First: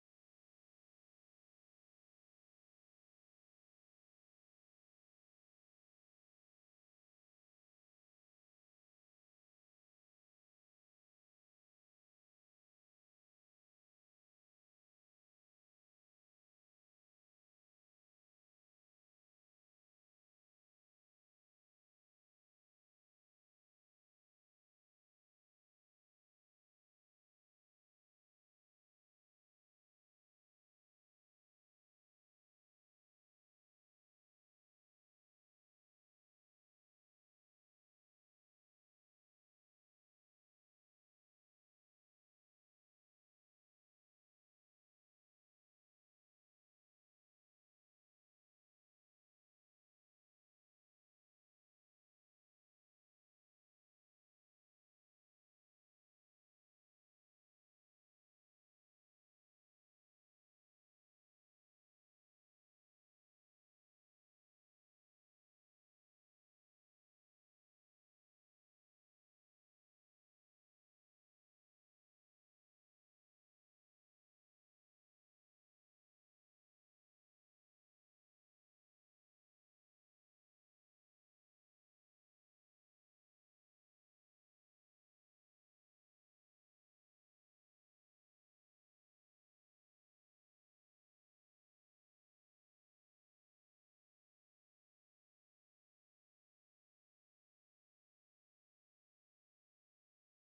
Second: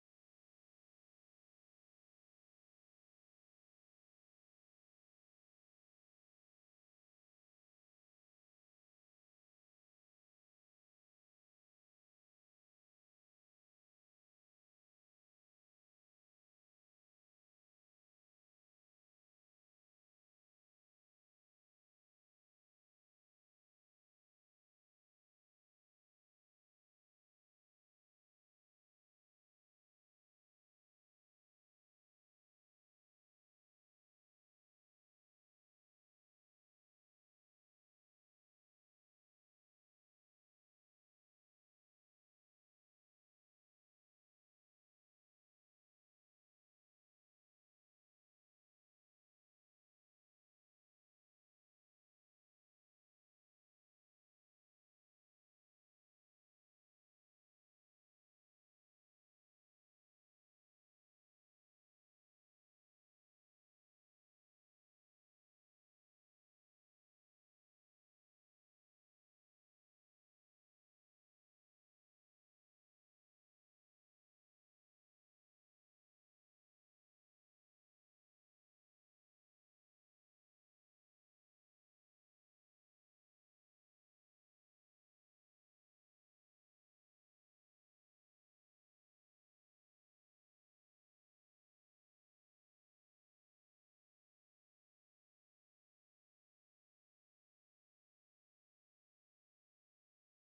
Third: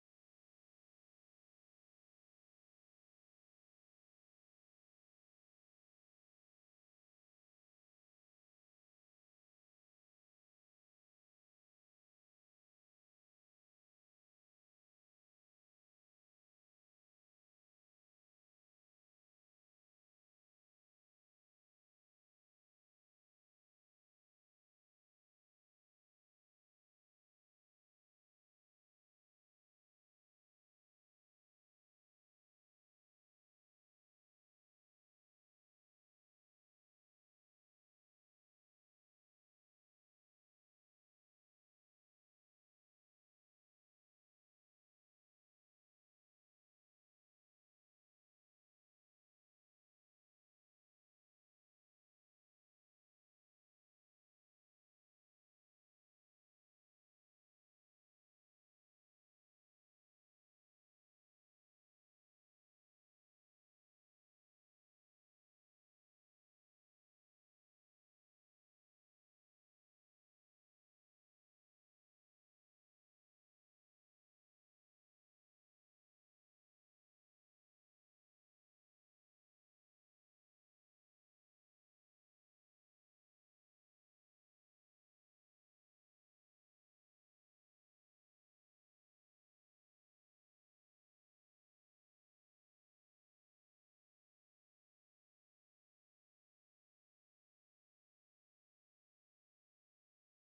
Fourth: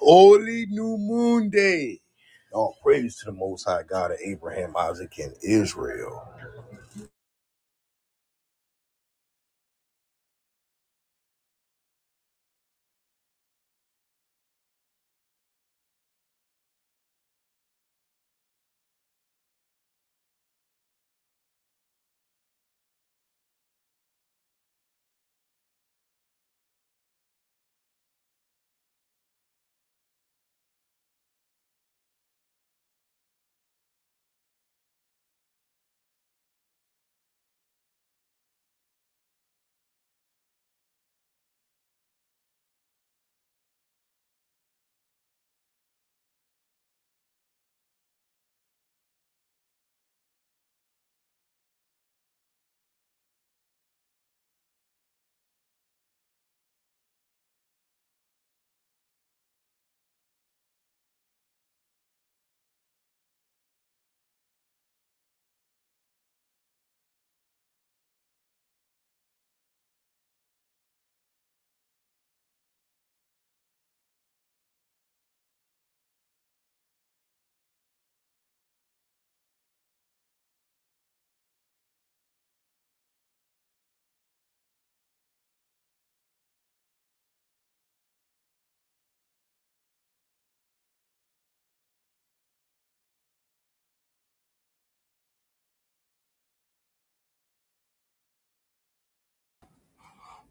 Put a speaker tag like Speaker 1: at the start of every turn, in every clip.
Speaker 1: Holy New Moon Day. All praise to the Most High God of Abraham, Isaac, and Israel.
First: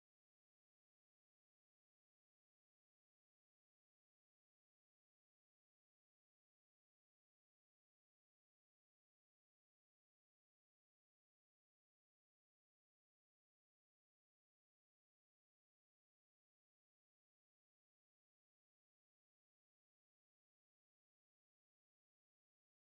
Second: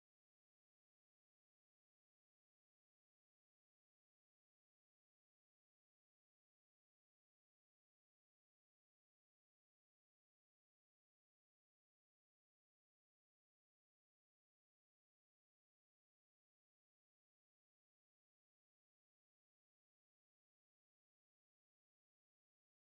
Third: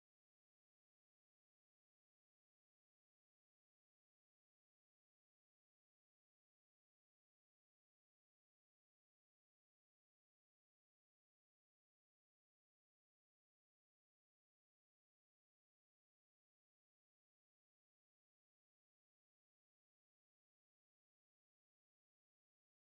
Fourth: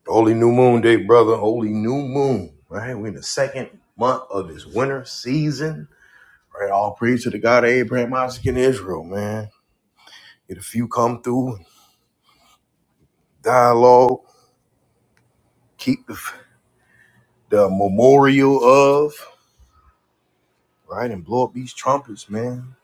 Speaker 1: Holy New Moon Day, brother. Holy New Moon. Right? We're in the second month of this winter season. Right? All praise to the God of Abraham, Isaac, and Israel, man. And a few come through, dialogue, keep the, the memorial of, right? And blow up these trumpets, man.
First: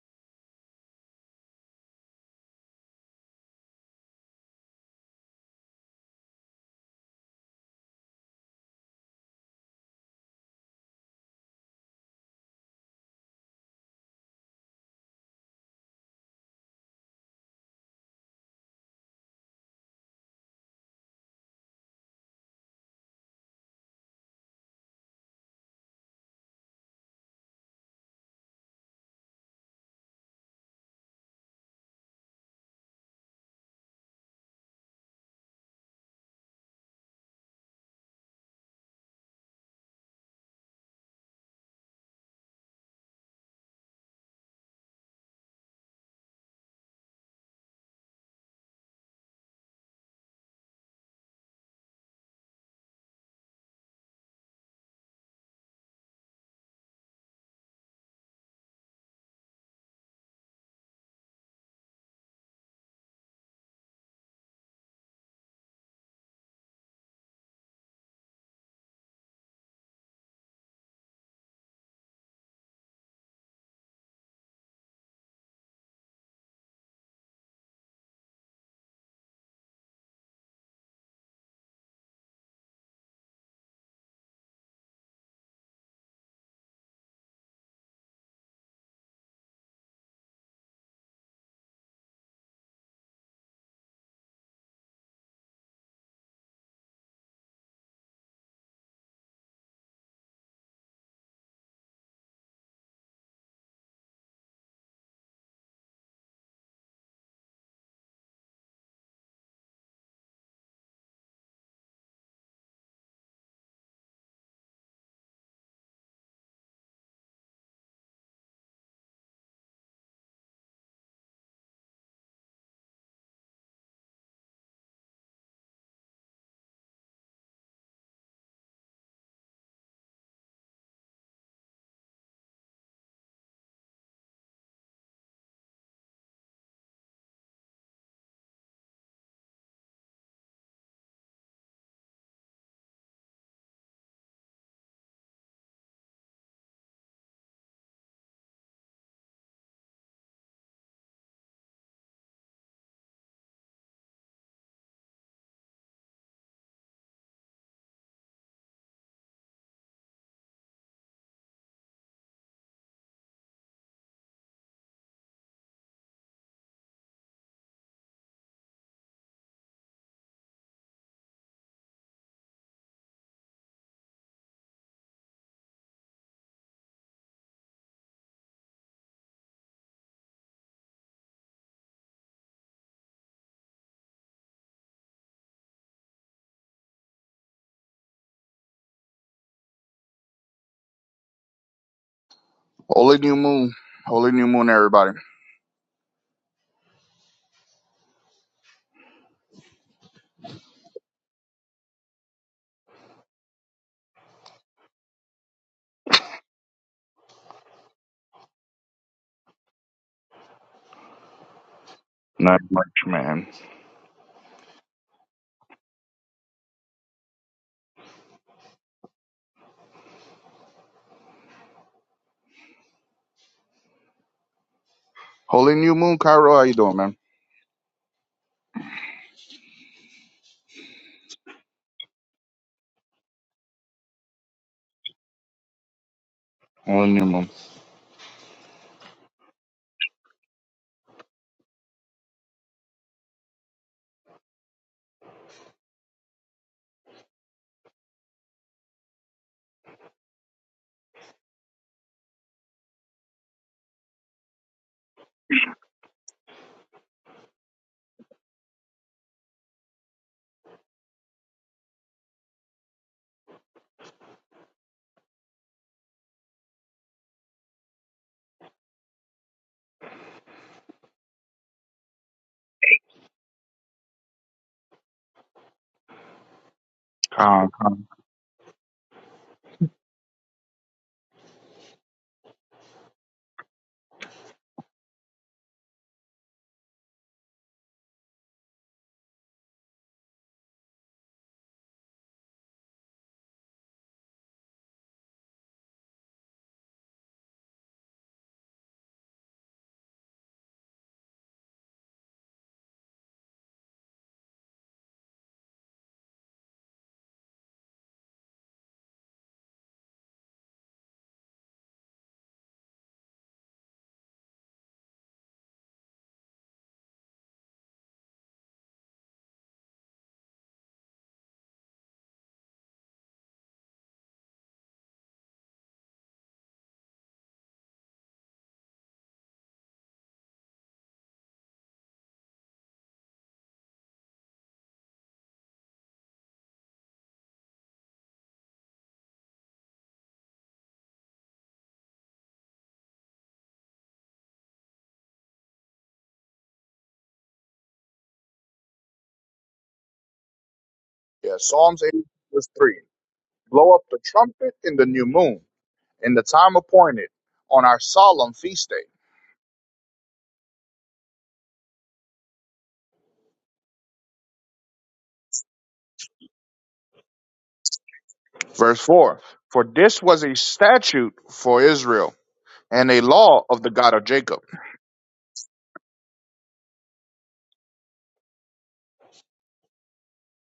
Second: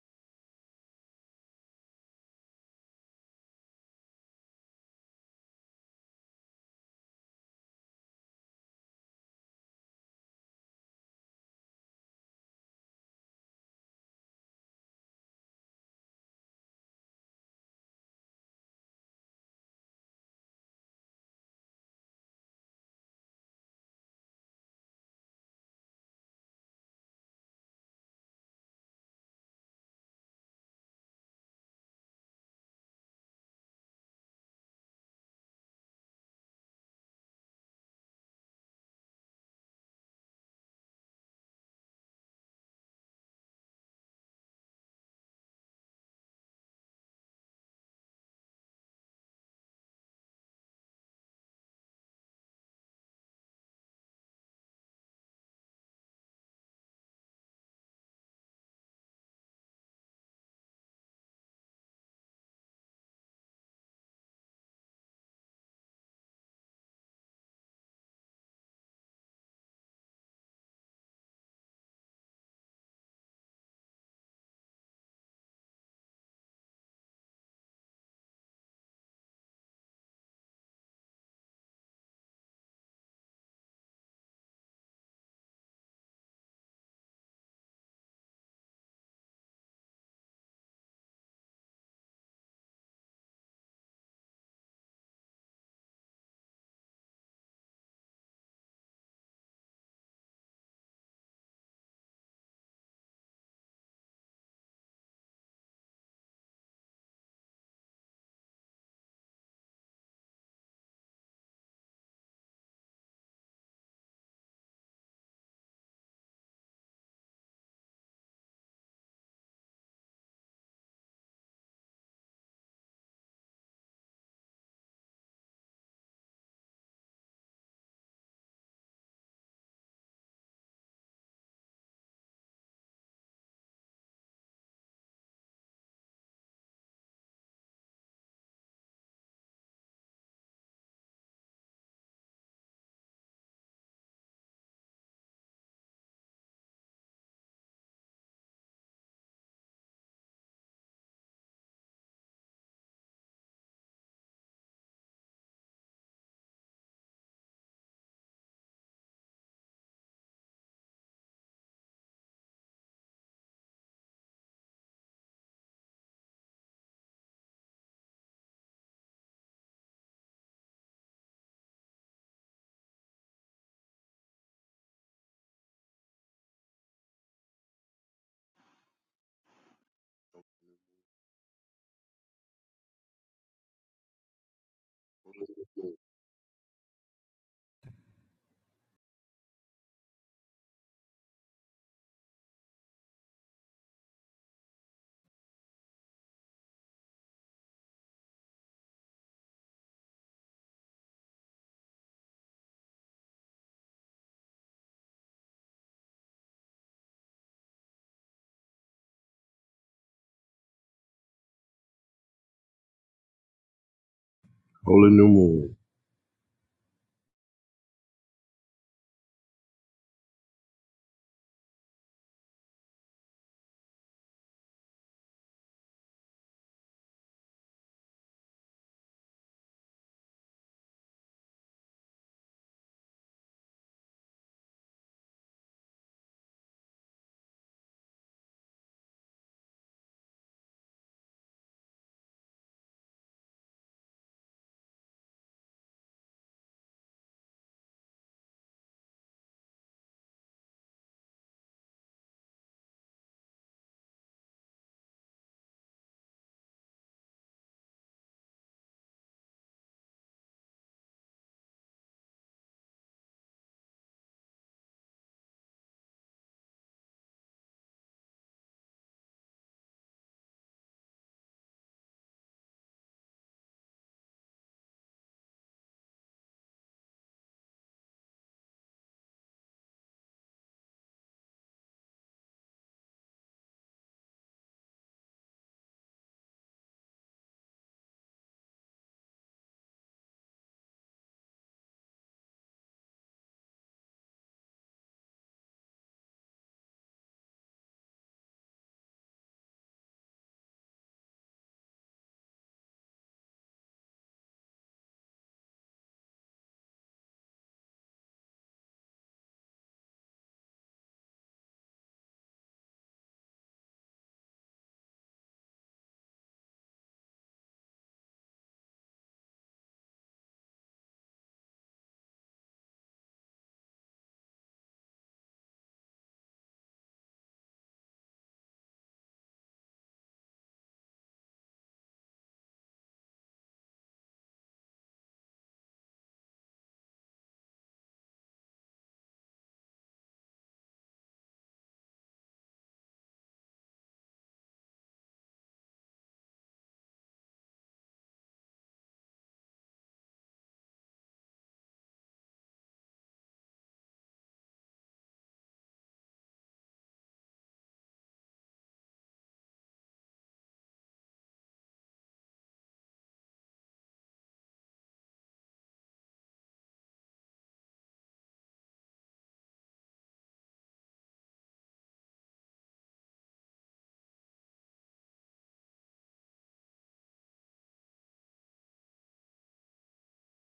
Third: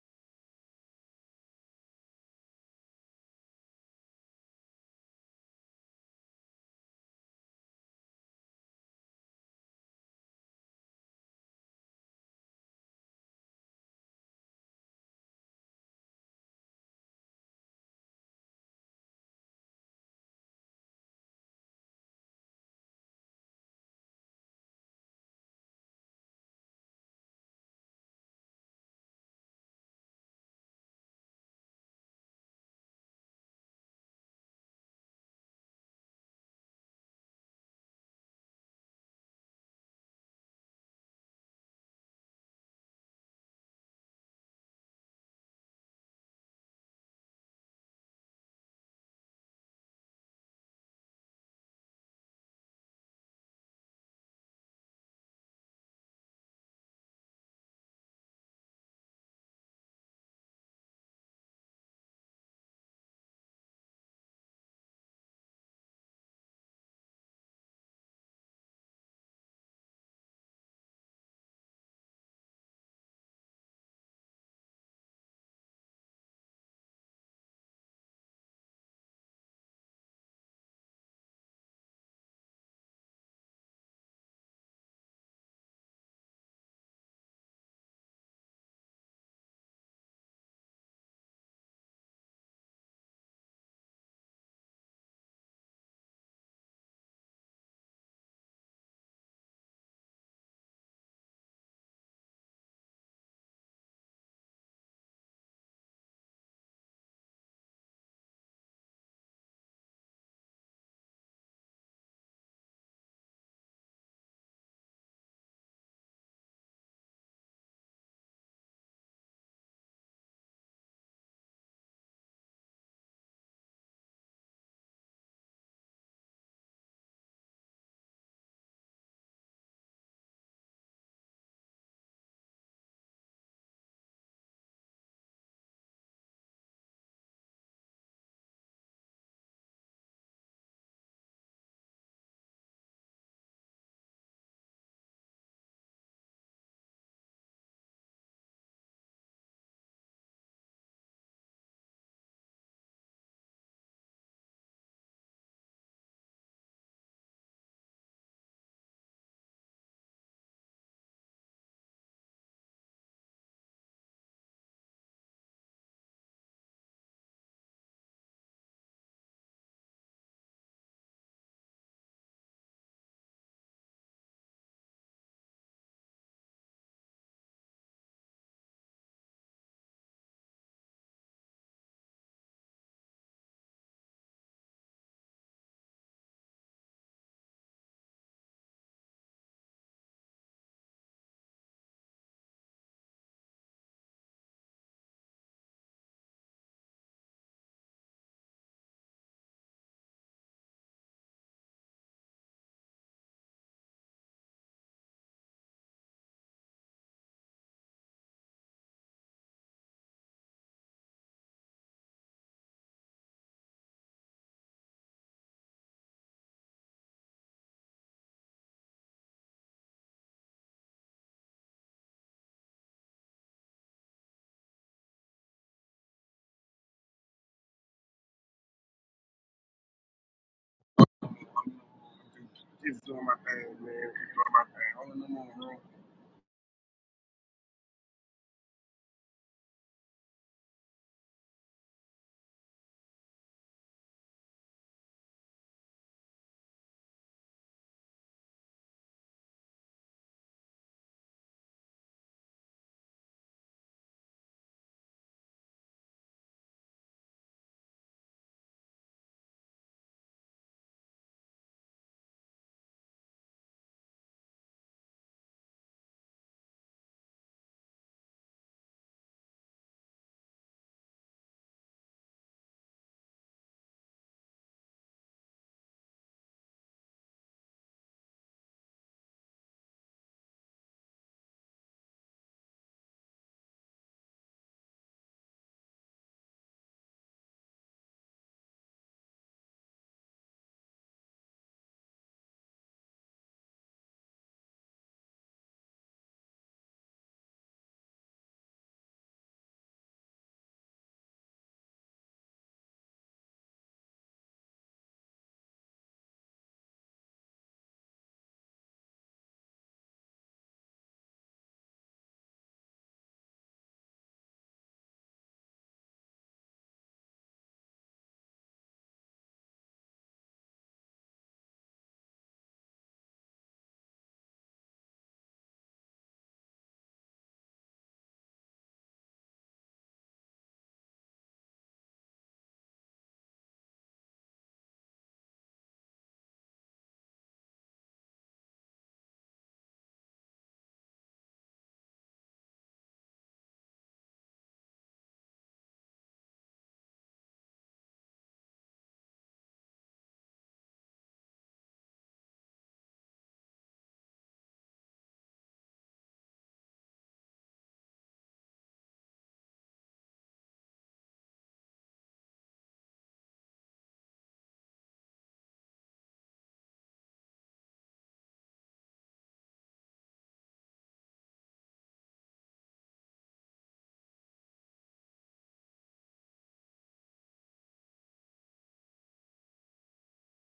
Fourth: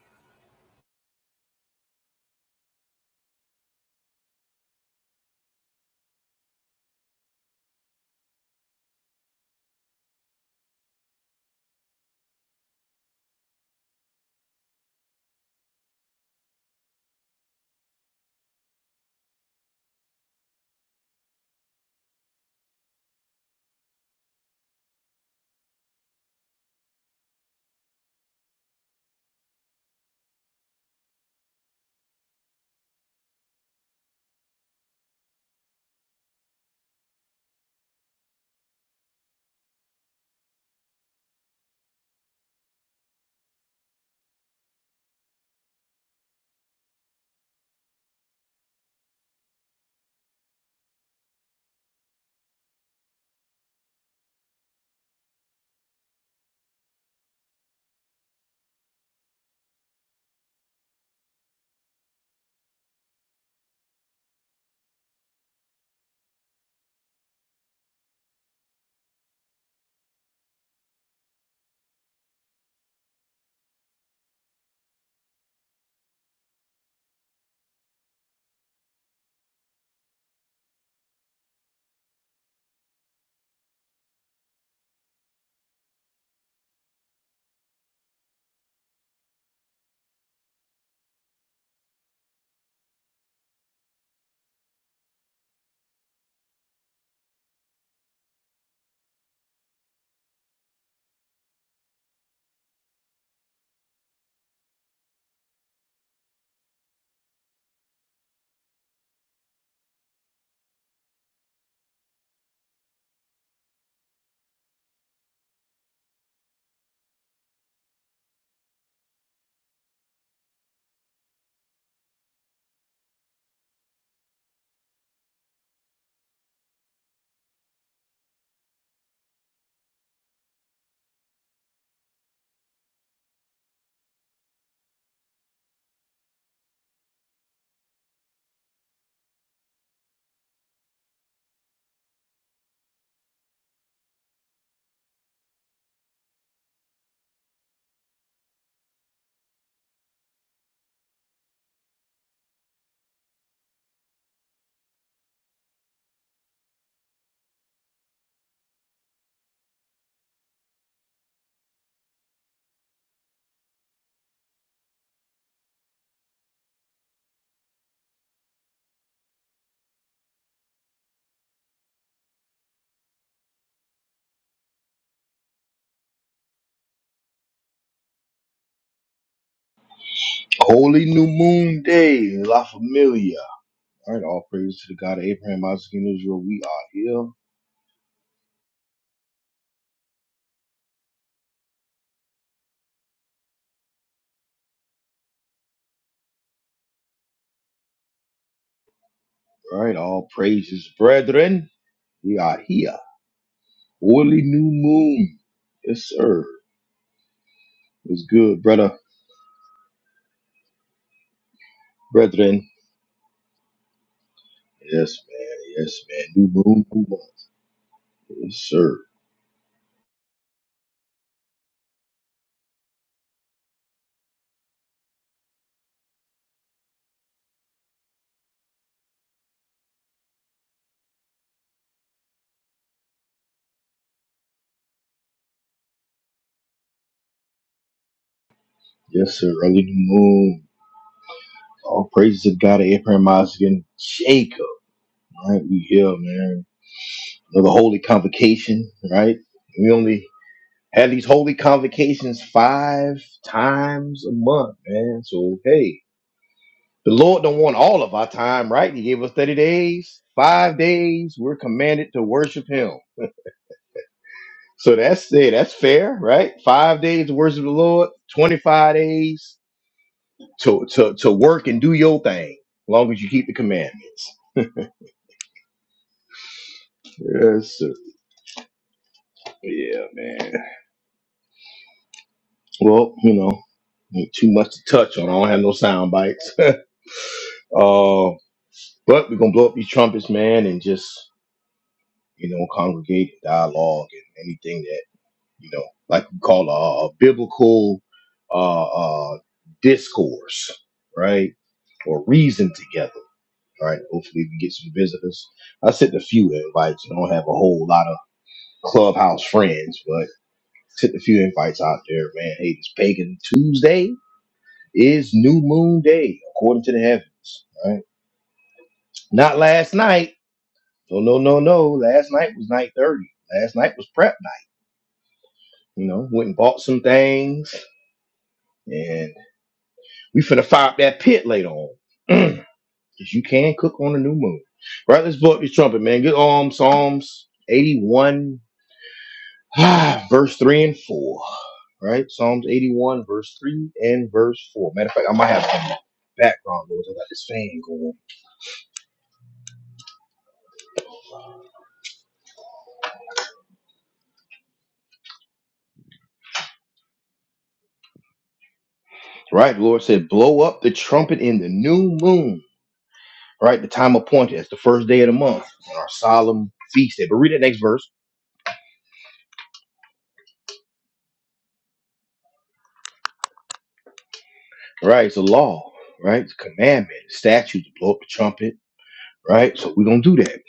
Speaker 1: Holy New Moon Day, La Familia. All right, all praise to the God of Abraham, Isaac, and Israel. We are here.
Speaker 2: Holy new moon. Holy new moon, everybody.
Speaker 1: All right, all praises, brethren. We are here. Holy new moon. Yes, sir. It's good, brother,
Speaker 2: Not
Speaker 1: brethren.
Speaker 2: much, man.
Speaker 3: Holy
Speaker 1: Yes,
Speaker 3: new
Speaker 1: man.
Speaker 3: moon.
Speaker 1: Yes, man. New moon, new month. Yes, sir.
Speaker 2: Holy new moon, Cairo. How you doing, man?
Speaker 4: Just doing my thing, man. Just doing my thing. Holding them on,
Speaker 2: Holy new moon.
Speaker 1: Yes, sir. Early new moon. All praises to God of Abraham, Isaac, and Jacob. All right, we here, man. Another holy convocation, right? We only had these holy convocations five times a month, man. So hey. The Lord don't want all of our time, right? He gave us 30 days, five days. We're commanded to worship him. So that's it. That's fair, right? Five days to worship the Lord, 25 days to, to, to work and do your thing, as long as you keep the commandments.
Speaker 2: Calm,
Speaker 1: Yes, sir.
Speaker 2: calm.
Speaker 1: Yeah, man. Well, you know, ain't too much to touch on. I don't have no sound bites. uh, but we're gonna blow up these trumpets, man, and just you know, congregate, dialogue, and anything that. you know, like you call a, a biblical uh, uh, discourse, right? Or reason together. All right. Hopefully we get some visitors. I sent a few invites. I don't have a whole lot of clubhouse friends, but sent a few invites out there, man. Hey, this pagan Tuesday is new moon day, according to the heavens. All right. Not last night. No, no, no, no. Last night was night 30. Last night was prep night. You know, went and bought some things and. We finna fire up that pit later on. Because you can cook on the new moon. Right, let's blow up your trumpet, man. Good um Psalms 81, verse 3 and 4. Right? Psalms 81, verse 3 and verse 4. Matter of fact, I might have some background noise. I got this fan going.
Speaker 2: Yeah, Psalms 8 verse 3. Blow up the trumpet in the new moon, in the time appointed, on our solemn feast day.
Speaker 1: Right, the Lord said, blow up the trumpet in the new moon. Right, the time appointed as the first day of the month on our solemn feast day. But read that next verse.
Speaker 2: Verse 4. For this was a statute for Israel and a law of the God of Jacob.
Speaker 1: Right, it's a law, right? It's a commandment, statute to blow up the trumpet right? So we're gonna do that.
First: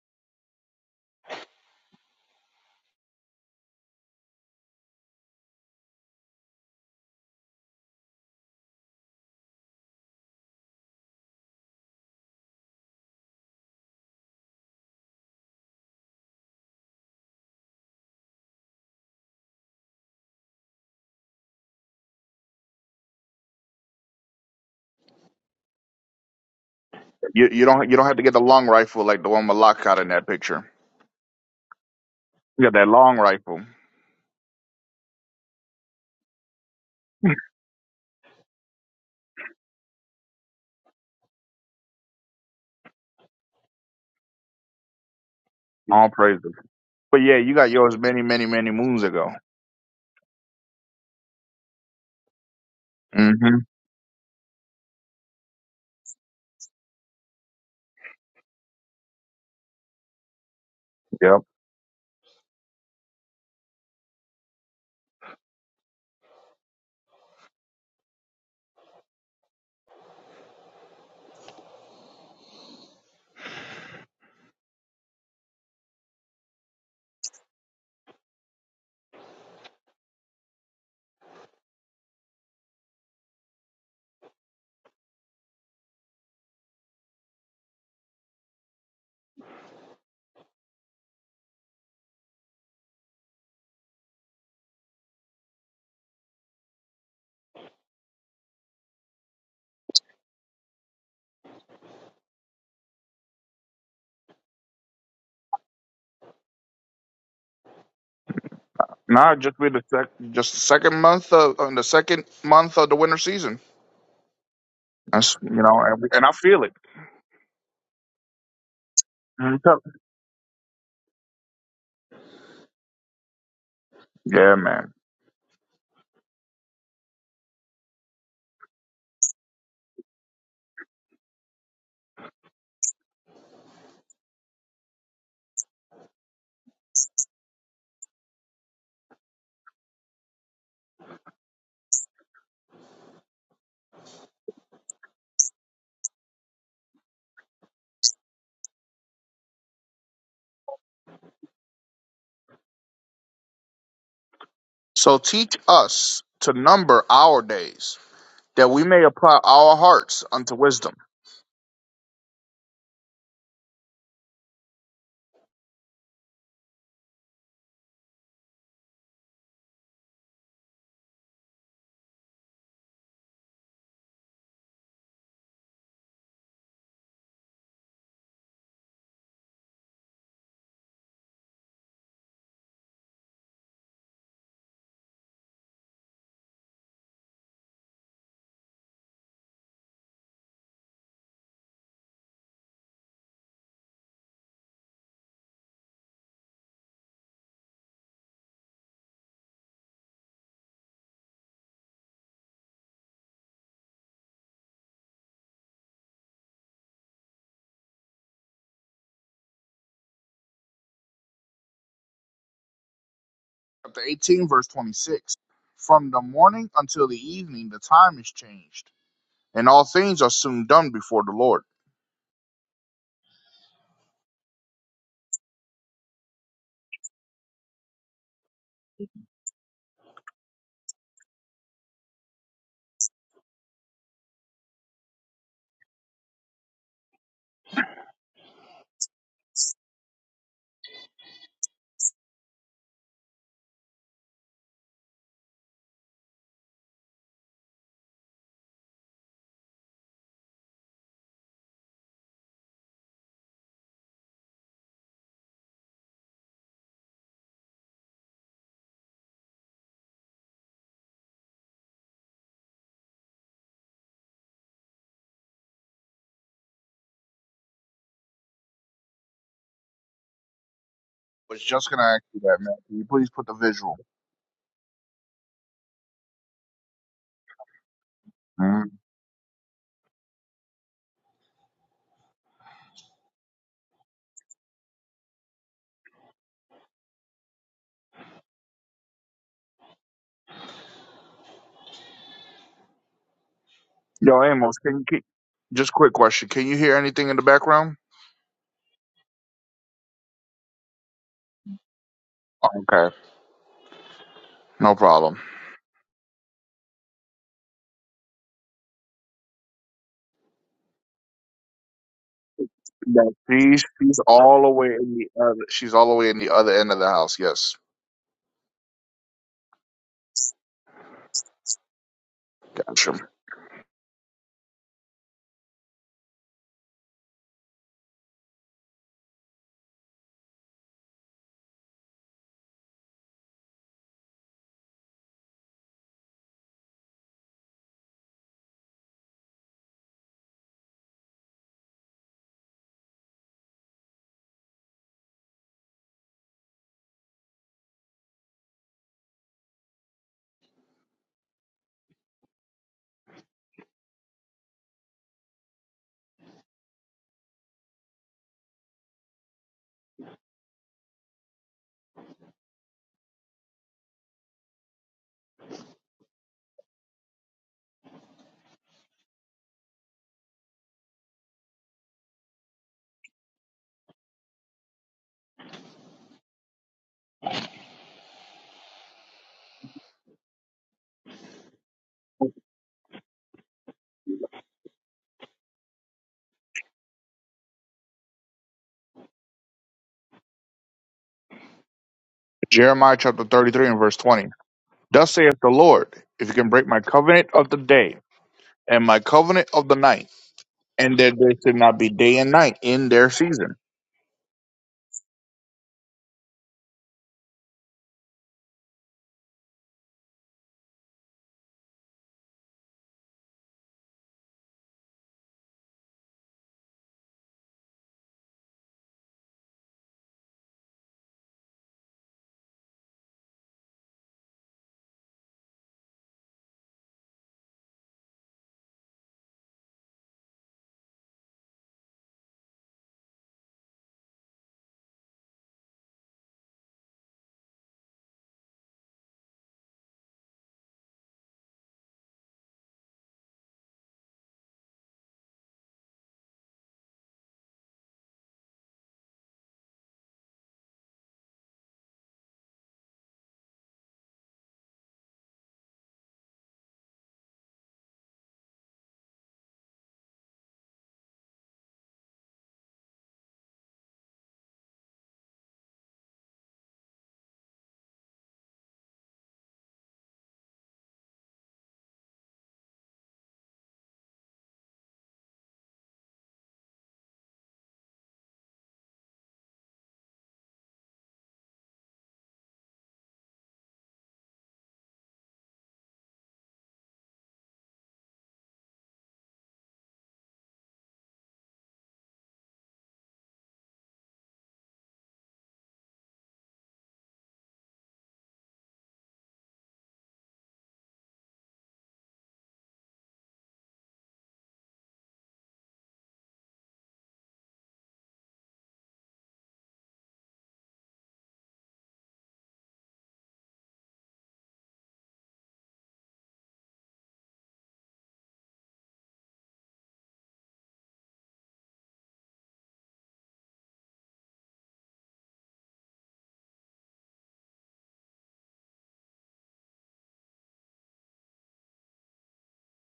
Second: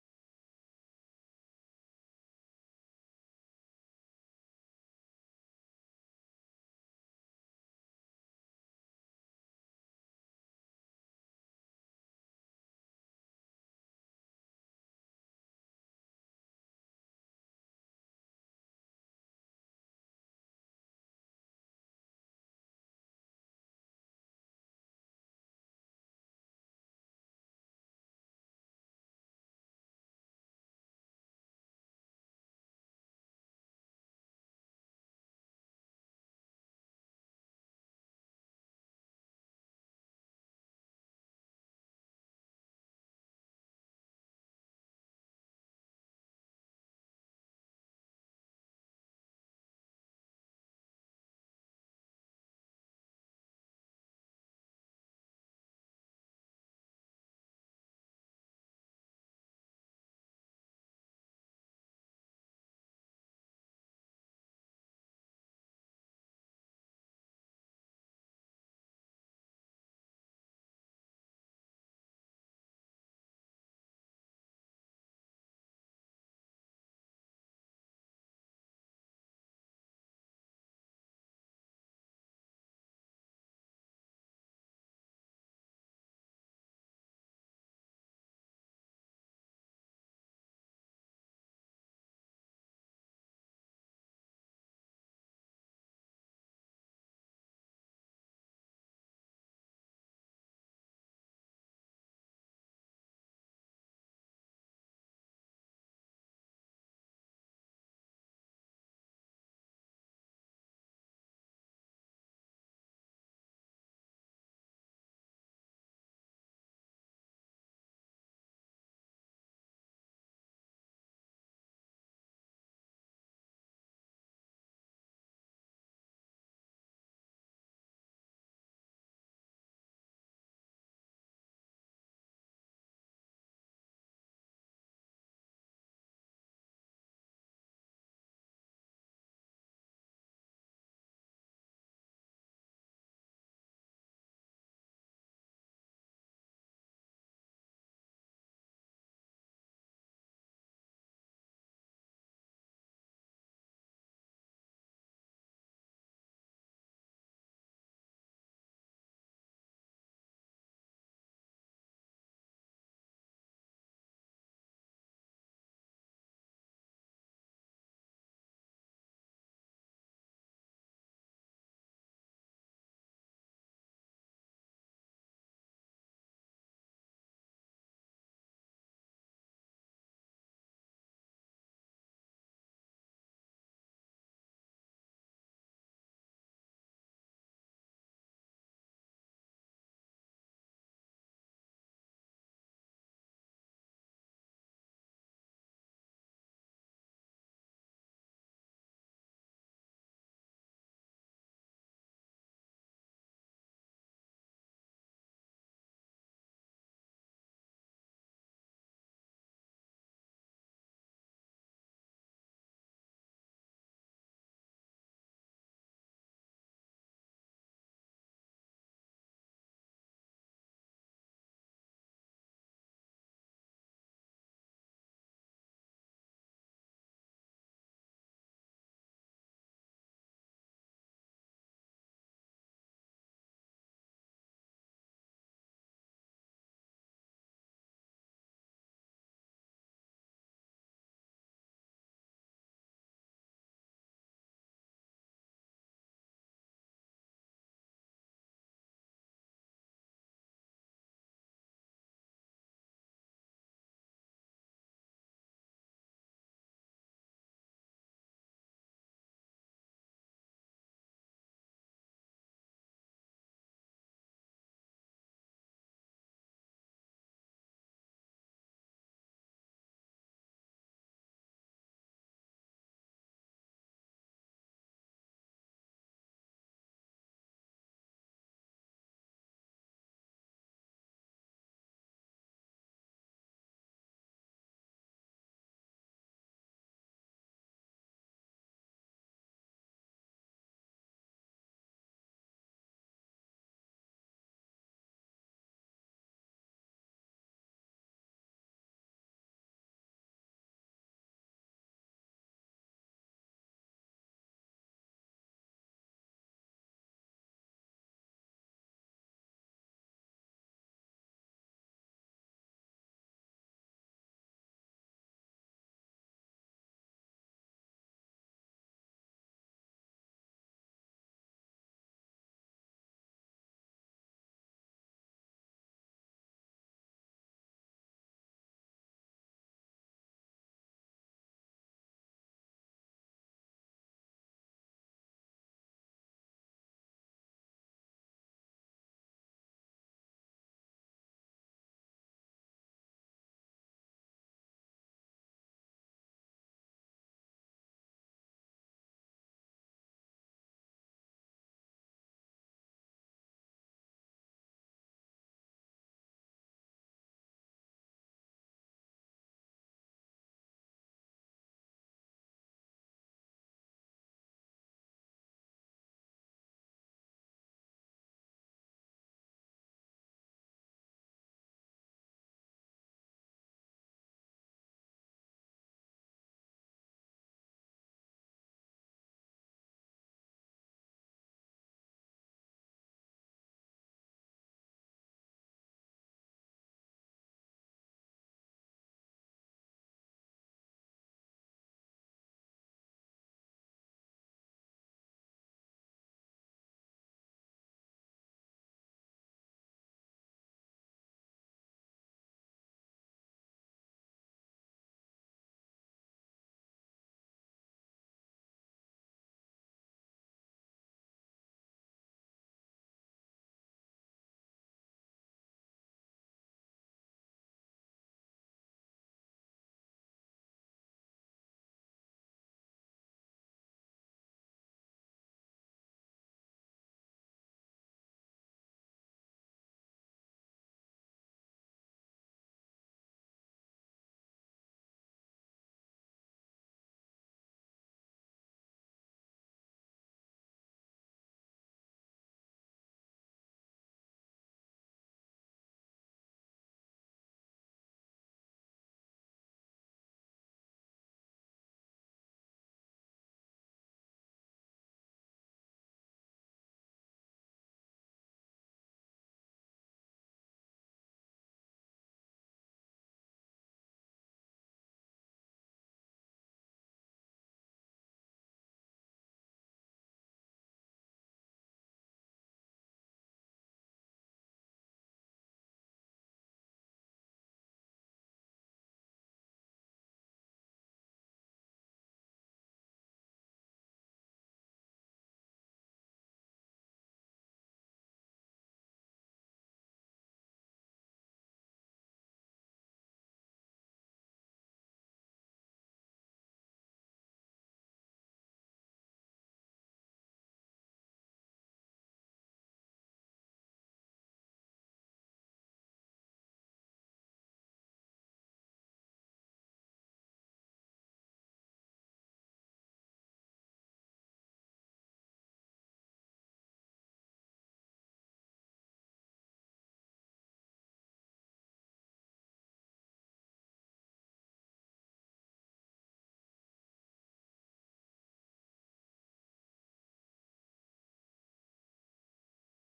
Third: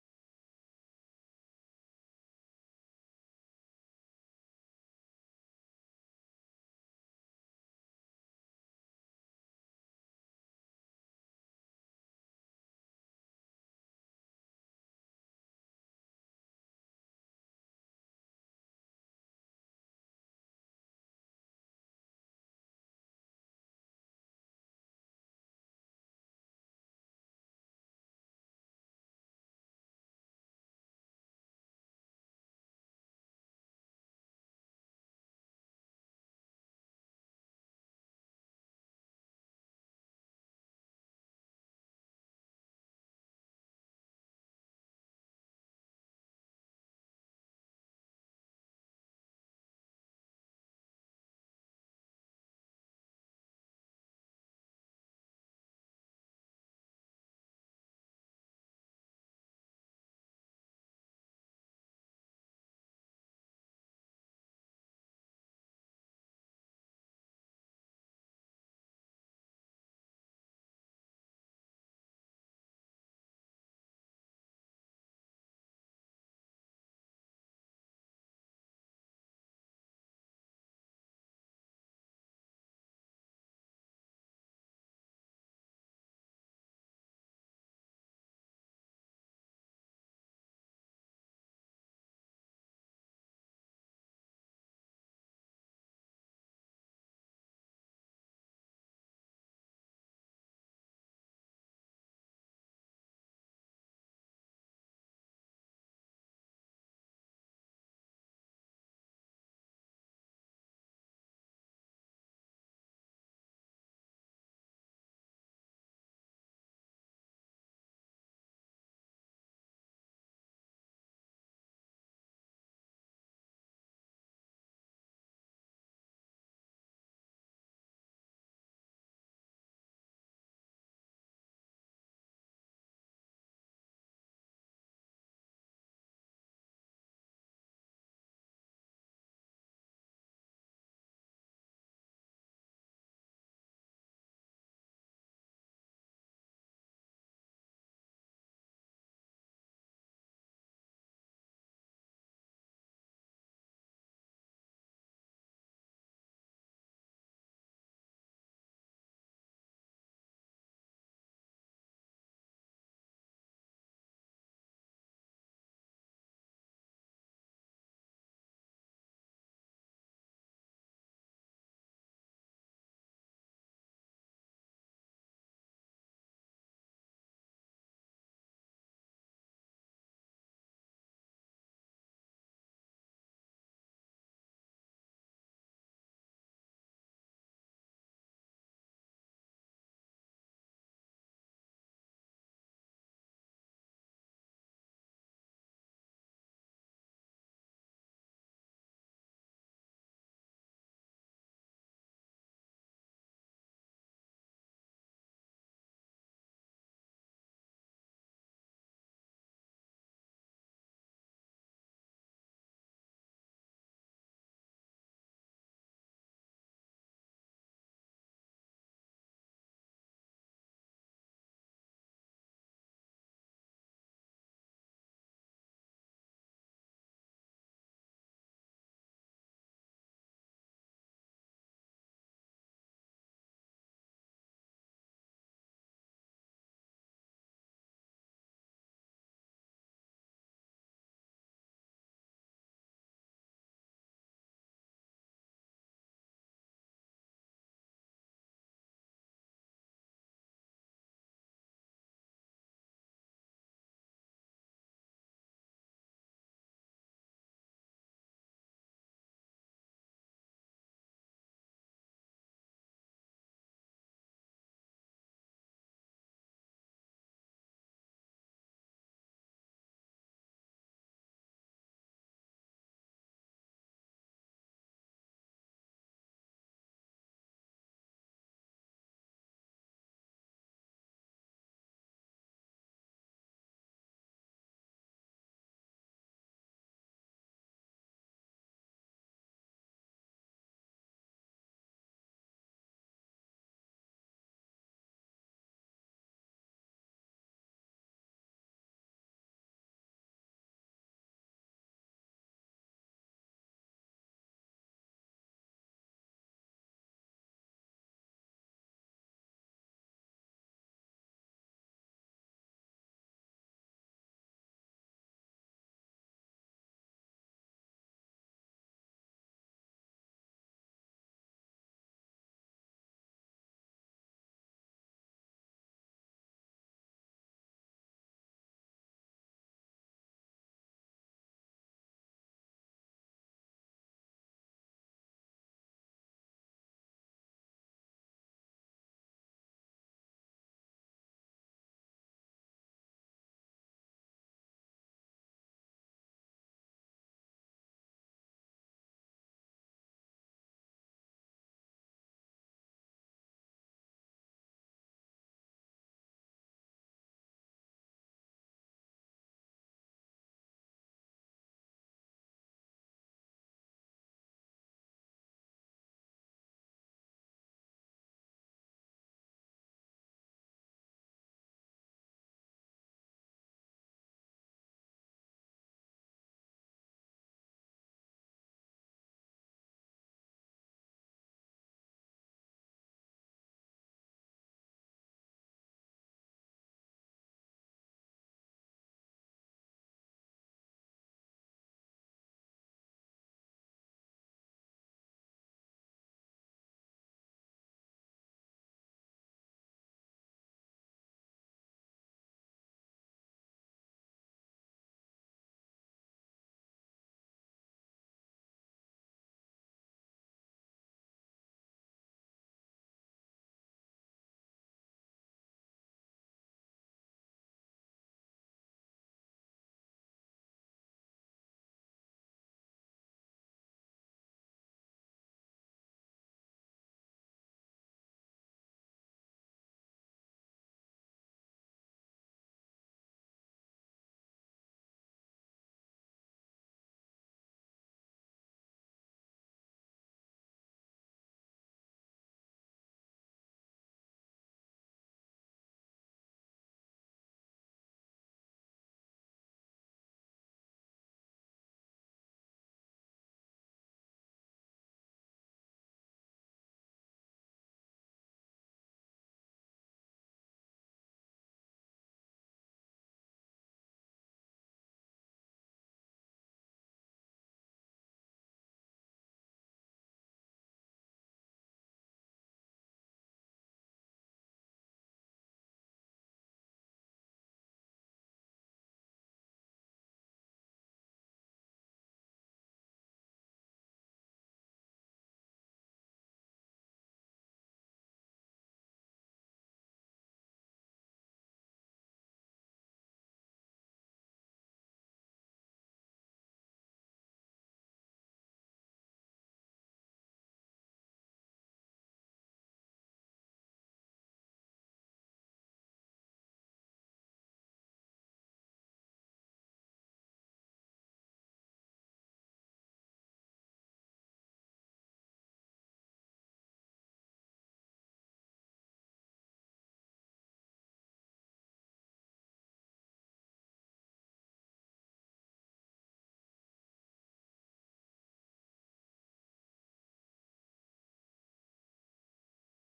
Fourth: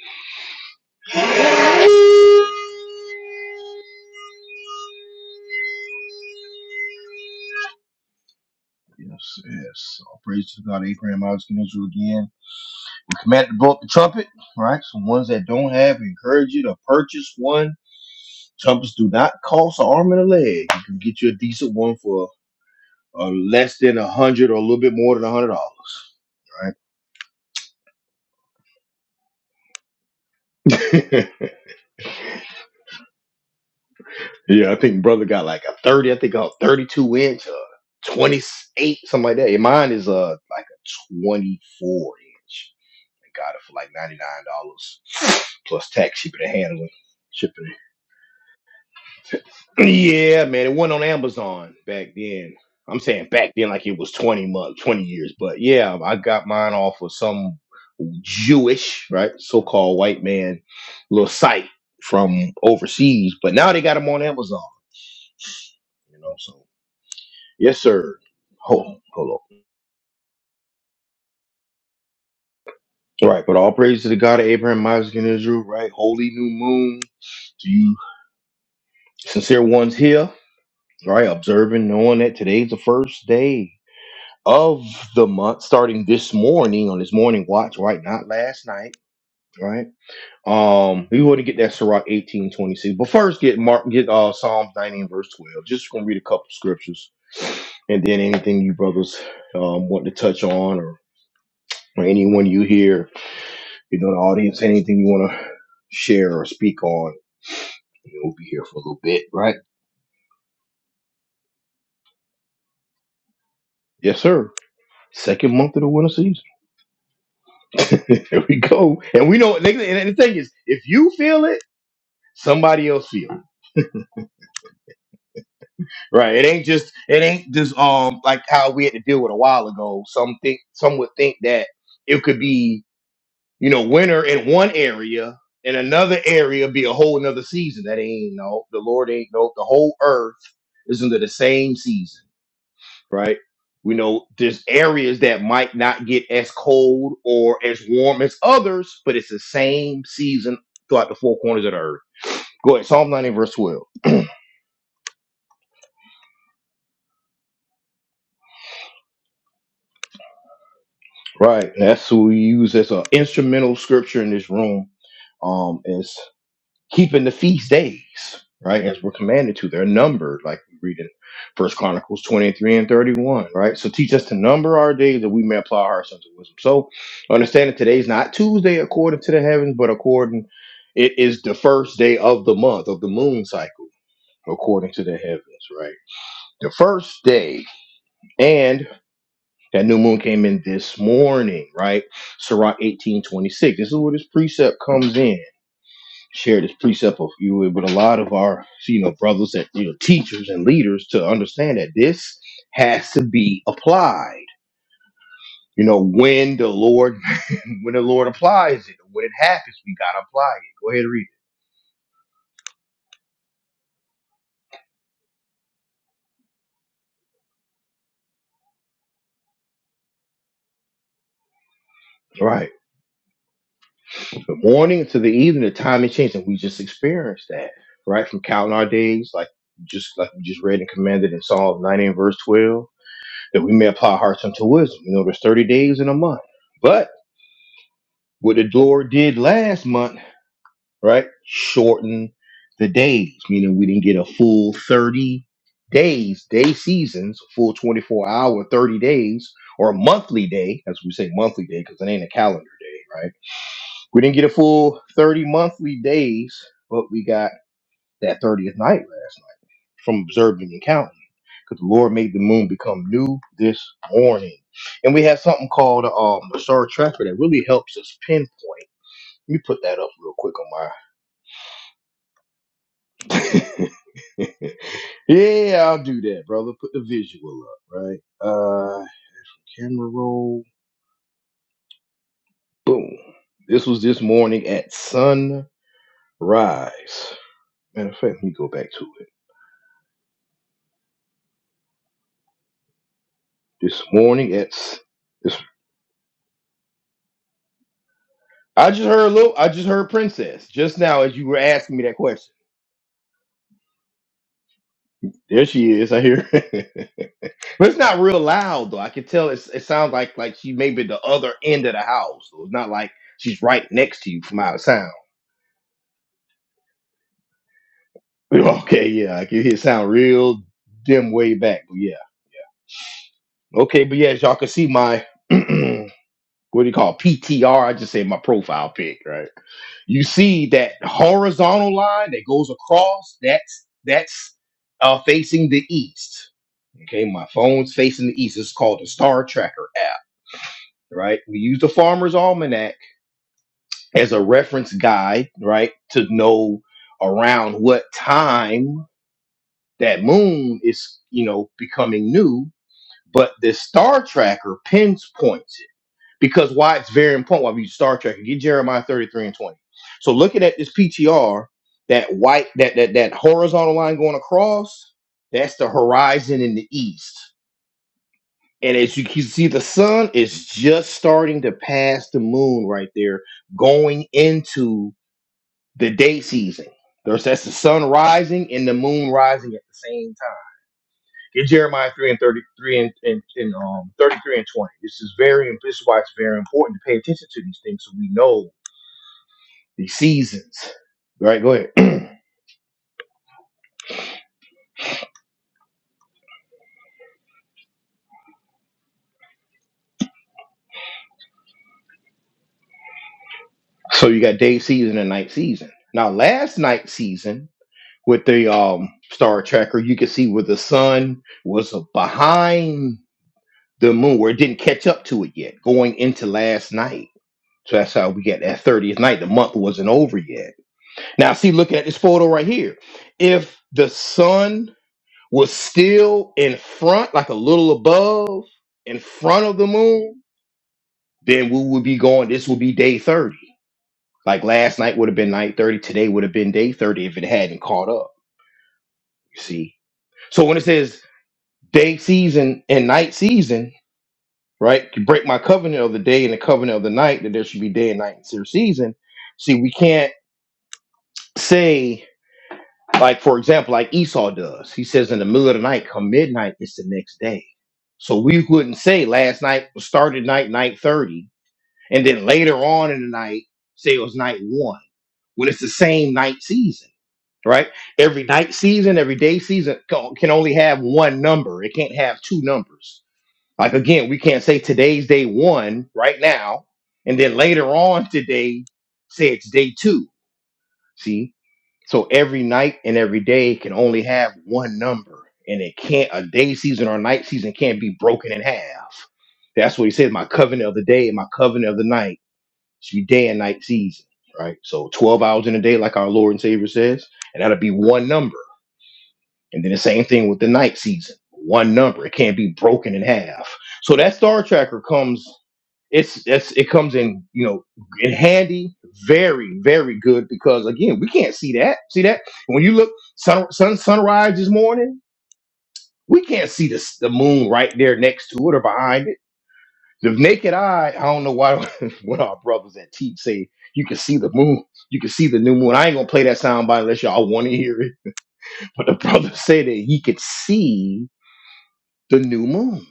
Speaker 1: Yes, yes. All praise to God, Abraham, Isaac, and Israel again. We command to blow up the trumpet, right? So ones that don't have, we encourage you to purchase one. Trumpets do not cost an arm and a leg. You can get you a decent one for uh, less than a hundred or a little bit more than a hundred dollars,
Speaker 2: You, you don't you don't have to get the long rifle like the one Malak got in that picture.
Speaker 1: right?
Speaker 2: You got that long rifle.
Speaker 1: yeah, I think brother got like a thirty. I think a thirty-two inch, uh, twenty-eight, something like that. And mine is uh like a twenty-four inch. and got it for like ninety nine dollars plus
Speaker 2: All
Speaker 1: tax, shipping
Speaker 2: praises.
Speaker 1: and handling.
Speaker 2: But yeah, you
Speaker 1: Shipping.
Speaker 2: got
Speaker 1: it.
Speaker 2: yours many, many, many moons ago.
Speaker 1: Yeah, man, it went on Amazon back then. I'm saying
Speaker 2: hmm.
Speaker 1: back then, like it was twenty months, twenty years. But yeah, I got mine off of some Jewish, right, so called white man little
Speaker 2: Yep.
Speaker 1: site from overseas. But now they got them on Amazon. You know, so yes, sir. Hold on, hold on. Right, but all praise to the God of Abraham, Isaac, and Israel. Right, holy new moon to you, sincere ones here. right? Observing, knowing that today's the first day of the month, starting this morning on this morning watch, right? Not last night, right? Um, we want to get that Sirach eighteen twenty six, but first get Mark get uh Psalms nineteen verse twelve. Just gonna read a couple scriptures, and then anything you brothers um want to touch on, or, or anyone you hear, you know, the audience, anything you want to share or speak on, you know, we'll be here for a little bit,
Speaker 2: Nah,
Speaker 1: right?
Speaker 2: just be the sec- just the second month of on the second month of the winter season.
Speaker 1: Yes, sir.
Speaker 2: That's
Speaker 1: Second
Speaker 2: you
Speaker 1: month
Speaker 2: know,
Speaker 1: of the
Speaker 2: and, we,
Speaker 1: winter
Speaker 2: and I
Speaker 1: season.
Speaker 2: feel it.
Speaker 1: there we go. And we know.
Speaker 2: Mhm.
Speaker 1: And the thing is, if you feel it, somebody else feel it.
Speaker 2: Yeah, man.
Speaker 1: Right? It ain't just. It ain't just. Um, like how we had to deal with a while ago. Some think. Some would think that it could be, you know, winter in one area, and another area be a whole another season. That ain't no. The Lord ain't no. The whole earth is under the same season. right? We know there's areas that might not get as cold or as warm as others, but it's the same season throughout the four corners of the earth. Go ahead, Psalm 90, verse 12.
Speaker 2: So teach us to number our days that we may apply our hearts unto wisdom.
Speaker 1: Right. That's who we use as an instrumental scripture in this room. Um, it's keeping the feast days, right? As we're commanded to. They're numbered, like we read in First Chronicles 23 and 31, right? So teach us to number our days that we may apply our sons of wisdom. So understand that today's not Tuesday according to the heavens, but according it is the first day of the month of the moon cycle, according to the heavens, right? The first day, and that new moon came in this morning, right? Sirach 18:26. This is where this precept comes in share this precept of you with a lot of our you know brothers and you know teachers and leaders to understand that this has to be applied. You know, when the Lord when the Lord applies it, when it happens, we gotta apply it. Go ahead and read
Speaker 2: Chapter 18, verse 26. From the morning until the evening, the time is changed, and all things are soon done before the Lord.
Speaker 1: it. Right. From morning to the evening, the time is changed, and we just experienced that, right? From counting our days, like just like we just read and commanded in Psalm 90 and verse 12, that we may apply our hearts unto wisdom. You know, there's 30 days in a month. But what the Lord did last month right? Shorten the days, meaning we didn't get a full 30 days, day seasons, full 24 hour, 30 days, or a monthly day, as we say monthly day, because it ain't a calendar day, right? We didn't get a full 30 monthly days, but we got that 30th night last night from observing and counting. Because the Lord made the moon become new this morning. And we have something called um, a star tracker that really helps us pinpoint. Let me put that up real quick on
Speaker 2: I was just gonna ask you that, man. Can you please put the
Speaker 1: my
Speaker 2: visual?
Speaker 1: yeah, I'll do that, brother. Put the visual up, right?
Speaker 2: Mhm.
Speaker 1: Uh, camera roll. Boom. This was this morning at sunrise. Matter of fact, let me go back to it. This
Speaker 2: Yo,
Speaker 1: morning at
Speaker 2: Amos,
Speaker 1: s-
Speaker 2: can you keep?
Speaker 1: this.
Speaker 2: Just quick question. Can you hear anything in the background?
Speaker 1: I just heard a little. I just heard Princess just now as you were asking me that question.
Speaker 2: Okay, no problem.
Speaker 1: There she is. I hear. But it's not real loud though. I can tell it's, it sounds like like she may be the other end of the house. So it's not like
Speaker 2: Yeah,
Speaker 1: she's
Speaker 2: she's
Speaker 1: right
Speaker 2: she's
Speaker 1: next to you from
Speaker 2: all the
Speaker 1: out of
Speaker 2: way
Speaker 1: sound.
Speaker 2: in the other. She's all the way in the other end of the house. Yes,
Speaker 1: Well, Okay, yeah, I can hear it sound real dim way back, but yeah.
Speaker 2: gotcha.
Speaker 1: Okay, but yeah, as y'all can see my what do you call it? PTR? I just say my profile pic, right? You see that horizontal line that goes across, that's that's uh facing the east. Okay, my phone's facing the east. It's called the Star Tracker app, right? We use the farmer's almanac as a reference guide, right, to know around what time that moon is, you know, becoming new but the star tracker pinpoints it because why it's very important why we use star tracker get jeremiah 33 and 20 so looking at this ptr that white that that, that horizontal line going across that's the horizon in the east and as you can see the sun is just starting to pass the moon right there going into the day season there's that's the sun rising and the moon rising at the same time Get Jeremiah three and thirty three and, and, and um thirty three and twenty. This is very this is why it's very important to pay attention to these things so we know the seasons. Right, go ahead.
Speaker 2: Jeremiah chapter thirty-three and verse twenty. Thus saith the Lord: If you can break my covenant of the day and my covenant of the night, and that there should not be day and night in their season.
Speaker 1: so you got day season and night season. Now last night season with the um star tracker, you could see where the sun was behind the moon, where it didn't catch up to it yet, going into last night. So that's how we get that 30th night. The month wasn't over yet. Now, see, looking at this photo right here, if the sun was still in front, like a little above, in front of the moon, then we would be going, this would be day 30. Like last night would have been night 30, today would have been day 30 if it hadn't caught up, you see. So when it says day season and night season, right, you break my covenant of the day and the covenant of the night, that there should be day and night in season. See, we can't say Like, for example, like Esau does. He says, in the middle of the night, come midnight, it's the next day. So we wouldn't say last night started night, night 30, and then later on in the night, say it was night one, when it's the same night season, right? Every night season, every day season co- can only have one number. It can't have two numbers. Like, again, we can't say today's day one right now, and then later on today, say it's day two. See, so every night and every day can only have one number, and it can't a day season or a night season can't be broken in half. That's what he says. My covenant of the day and my covenant of the night should be day and night season, right? So twelve hours in a day, like our Lord and Savior says, and that'll be one number and then the same thing with the night season. One number. It can't be broken in half. So that star tracker comes it's it's it comes in, you know, in handy, very, very good because again, we can't see that. See that? When you look sun, sun sunrise this morning, we can't see the, s- the moon right there next to it or behind it. The naked eye, I don't know why what our brothers at Teach say you can see the moon, you can see the new moon. I ain't gonna play that sound by unless y'all want to hear it. But the brothers say that he could see the new moon.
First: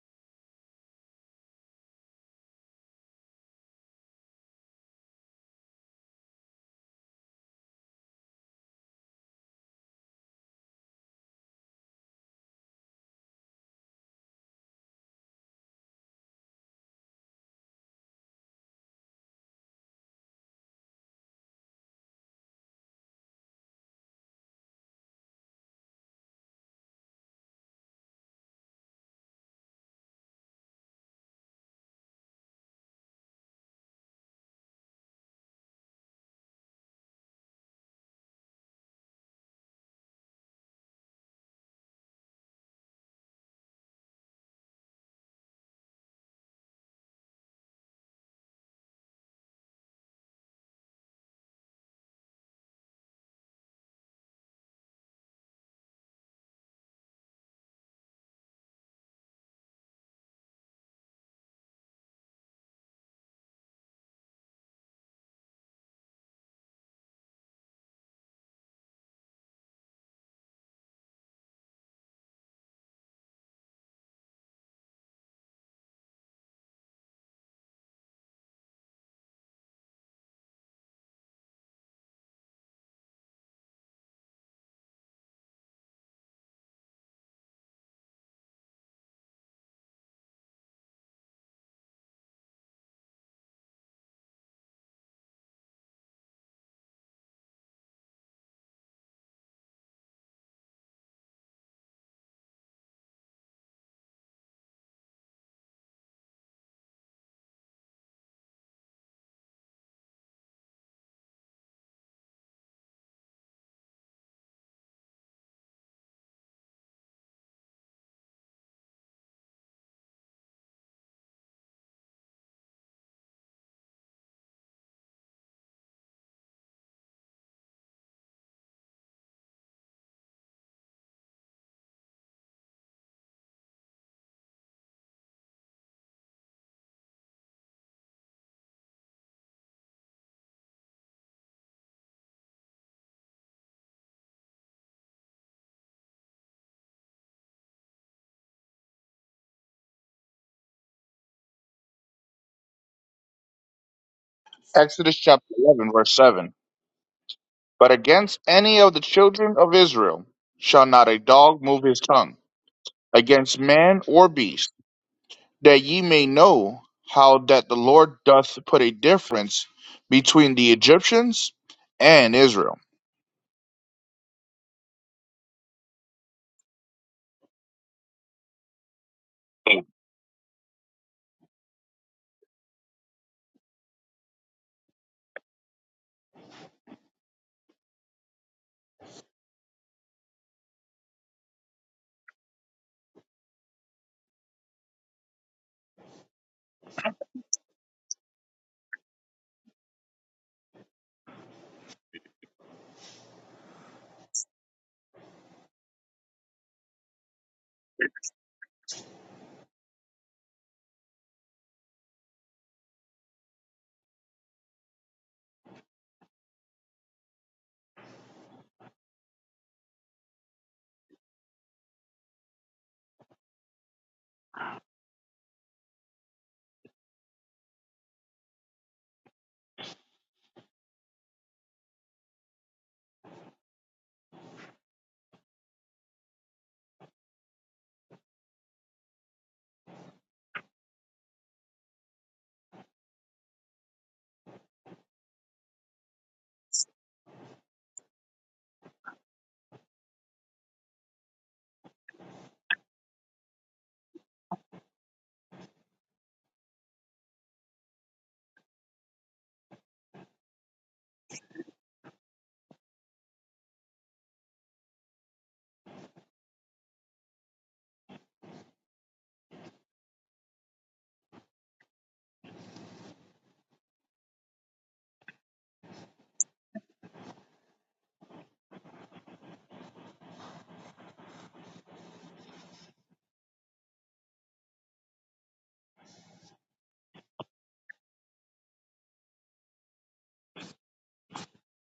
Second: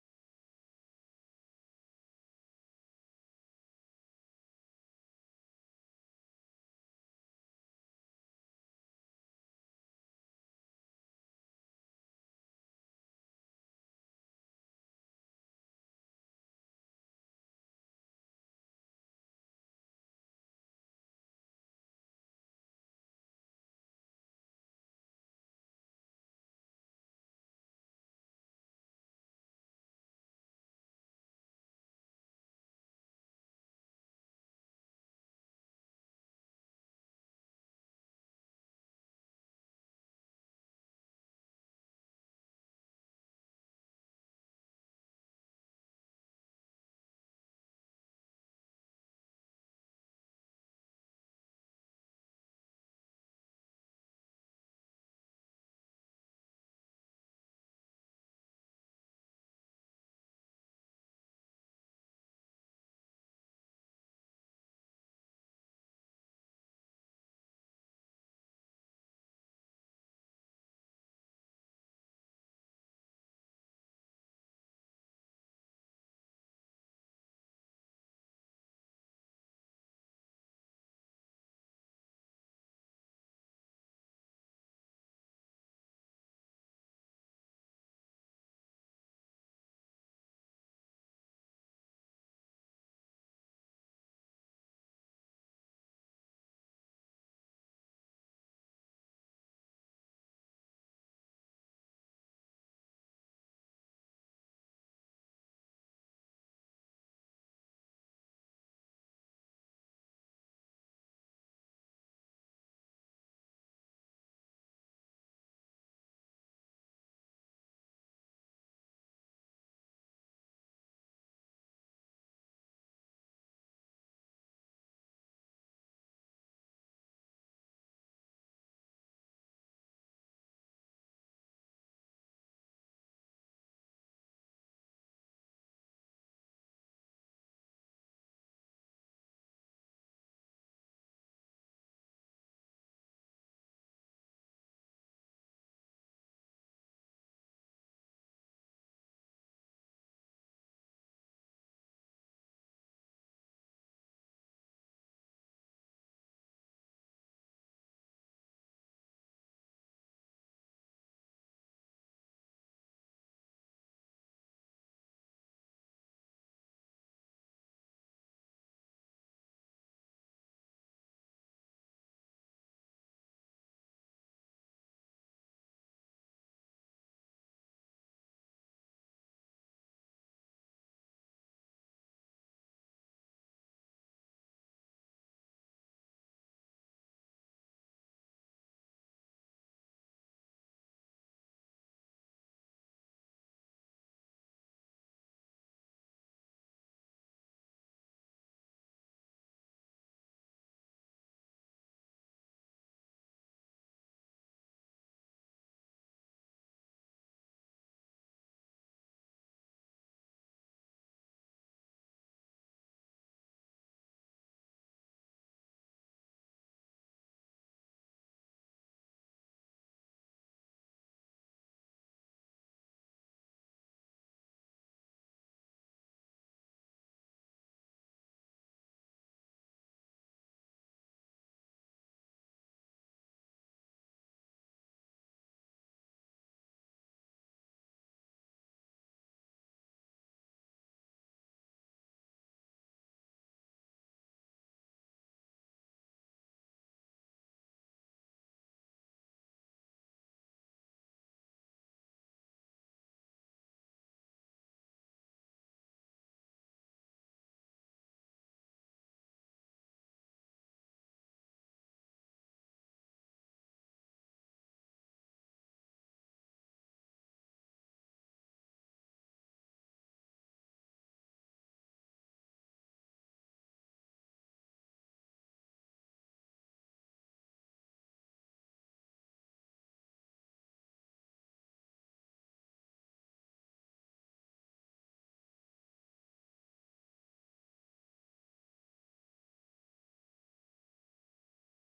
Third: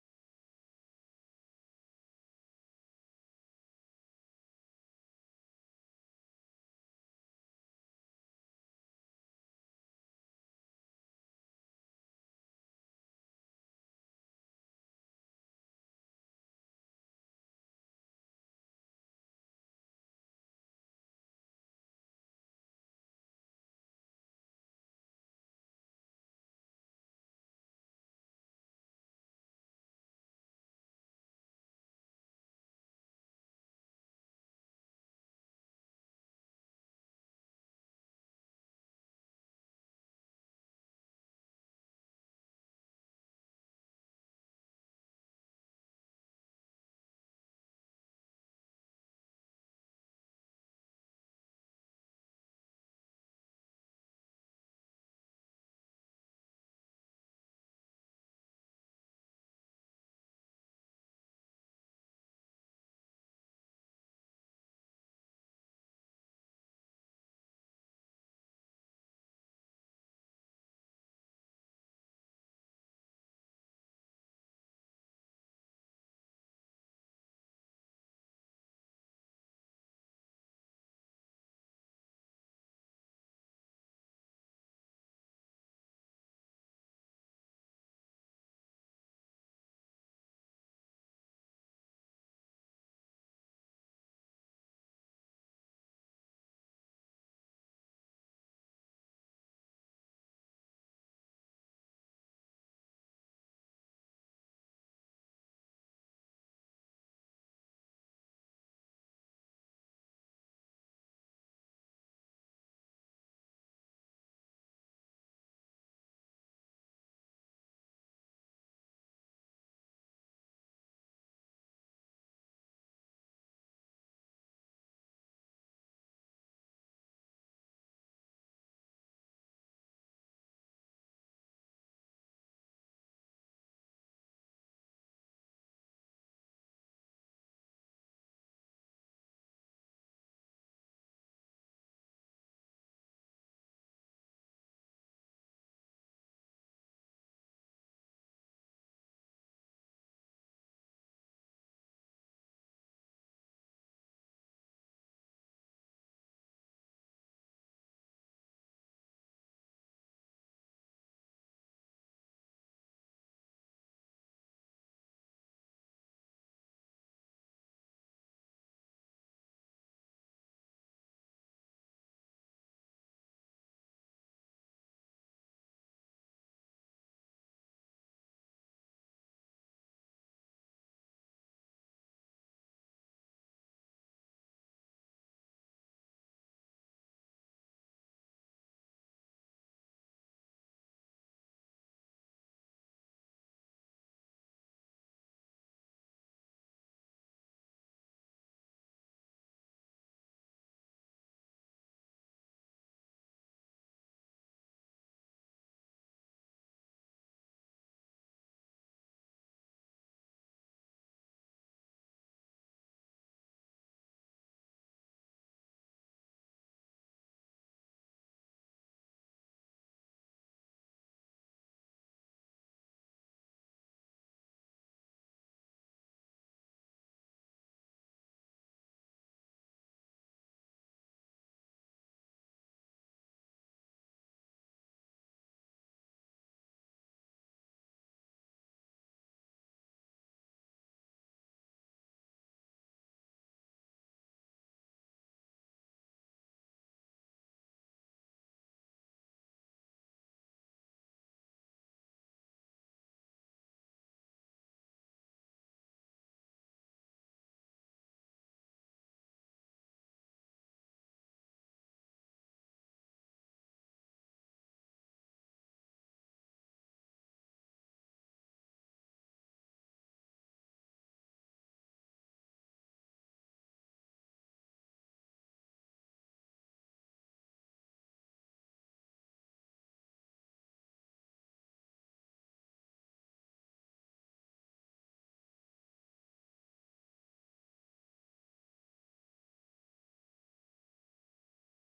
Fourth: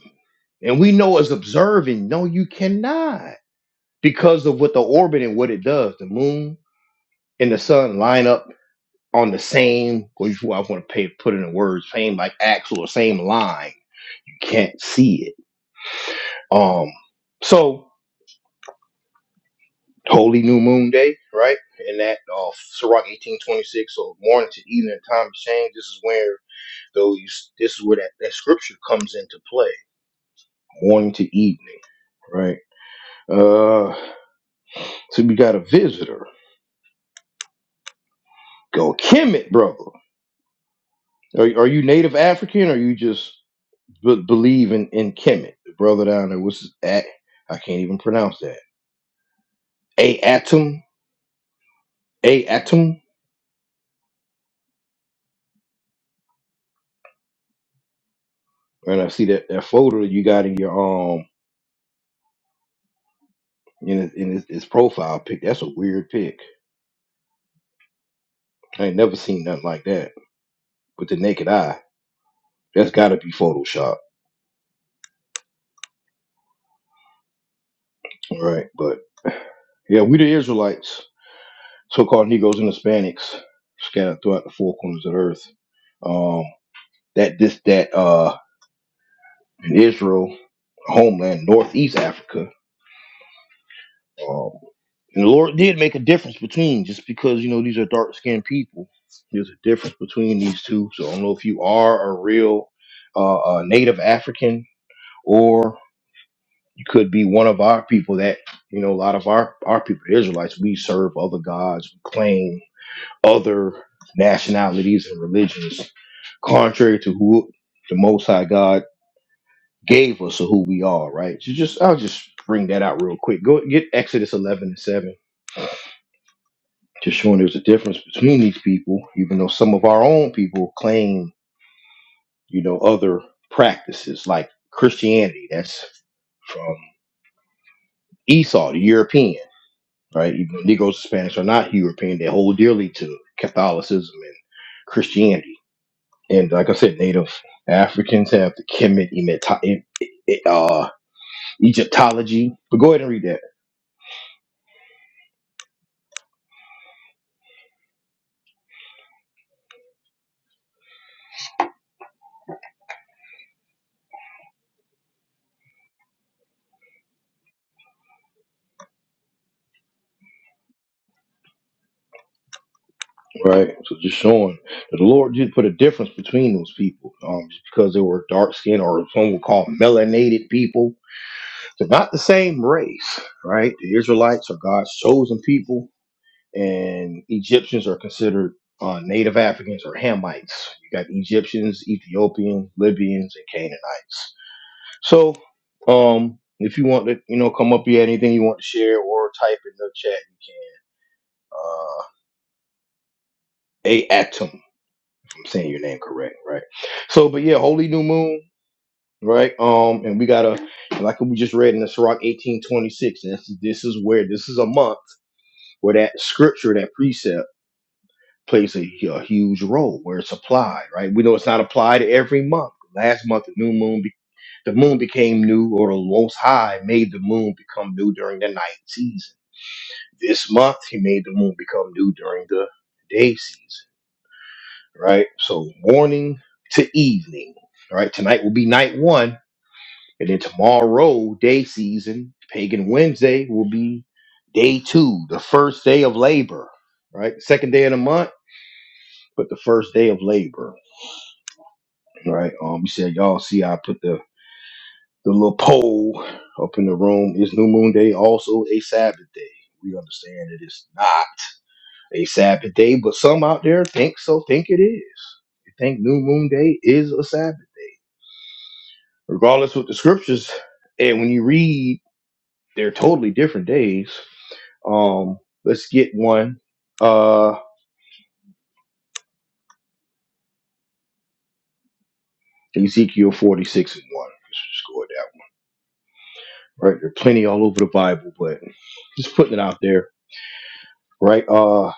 Speaker 1: And we know as observing, no, you cannot because of what the orbit and what it does. The moon and the sun line up on the same, or if I want to pay, put it in words, same like axle or same line. You can't see it. Um, so holy new moon day, right? And that uh Sirach 1826, so morning to evening time of change. This is where those this is where that, that scripture comes into play. Morning to evening, right? Uh. So we got a visitor. Go Kemet, brother. Are, are you native African or you just b- believe in, in Kemet? The brother down there, what's his at? I can't even pronounce that. A Atom? A Atom? And I see that, that photo that you got in your um in his, in his, his profile pic. That's a weird pic. I ain't never seen nothing like that with the naked eye. That's got to be Photoshop, right? But yeah, we the Israelites, so-called Negroes and Hispanics, scattered throughout the four corners of the earth. Um, that this that uh in Israel homeland, Northeast Africa. Um, and the Lord did make a difference between just because you know these are dark skinned people. There's a difference between these two. So I don't know if you are a real uh, uh, Native African or you could be one of our people that you know a lot of our our people the Israelites we serve other gods, we claim other nationalities and religions, contrary to who the Most High God gave us of who we are, right? So just I'll just bring that out real quick. Go get Exodus eleven and seven, just showing there's a difference between these people, even though some of our own people claim, you know, other practices like Christianity. That's from Esau, the European, right? Even though Negroes and Spanish are not European, they hold dearly to Catholicism and Christianity. And like I said, Native Africans have the Kemet Emet- uh, Egyptology. But go ahead and read that.
Speaker 2: Exodus chapter eleven verse seven. But against any of the children of Israel shall not a dog move his tongue against man or beast that ye may know how that the Lord doth put a difference between the Egyptians and Israel.
Speaker 1: Right. So just showing that the Lord did put a difference between those people. Um, just because they were dark skinned or some would call melanated people. They're not the same race, right? The Israelites are God's chosen people, and Egyptians are considered uh, native Africans or Hamites. You got Egyptians, Ethiopians, Libyans, and Canaanites. So um if you want to, you know, come up here, anything you want to share or type in the chat, you can. Uh, Atom. I'm saying your name correct, right? So, but yeah, holy new moon, right? Um, and we gotta like we just read in the Sirach 1826, and this, this is where this is a month where that scripture, that precept, plays a, a huge role where it's applied, right? We know it's not applied every month. Last month, the new moon, be- the moon became new, or the Most High made the moon become new during the night season. This month, He made the moon become new during the day season. right? So morning to evening, right? Tonight will be night one, and then tomorrow, day season, pagan Wednesday will be day two, the first day of labor, right? Second day of the month, but the first day of labor, right? Um, you said y'all see I put the the little poll up in the room. Is New Moon Day also a Sabbath day? We understand it is not a Sabbath day, but some out there think so, think it is. They think New Moon Day is a Sabbath. regardless with the scriptures and when you read they're totally different days um let's get one uh ezekiel 46 and 1 let's just go with that one right there are plenty all over the bible but just putting it out there right uh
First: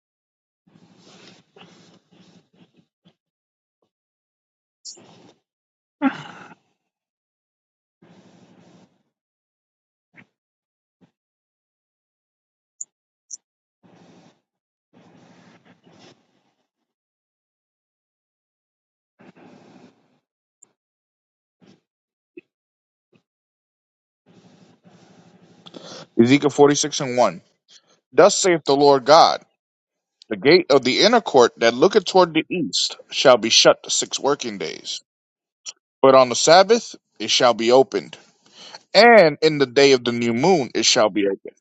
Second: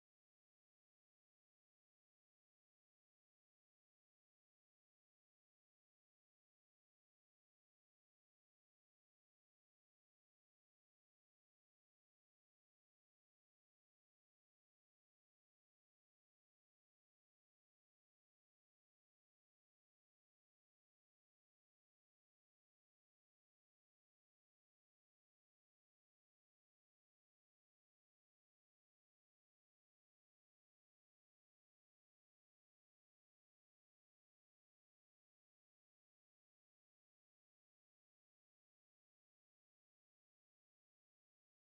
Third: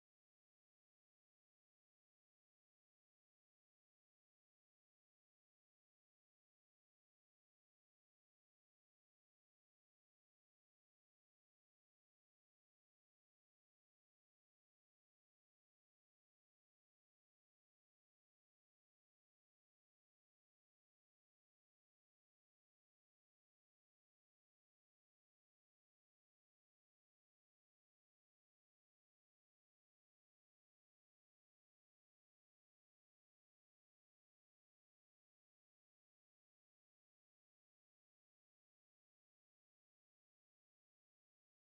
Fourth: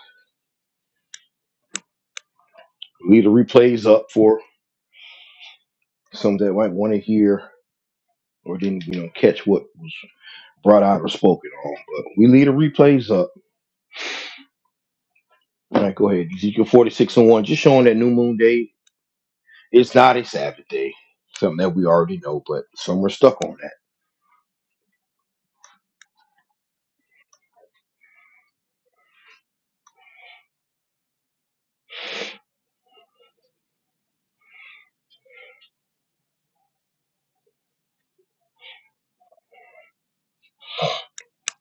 Speaker 1: leave the replays up for some that might want to hear or didn't you know catch what was brought out or spoken on but we leave the replays up all right go ahead ezekiel 46 and 1 just showing that new moon day It's not a Sabbath day. Something that we already know, but some are stuck on that.
Speaker 2: Ezekiel 46 and 1. Thus saith the Lord God, the gate of the inner court that looketh toward the east shall be shut six working days, but on the Sabbath it shall be opened, and in the day of the new moon it shall be opened.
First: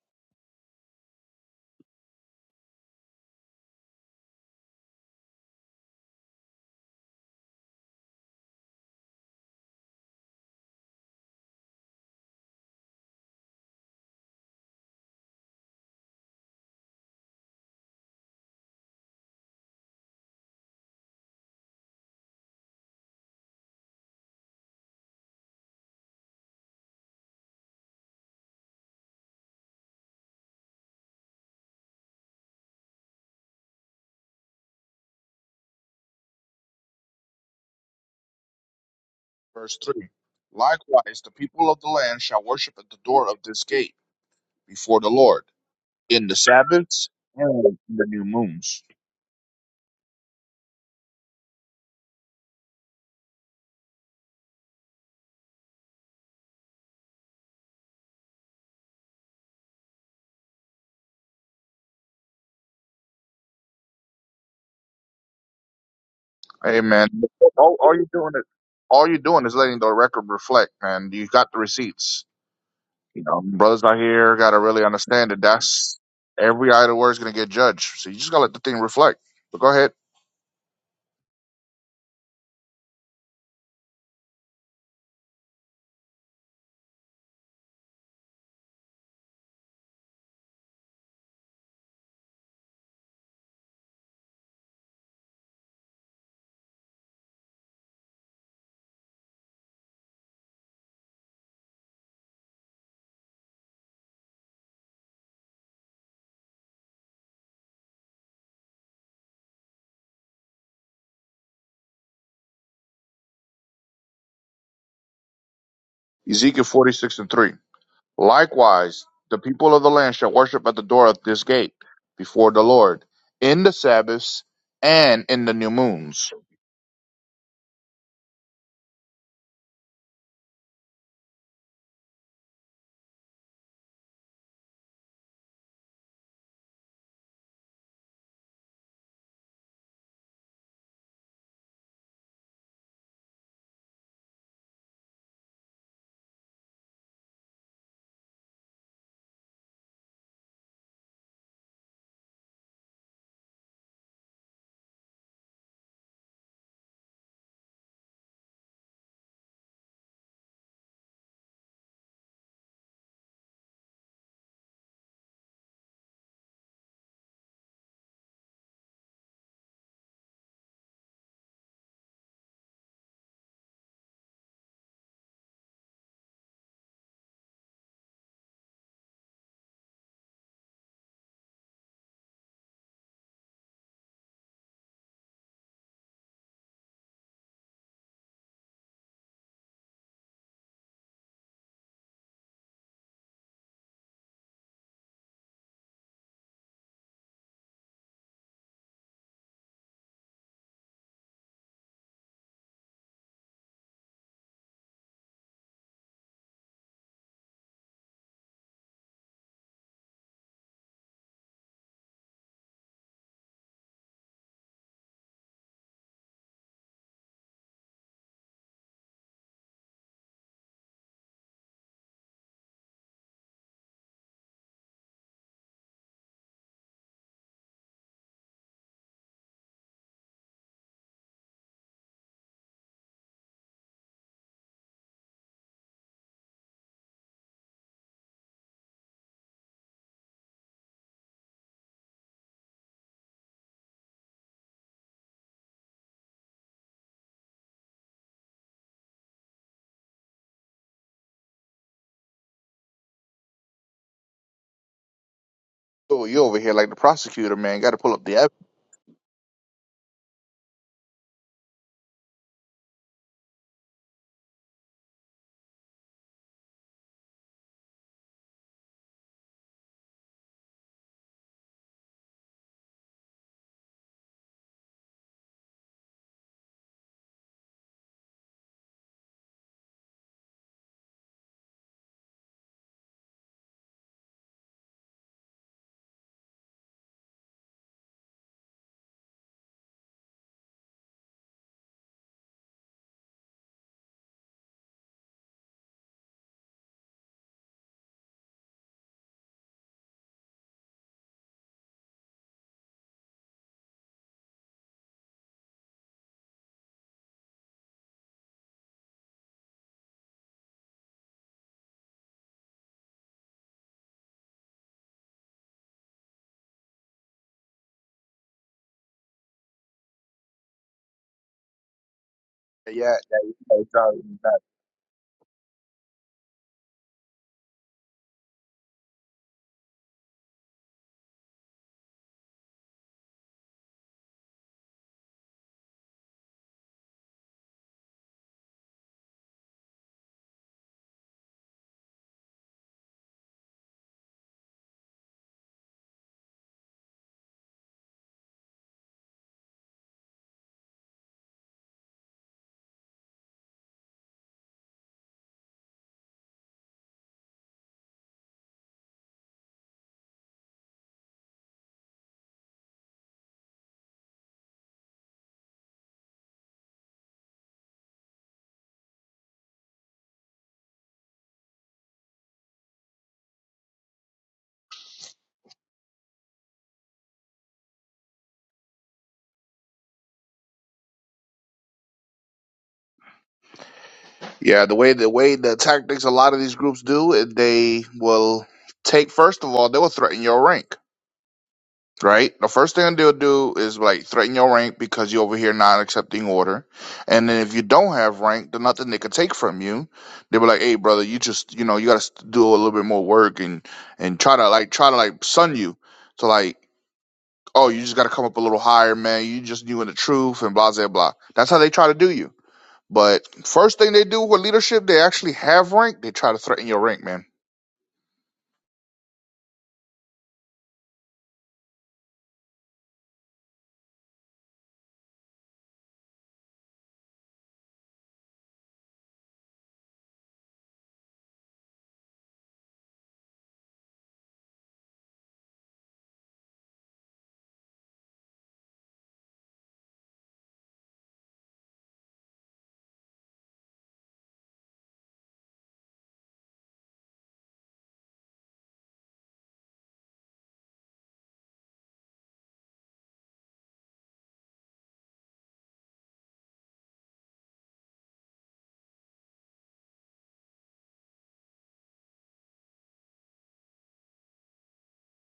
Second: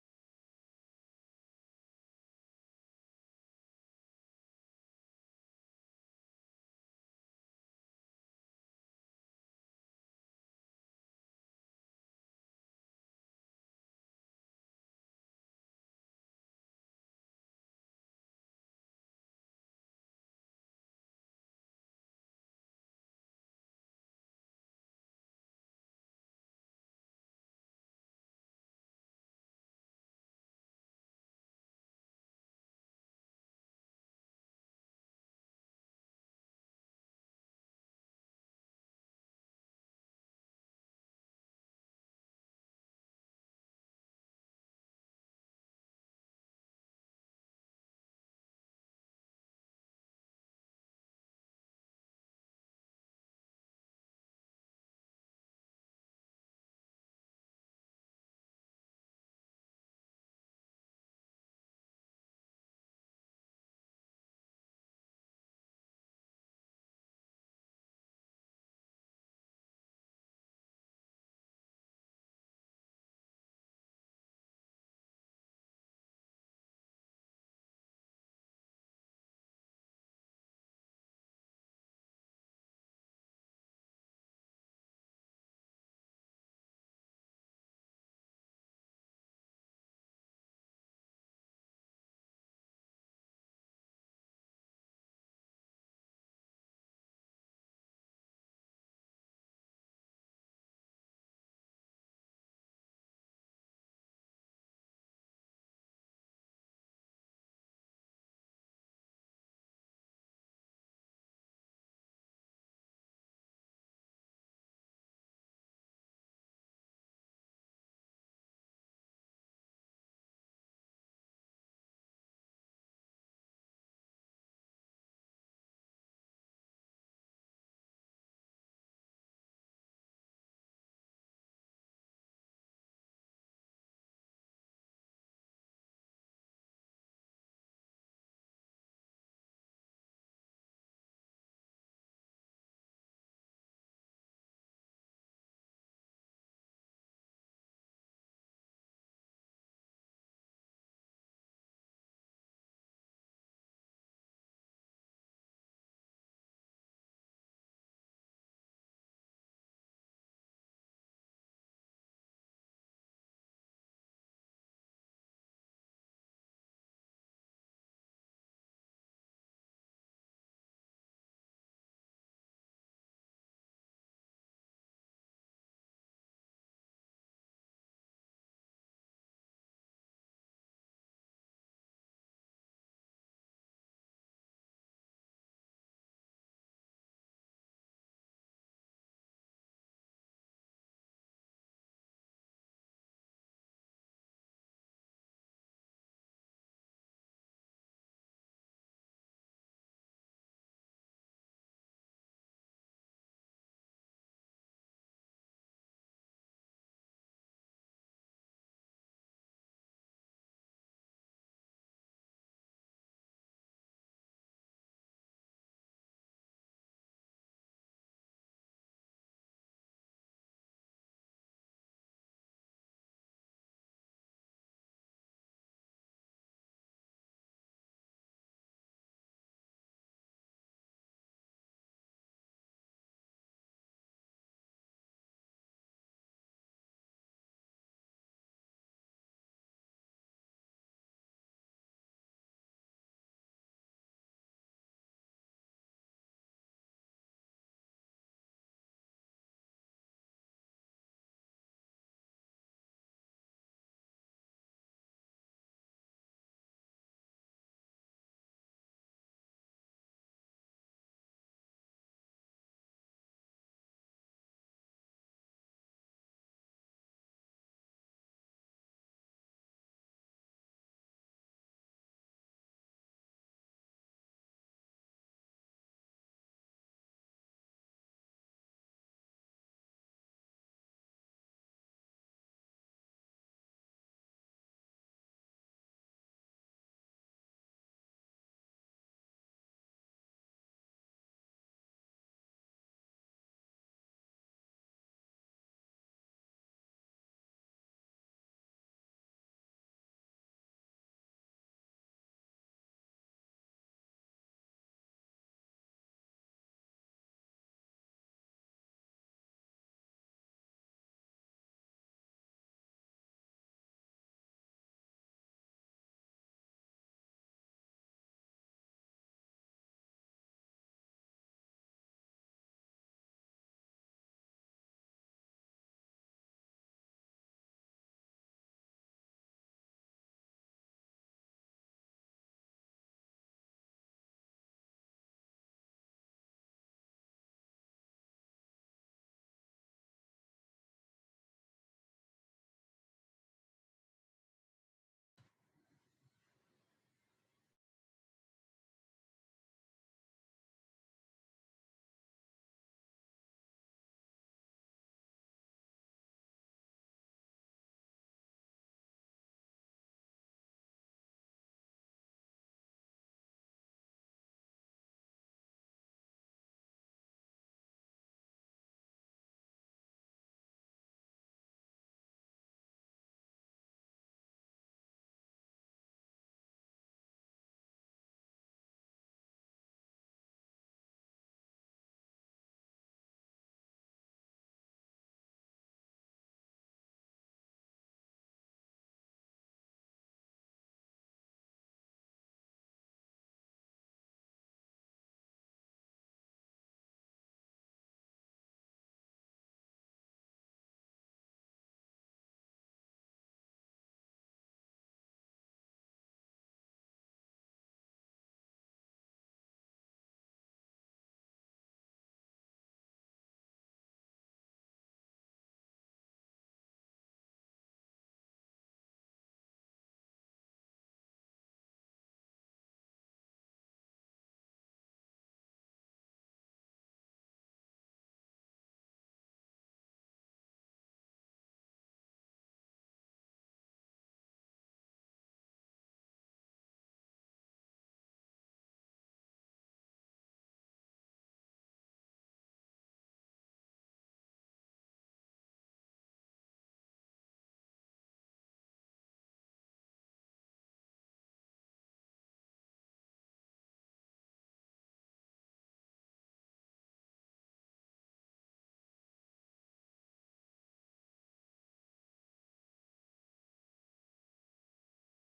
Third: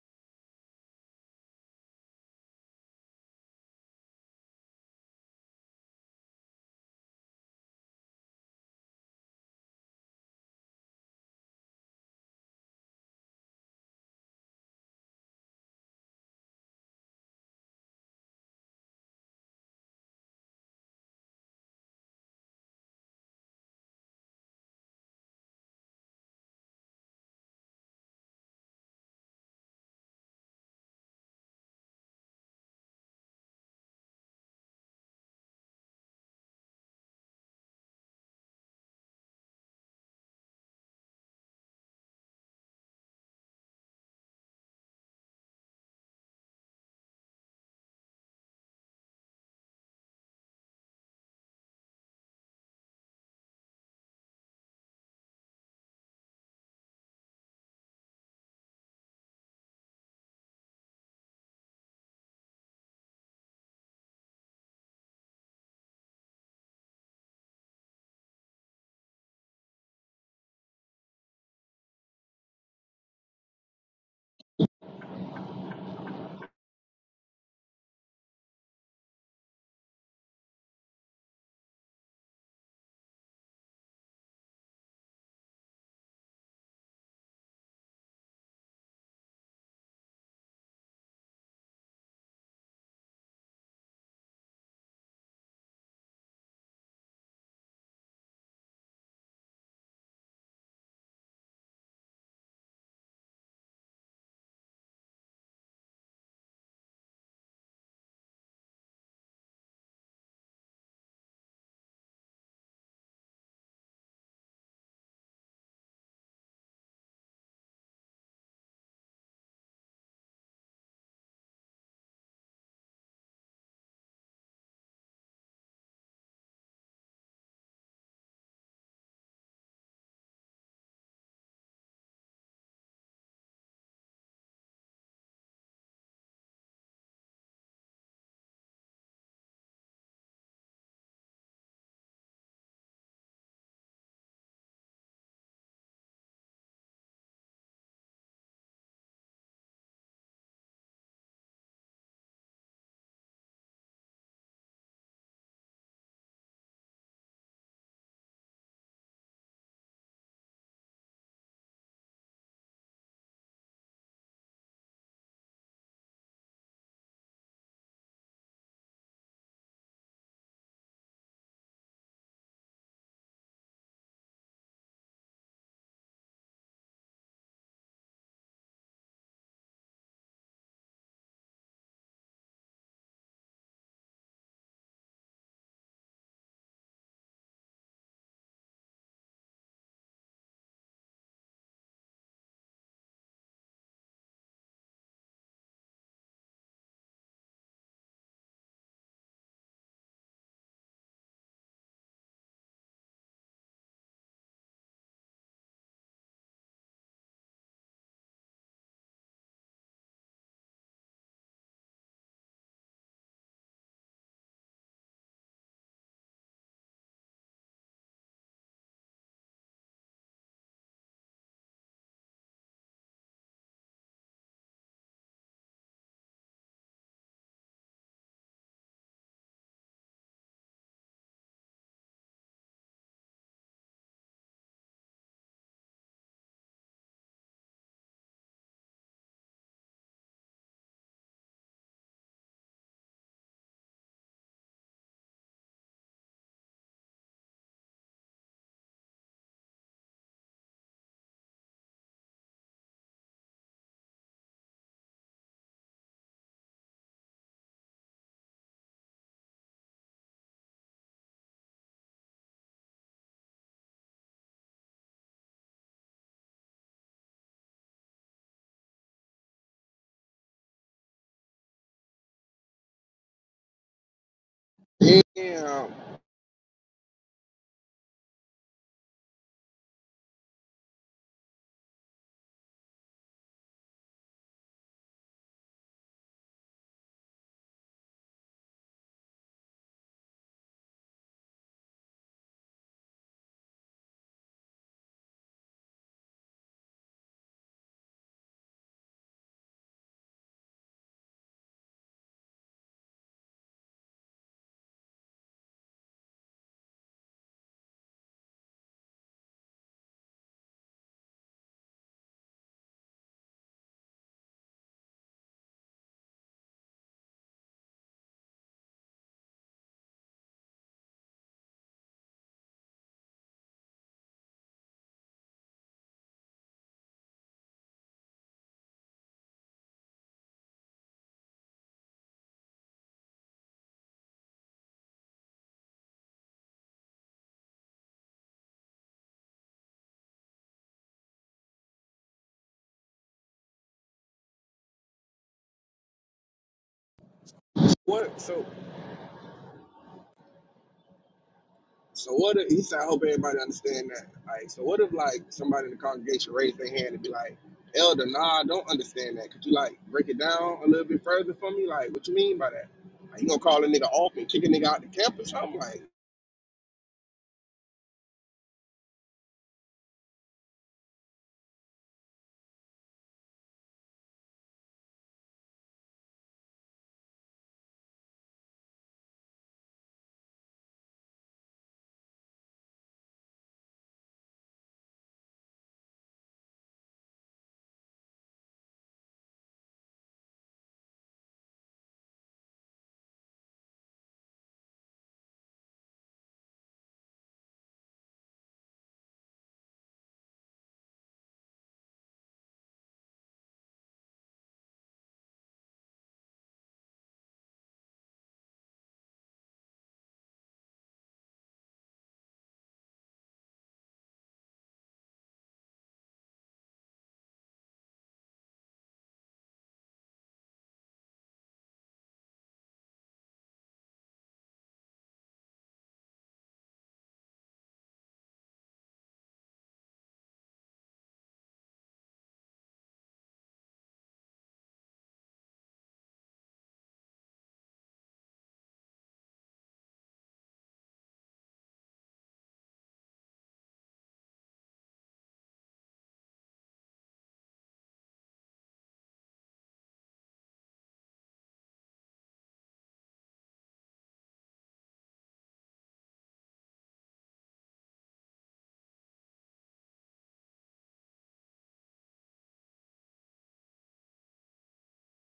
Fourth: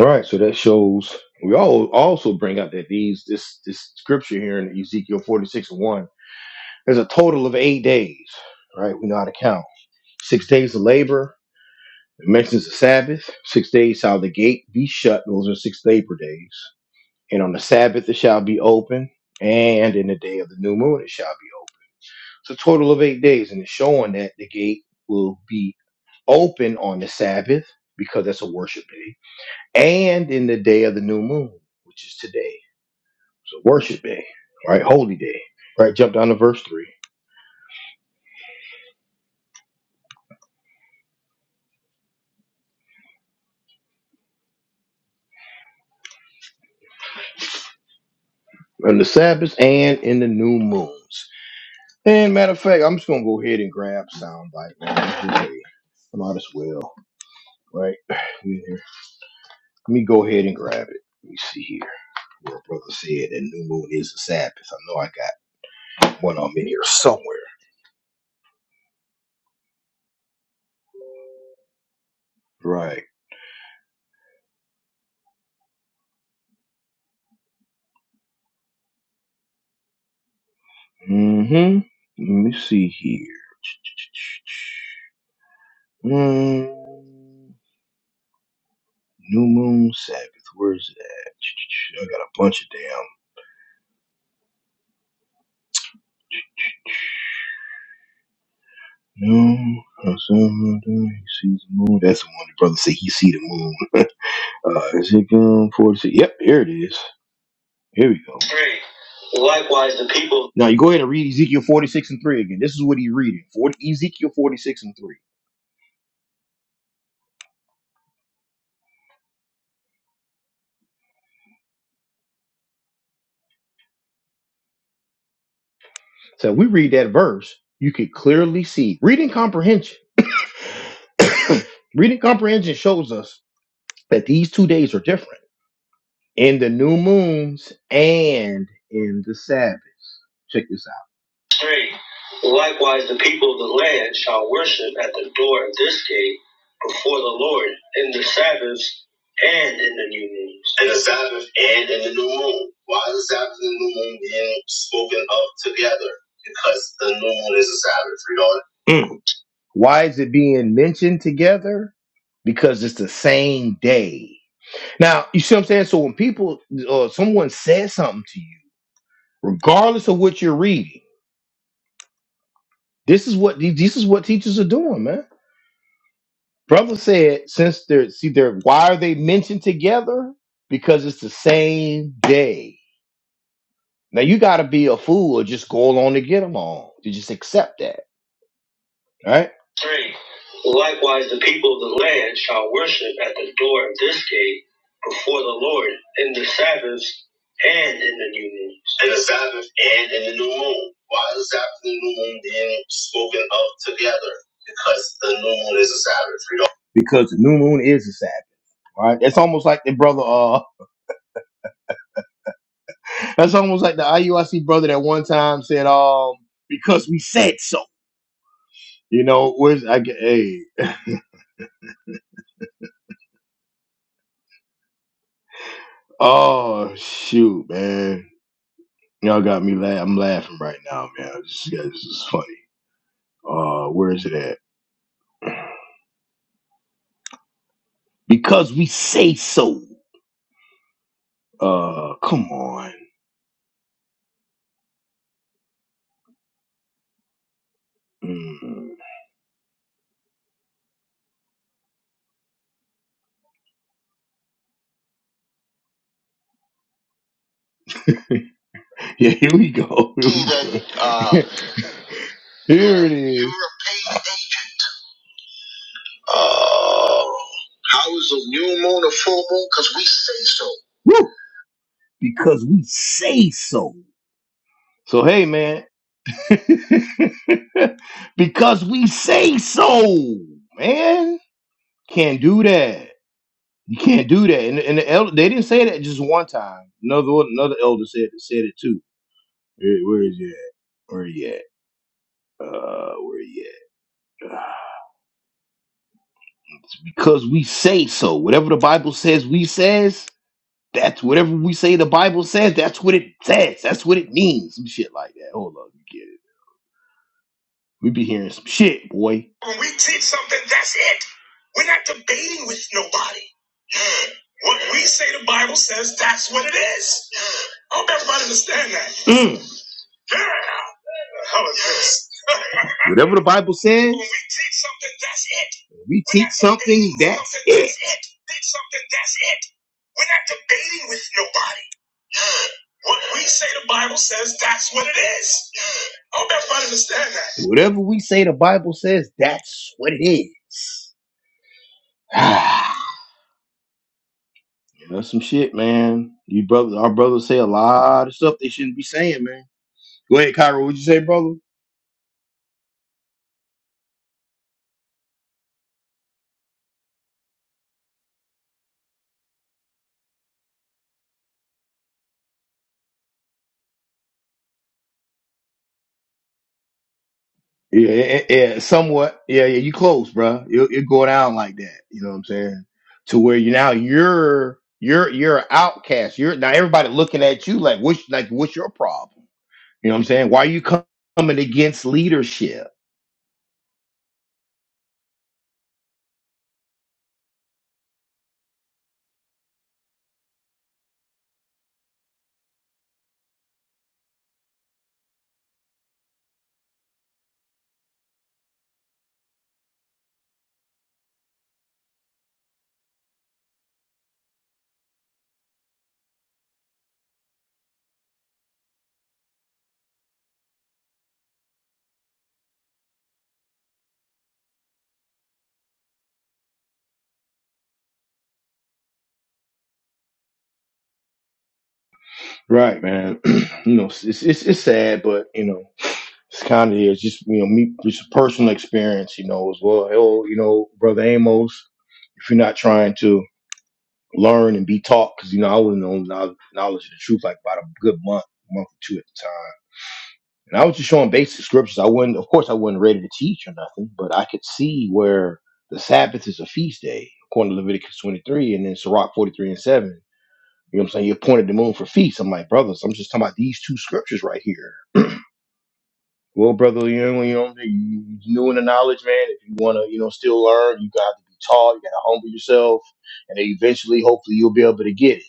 Speaker 1: All right, so that shows we all also bring up that these this this scripture here in Ezekiel 46 and 1, there's a total of eight days, right? We know how to count. Six days of labor, it mentions the Sabbath, six days shall the gate be shut, those are six labor days. And on the Sabbath it shall be open, and in the day of the new moon it shall be open. It's a total of eight days, and it's showing that the gate will be open on the Sabbath because that's a worship day, and in the day of the new moon, which is today. So worship day, right? Holy day, right? Jump down to verse three.
Speaker 2: Verse 3. Likewise, the people of the land shall worship at the door of this gate before the Lord in the Sabbaths and in the new moons.
Speaker 1: On the Sabbath and in the new moons. And matter of fact, I'm just gonna go ahead and grab soundbite. Man. I might as well, right? We in here. Let me go ahead and grab it. Let me see here. Where brother said that new moon is the Sabbath. I know I got one of them in
Speaker 2: Hey
Speaker 1: here
Speaker 2: man,
Speaker 1: somewhere.
Speaker 2: all, all you're doing is all you're doing is letting the record reflect, man. You got the receipts.
Speaker 1: Right.
Speaker 2: You know, brothers out here gotta really understand that that's every idle word's gonna get judged. So you just gotta let the thing reflect. But go ahead.
Speaker 1: Mm-hmm. Let me see here. Mm, new moon Sabbath. Where's that? I got a bunch of damn. No, on Sunday he sees the moon. That's the one the brother said he see the moon. uh, Ezekiel 46. Yep, here it is. Here we go. Three. Likewise, the people. Now you go ahead and read Ezekiel 46 and 3 again. This is what he reading. 40, Ezekiel 46 and 3.
Speaker 2: Ezekiel forty six and three. Likewise, the people of the land shall worship at the door of this gate before the Lord in the Sabbaths and in the new moons.
Speaker 1: So if we read that verse, you could clearly see reading comprehension. reading comprehension shows us that these two days are different in the new moons and in the Sabbaths. Check this out. Three. Likewise, the people of the land shall worship at the door of this gate before the Lord in the Sabbaths and in the new moons. In the Sabbath and in the new moon. Why is the Sabbath and the new moon being spoken of together? Because the new moon is a Sabbath. Read on. Mm. Why is it being mentioned together? Because it's the same day now, you see what I'm saying? So when people or someone says something to you, regardless of what you're reading, this is what this is what teachers are doing, man. Brother said, since they're see they're why are they mentioned together? Because it's the same day. Now you gotta be a fool or just go along to get along to just accept that. All Right? 3. Likewise, the people of the land shall worship at the door of this gate before the Lord in the Sabbaths and in the new moons. In the Sabbath and in the new moon. Why is the Sabbath and the new moon being spoken of together? Because the new moon is a Sabbath. We do Because the new moon is a Sabbath. All Right? That's almost like the brother. Uh, that's almost like the IUIC brother that one time said, "Um, because we said so." You know, where's I get? Hey, oh shoot, man. Y'all got me la I'm laughing right now, man. This, yeah, this is funny. Uh, where is it at? Because we say so. Uh, come on. Mm.
Speaker 2: So you over here like the prosecutor, man. Got to pull up the evidence.
Speaker 1: yeah, here we go. Here we go. uh, here it is. You were paid eight. Oh, how is a new moon a full moon? Because we say so. Woo! Because we say so.
Speaker 4: bro.
Speaker 1: So hey, man.
Speaker 4: Yeah.
Speaker 1: because we say so, man. Can't do that. You can't do that. And, and the elder, they didn't say that just one time. Another one- another elder said said it too. Where, where is you at? Where you at? Uh, where you at? Uh, Because we say so. Whatever the Bible says, we says. That's whatever we say. The Bible says. That's what it says. That's what it means. Some shit like that. Hold up, you get it? We be hearing some shit, boy. When we teach something, that's it. We're not debating with nobody. What we say the Bible says, that's what it is. I hope everybody understand that.
Speaker 2: Yeah,
Speaker 1: Whatever the
Speaker 2: yeah,
Speaker 1: Bible
Speaker 2: yeah,
Speaker 1: says, When we
Speaker 2: sorry.
Speaker 1: teach something, that's it. we teach something, that's it. Teach something, that's it. We're not debating with nobody. What we say the Bible says, that's what it is. I hope everybody understand that. Whatever we say the Bible says, that's what it is. Ah, That's some shit, man. You brothers, our brothers say a lot of
Speaker 4: What?
Speaker 1: stuff
Speaker 4: So,
Speaker 1: they shouldn't be saying, man. Go ahead, Cairo. What'd you say, brother?
Speaker 4: so what? If, he said, I hope everybody understand that. Like, so what if like somebody in the congregation raised their hand and be like, Elder, nah, I don't understand that. Could you like break it down a little bit further for me? Like, what you mean by that? Like, you gonna call a nigga off and kick a nigga out the campus? I'm like,
Speaker 1: Yeah, yeah, yeah, yeah, somewhat. Yeah, yeah, you close, bruh. It it go down like that. You know what I'm saying? To where you now you're you're you're an outcast. You're now everybody looking at you like what's like what's your problem? You know what I'm saying? Why you com- coming against leadership?
Speaker 2: Yeah, the way the way the tactics a lot of these groups do, is they will take first of all, they will threaten your rank, right? The first thing they'll do is like threaten your rank because you're over here not accepting order, and then if you don't have rank, there's nothing they could take from you. They were like, "Hey, brother, you just you know you got to do a little bit more work and and try to like try to like sun you to like." Oh, you just got to come up a little higher, man. You just knew in the truth and blah, blah, blah. That's how they try to do you but first thing they do with leadership, they actually have rank. They try to threaten your rank, man.
Speaker 1: Right, man. you know, it's, it's it's it's sad, but you know, it's kind of is just you know me just personal experience. You know as well. Oh, you know, brother Amos, if you're not trying to. learn and be taught because you know I wasn't on knowl- knowledge of the truth like about a good month, month or two at the time. And I was just showing basic scriptures. I wasn't, of course, I wasn't ready to teach or nothing, but I could see where the Sabbath is a feast day according to Leviticus 23 and then Sirach 43 and 7. You know what I'm saying? You appointed the moon for feasts. I'm like, brothers, I'm just talking about these two scriptures right here. Well, brother, you know, you know, you new in the knowledge, man. If you want to, you know, still learn, you got to be taught. You got to humble yourself, and then eventually, hopefully, you'll be able to get it.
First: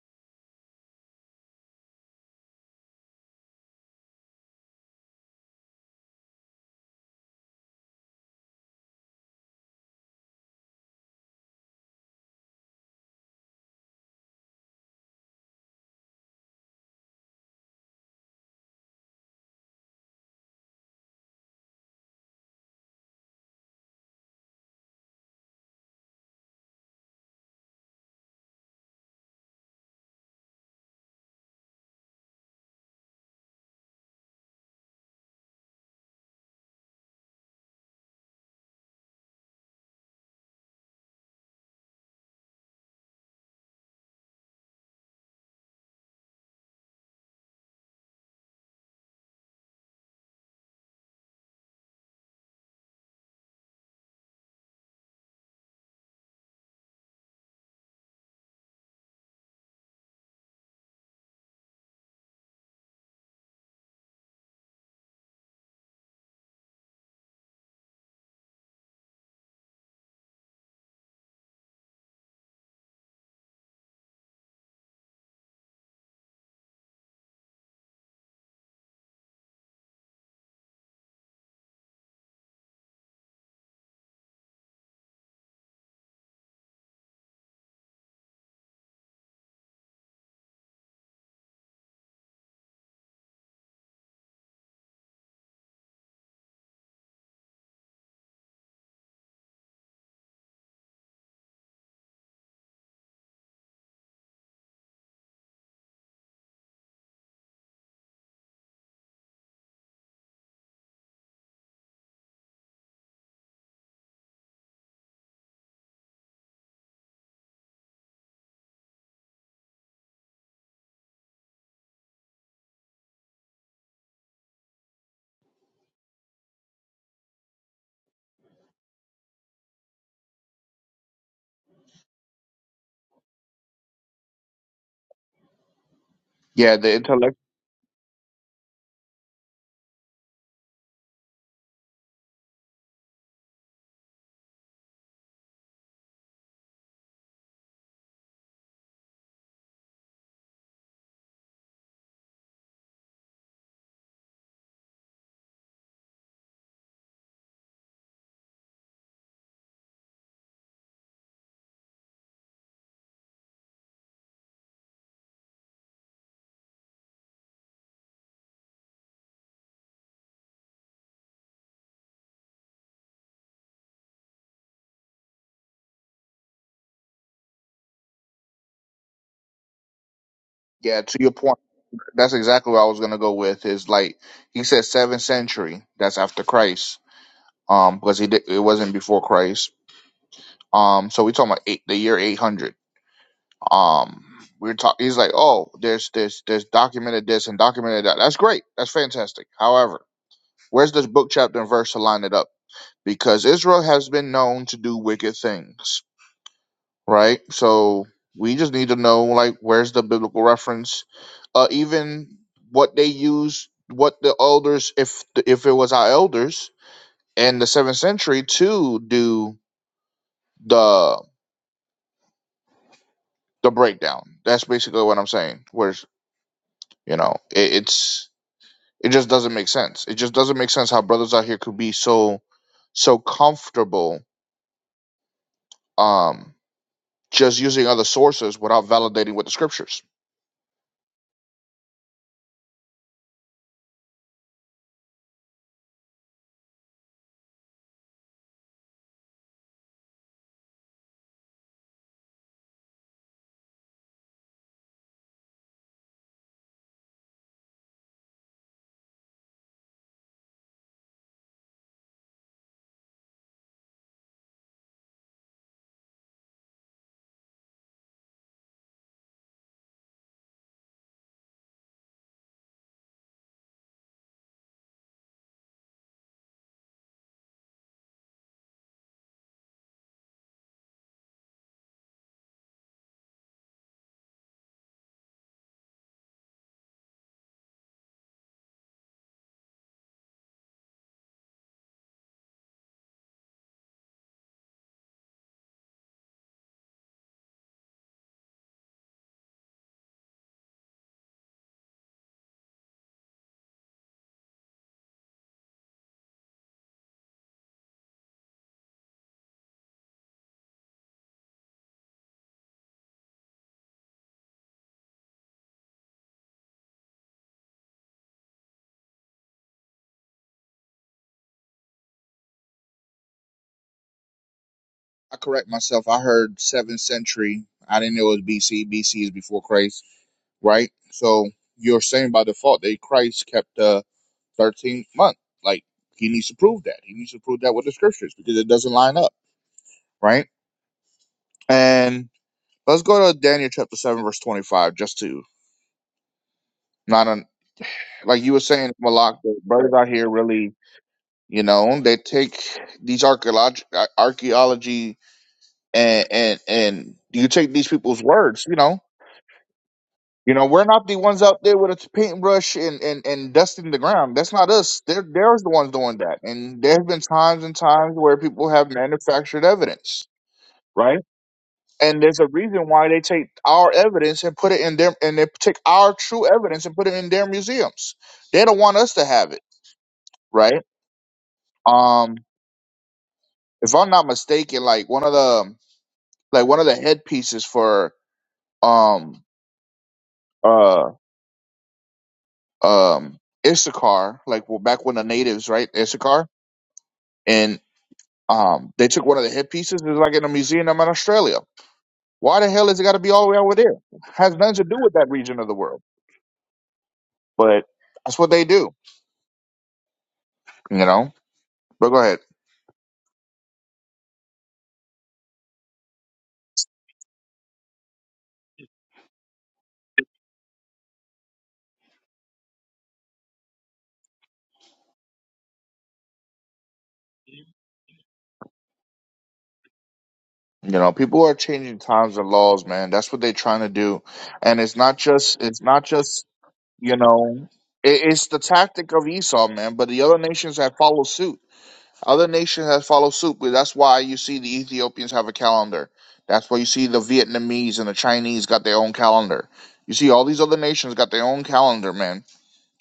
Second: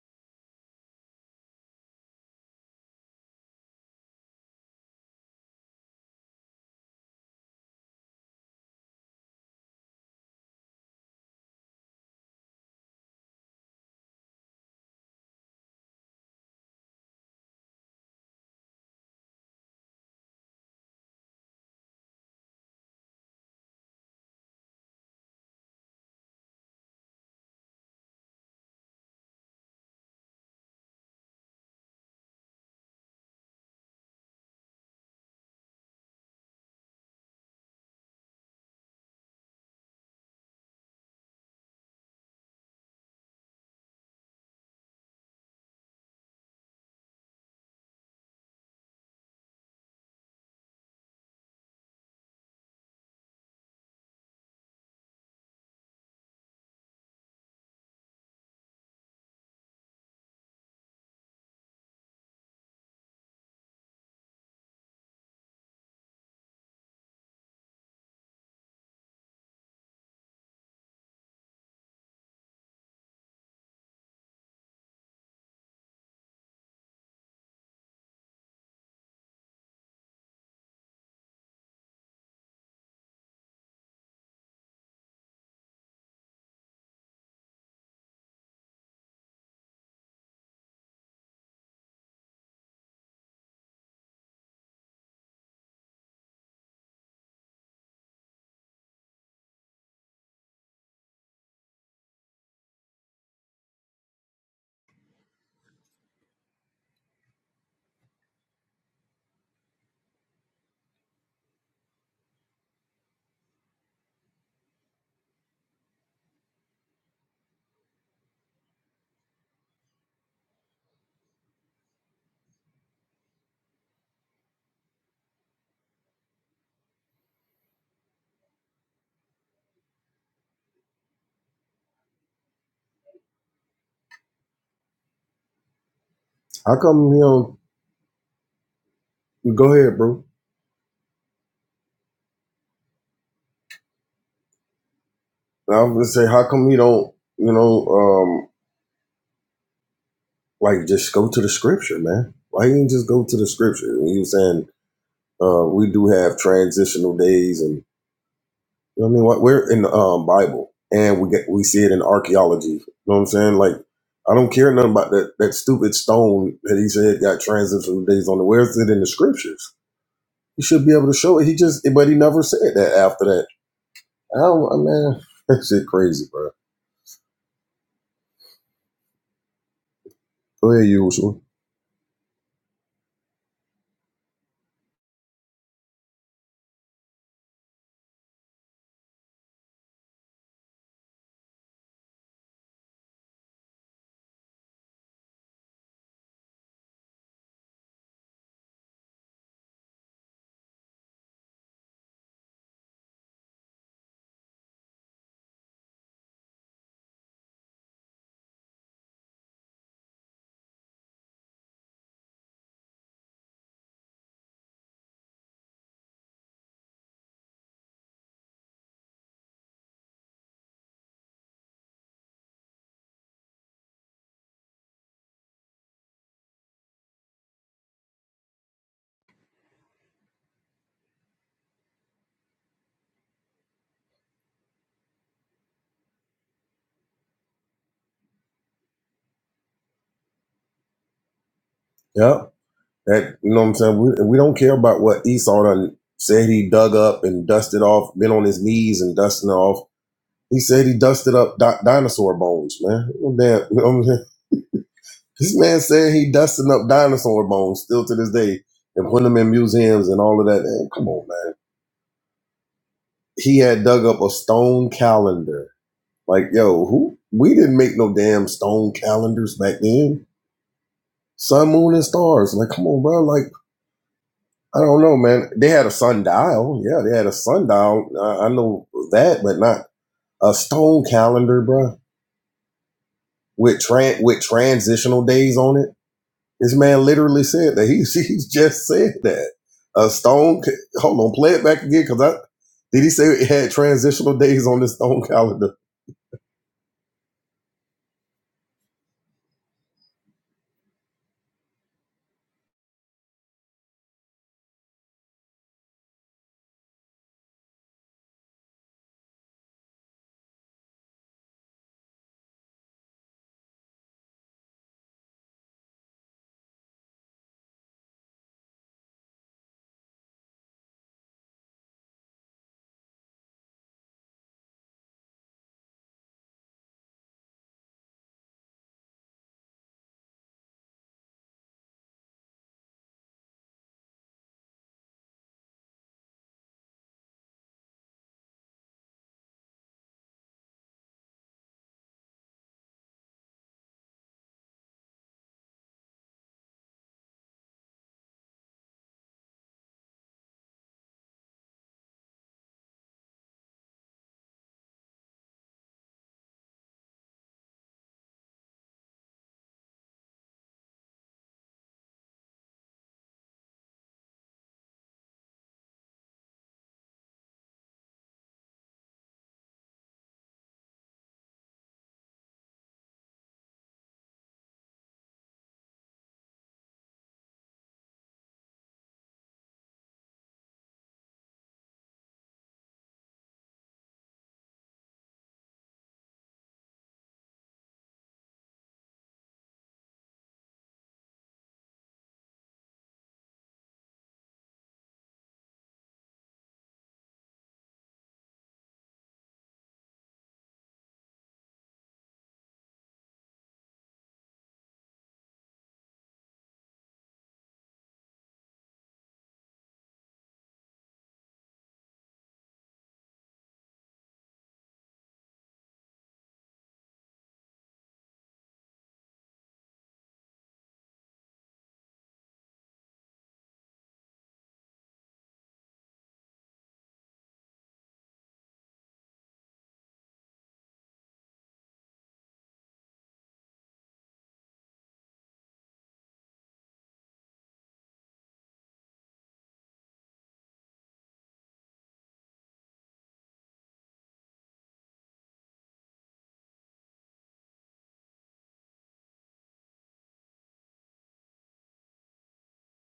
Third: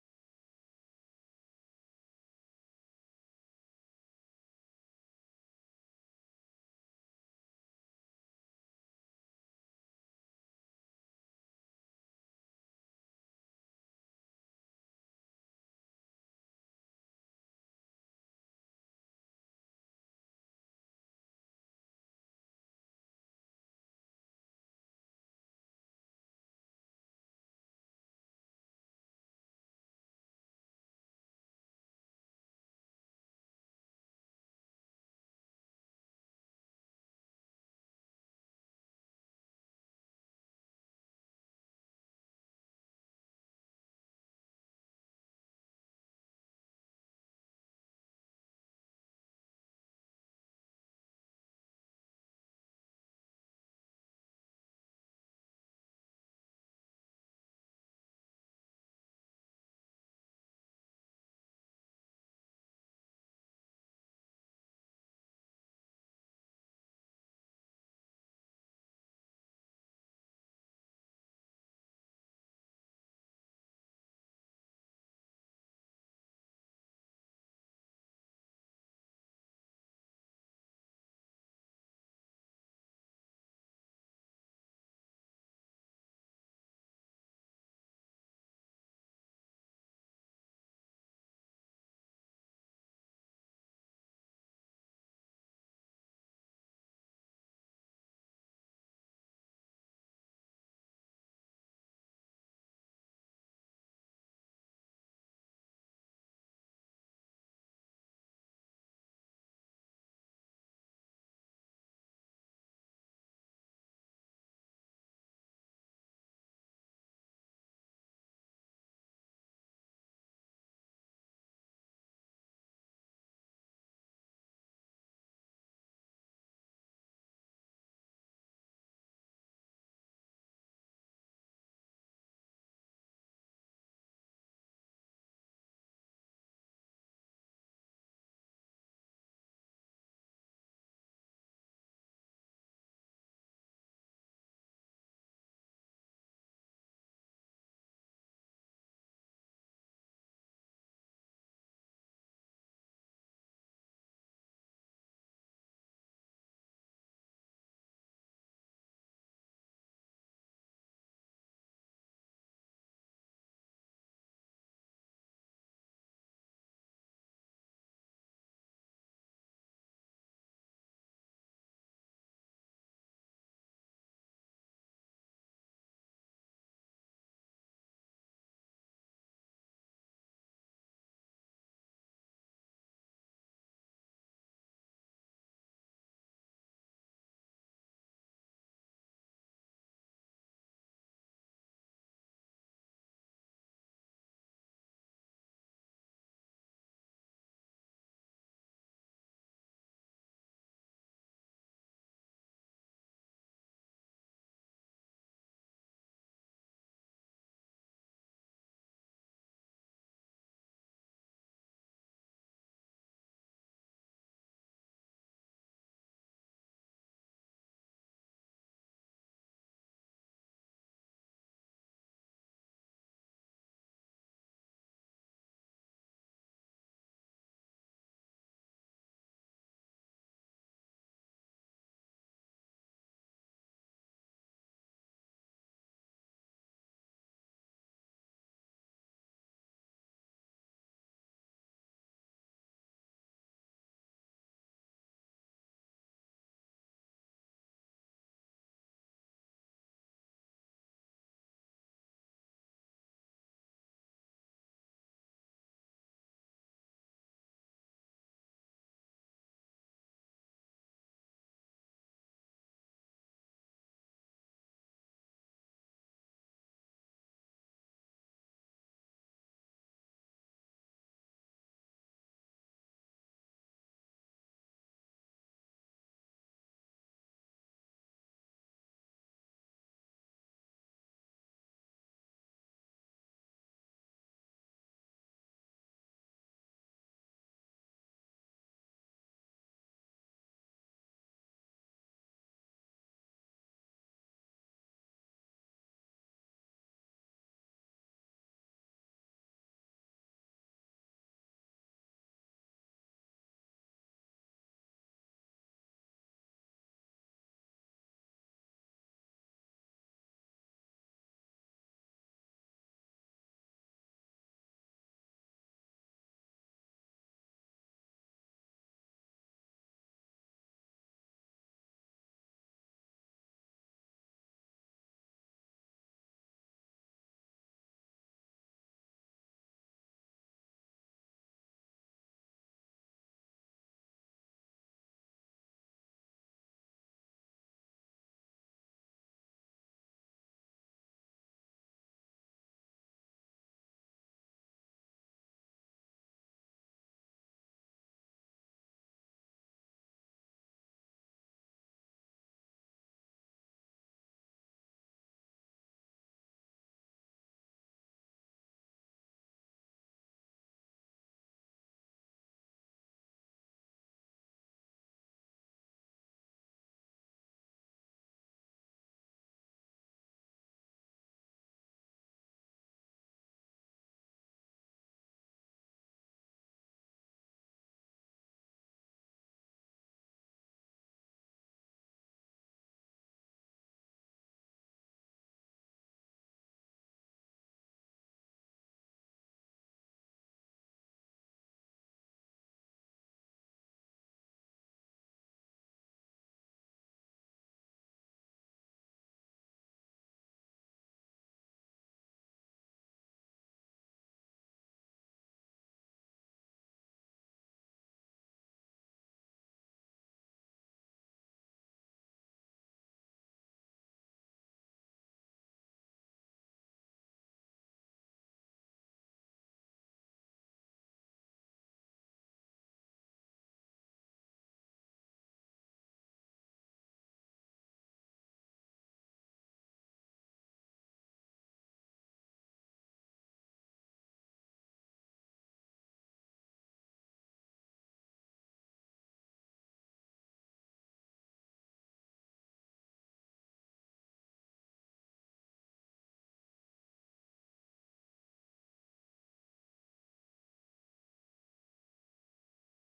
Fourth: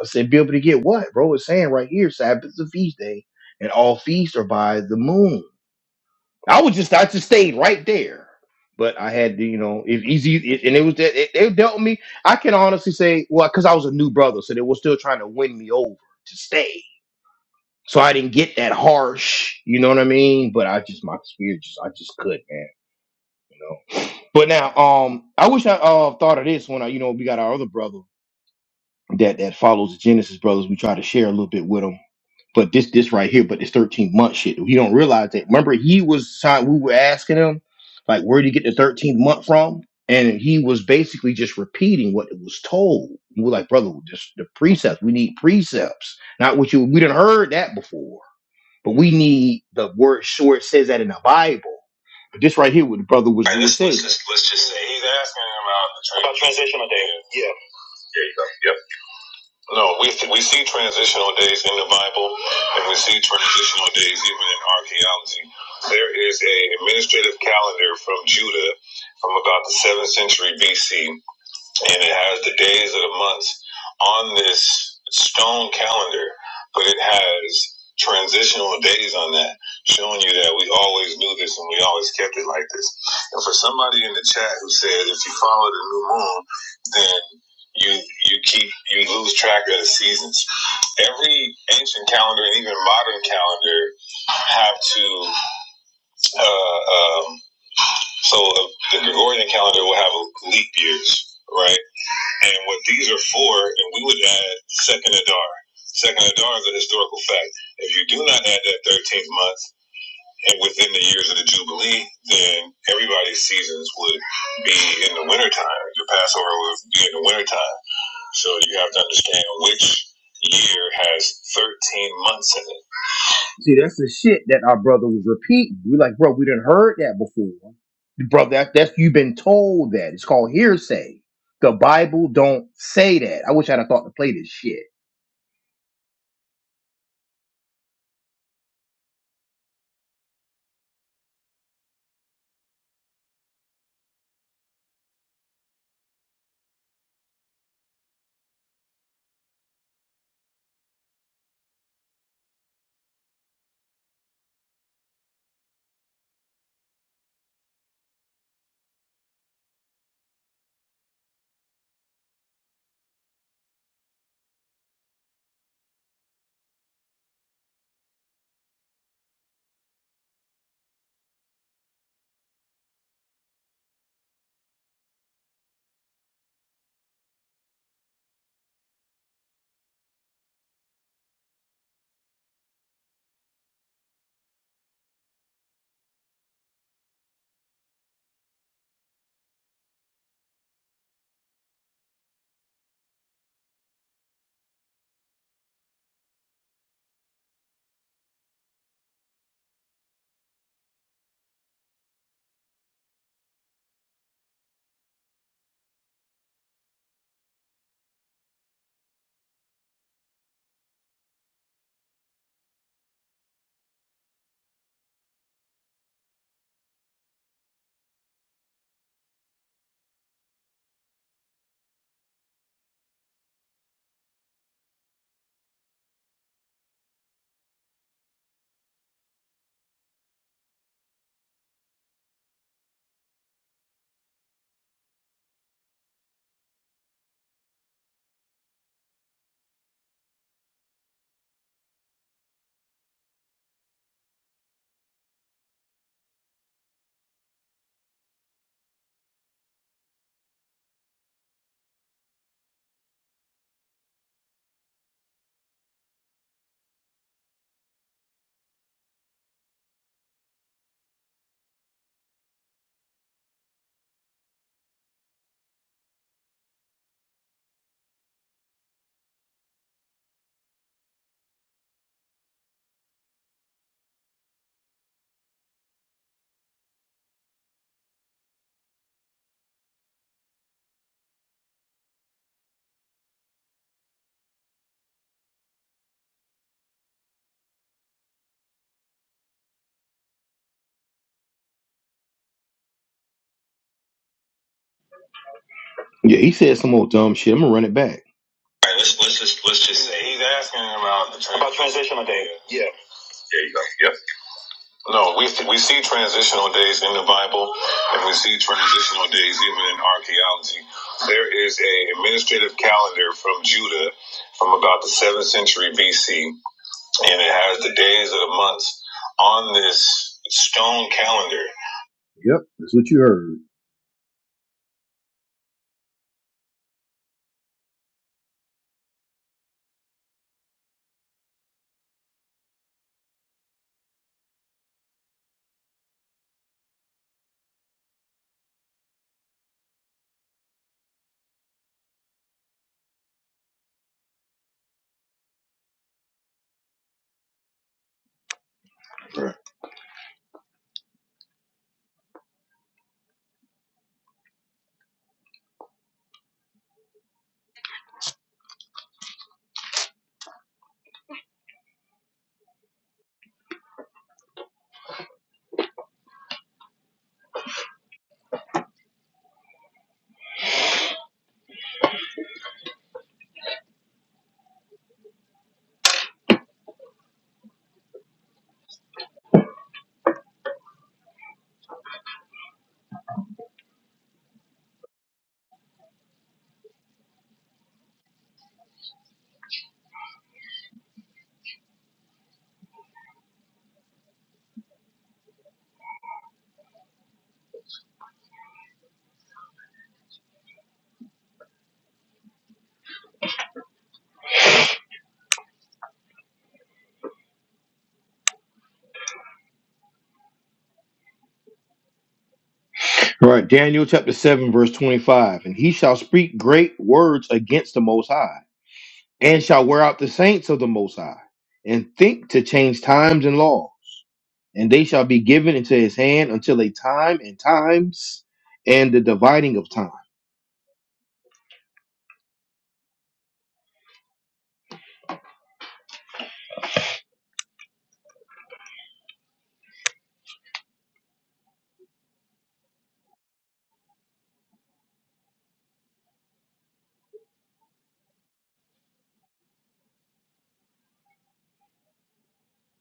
Speaker 1: I said, be able to get what, bro? It's saying right here, Sabbath is a feast day, and all feasts are by the moon. I was just, I just stayed right there. But I had to, you know, if easy, it, and it was that it, it dealt me. I can honestly say, well, because I was a new brother, so they were still trying to win me over to stay. So I didn't get that harsh, you know what I mean? But I just, my spirit just, I just could, man, you know. But now, um, I wish I uh, thought of this when I, you know, we got our other brother that that follows the Genesis brothers. We try to share a little bit with them But this this right here, but this 13 month shit, he don't realize that. Remember, he was signed, we were asking him, like, where'd you get the 13th month from? And he was basically just repeating what it was told. We were like, brother, just the precepts. We need precepts. Not what you we didn't heard that before. But we need the word sure it says that in the Bible. But this right here, what the brother was Right, let's, let's saying. just let's just say he's asking about the trans- about transitional day. Yeah. There you go. Yep. No, we we see transitional days in the Bible, and we see transitional days even in archaeology. There is a administrative calendar from Judah from about the seventh century BC and it has the days of the months on this stone calendar, but it has transitional days on that, showing you that we always knew this and we always kept it like this. And for somebody in the chat who said if you follow the new moon, then you you keep you lose track of the seasons. Every ancient calendar and even modern calendar have to uh, um, so uh, the Gregorian calendar will have leap years, right? And what these are for, and we would add second Adar. Second Adar is a historical fact. If you do not add that 13th month and within the years of the Jubilee, then everybody's seasons would be in the wintertime. Your Passover would be in the wintertime. So you have to understand which year has 13 months in it See, that's the shit that our brother was repeating. We like, bro, we didn't heard that before. Bro, that that's you've been told that. It's called hearsay. The Bible don't say that. I wish I'd have thought to play this shit.
Speaker 3: How
Speaker 2: Yeah, the
Speaker 3: come he
Speaker 2: intellect.
Speaker 3: don't go ahead, bro? I was gonna say, how come he don't, you know, um, like just go to the scripture, man? Why he didn't just go to the scripture? He was saying, uh, we do have transitional days, and you know what I mean. What we're in the um, Bible, and we get we see it in archaeology. You know what I'm saying? Like, I don't care nothing about that that stupid stone that he said got transitional days on it. Where's it in the scriptures? He should be able to show it. He just, but he never said that after that I don't, I man, that shit crazy, bro. Go ahead,
Speaker 2: Yeah, to your
Speaker 3: usual.
Speaker 2: point, that's exactly what I was gonna go with. Is like he said, seventh century. That's after Christ. Um, because he did, it wasn't before Christ. Um, so we talking about eight, the year eight hundred. Um, we are talking. He's like, oh, there's there's there's documented this and documented that. That's great. That's fantastic. However, where's this book chapter and verse to line it up? Because Israel has been known to do wicked things right? So we just need to know like where's the biblical reference, uh, even what they use, what the elders, if the, if it was our elders in the seventh century to do the the breakdown. That's basically what I'm saying. Where's you know it, it's it just doesn't make sense. It just doesn't make sense how brothers out here could be so so comfortable um just using other sources without validating with the scriptures.
Speaker 3: Yeah, That you know what I'm saying. We, we don't care about what Esau done said. He dug up and dusted off, been on his knees and dusting off. He said he dusted up di- dinosaur bones, man. Damn, you know what I'm saying? This man said he dusting up dinosaur bones still to this day and putting them in museums and all of that. Man, come on, man. He had dug up a stone calendar. Like, yo, who? We didn't make no damn stone calendars back then. Sun, moon, and stars. Like, come on, bro. Like, I don't know, man. They had a sundial. Yeah, they had a sundial. I, I know that, but not a stone calendar, bro. With tran with transitional days on it. This man literally said that. He he just said that a stone. ca- Hold on, play it back again, cause I did he say it had transitional days on this stone calendar?
Speaker 1: Yeah, he said some old dumb shit. I'm gonna run it back. All right, let's let's just let's just say he's asking about the trans- about transitional day. Yeah. There you go. No, we we see transitional days in the Bible, and we see transitional days even in archaeology. There is a administrative calendar from Judah from about the seventh century BC, and it has the days of the months on this stone calendar. Yep, that's what you heard.
Speaker 2: I correct myself. I heard seventh century. I didn't know it was BC. BC is before Christ, right? So you're saying by default that Christ kept the thirteenth month. Like he needs to prove that. He needs to prove that with the scriptures because it doesn't line up, right? And let's go to Daniel chapter seven verse twenty five, just to not un- like you were saying, Malak.
Speaker 1: Right.
Speaker 2: The brothers out here really, you know, they take these archaeology, archaeology, and and and you take these people's words, you know You know, we're not the ones out there with a paintbrush and, and, and dusting the ground. That's not us. They're, they're the ones doing that. And there have been times and times where people have manufactured evidence, right? And there's a reason why they take our evidence and put it in their, and they take our true evidence and put it in their museums. They don't want us to have it, right? Um, if I'm not mistaken, like one of the, like one of the headpieces for, um, uh, um, Issachar, like well, back when the natives, right, Issachar. Um, they took one of the hit pieces. It's like in a museum in Australia. Why the hell is it got to be all the way over there? Has nothing to do with that region of the world. But that's what they do, you know. But go ahead.
Speaker 1: All right, Daniel chapter 7, verse 25. And he shall speak great words against the Most High, and shall wear out the saints of the Most High, and think to change times and law. and they shall be given into his hand until a time and times and the dividing of time.
Speaker 2: You know, people are changing times and laws, man. That's what they're trying to do, and it's not just it's not just you know, it, it's the tactic of Esau, man. But the other nations have followed suit Other nations have followed suit, but that's why you see the Ethiopians have a calendar. That's why you see the Vietnamese and the Chinese got their own calendar. You see all these other nations got their own calendar, man.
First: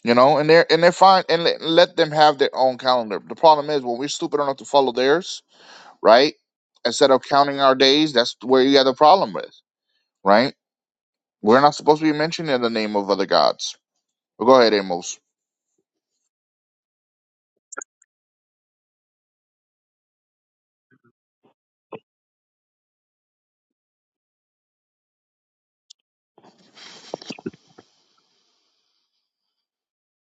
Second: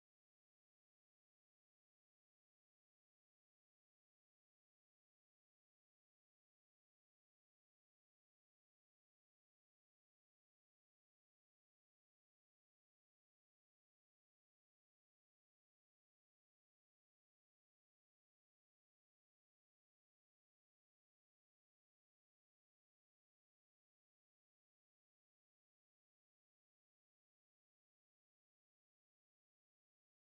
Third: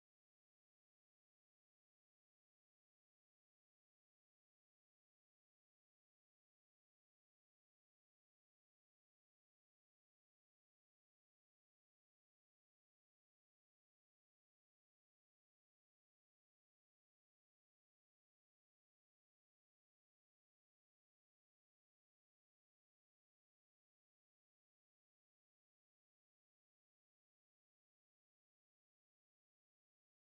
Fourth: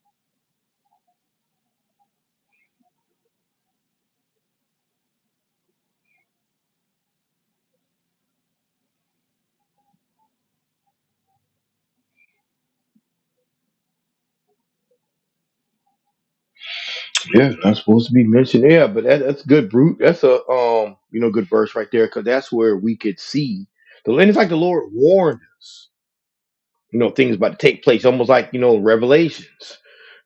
Speaker 2: You know, and they're and they're fine, and let, let them have their own calendar. The problem is when we're stupid enough to follow theirs, right? Instead of counting our days, that's where you have the problem with, right? We're not supposed to be mentioning the name of other gods. But go ahead, Amos.
Speaker 1: Yeah, not supposed to be mentioned. Yeah, but that, that's good. Brute. That's a um, you know, good verse right there because that's where we could see the. And it's like the Lord warned us. You know, things about to take place, almost like you know revelations.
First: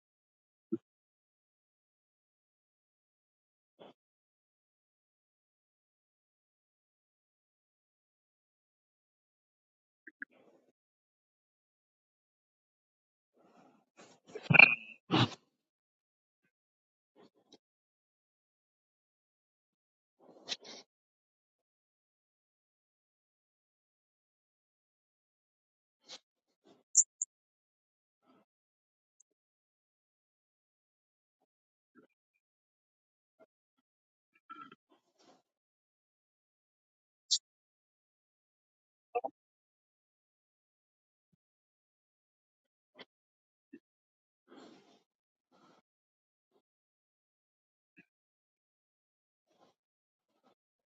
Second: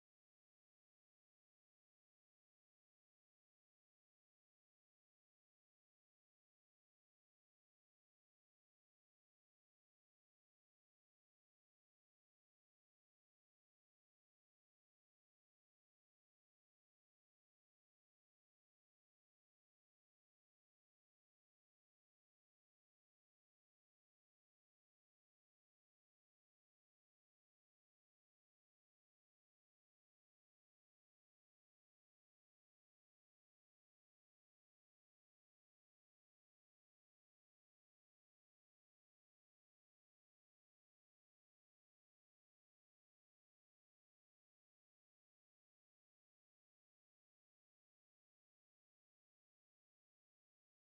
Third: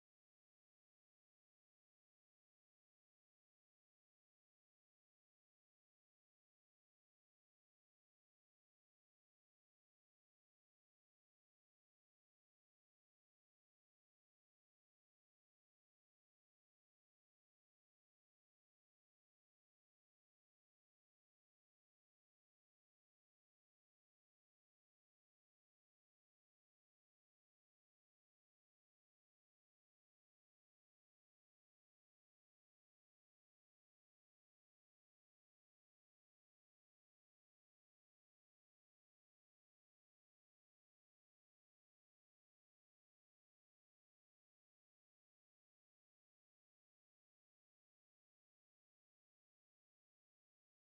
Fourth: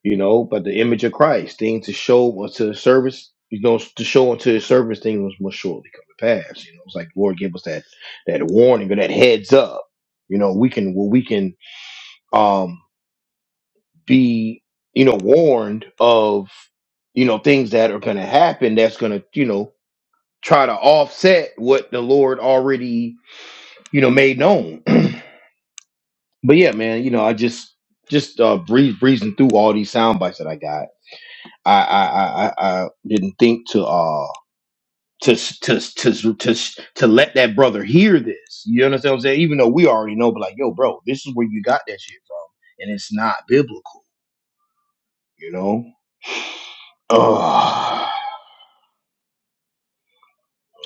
Speaker 1: You know, but the image of Christ, things to show unto the service. You know, to show unto his service, things must surely come to pass. You know, it's like the Lord give us that that warning or that heads up. You know, we can well, we can um, be you know warned of you know things that are going to happen that's going to you know try to offset what the lord already you know made known but yeah man you know i just just uh breeze breezing through all these sound bites that i got i i i, I I didn't think to uh to, to to to to let that brother hear this, you understand what I'm saying? Even though we already know, but like, yo, bro, this is where you got that shit from, and it's not biblical, you know? Oh,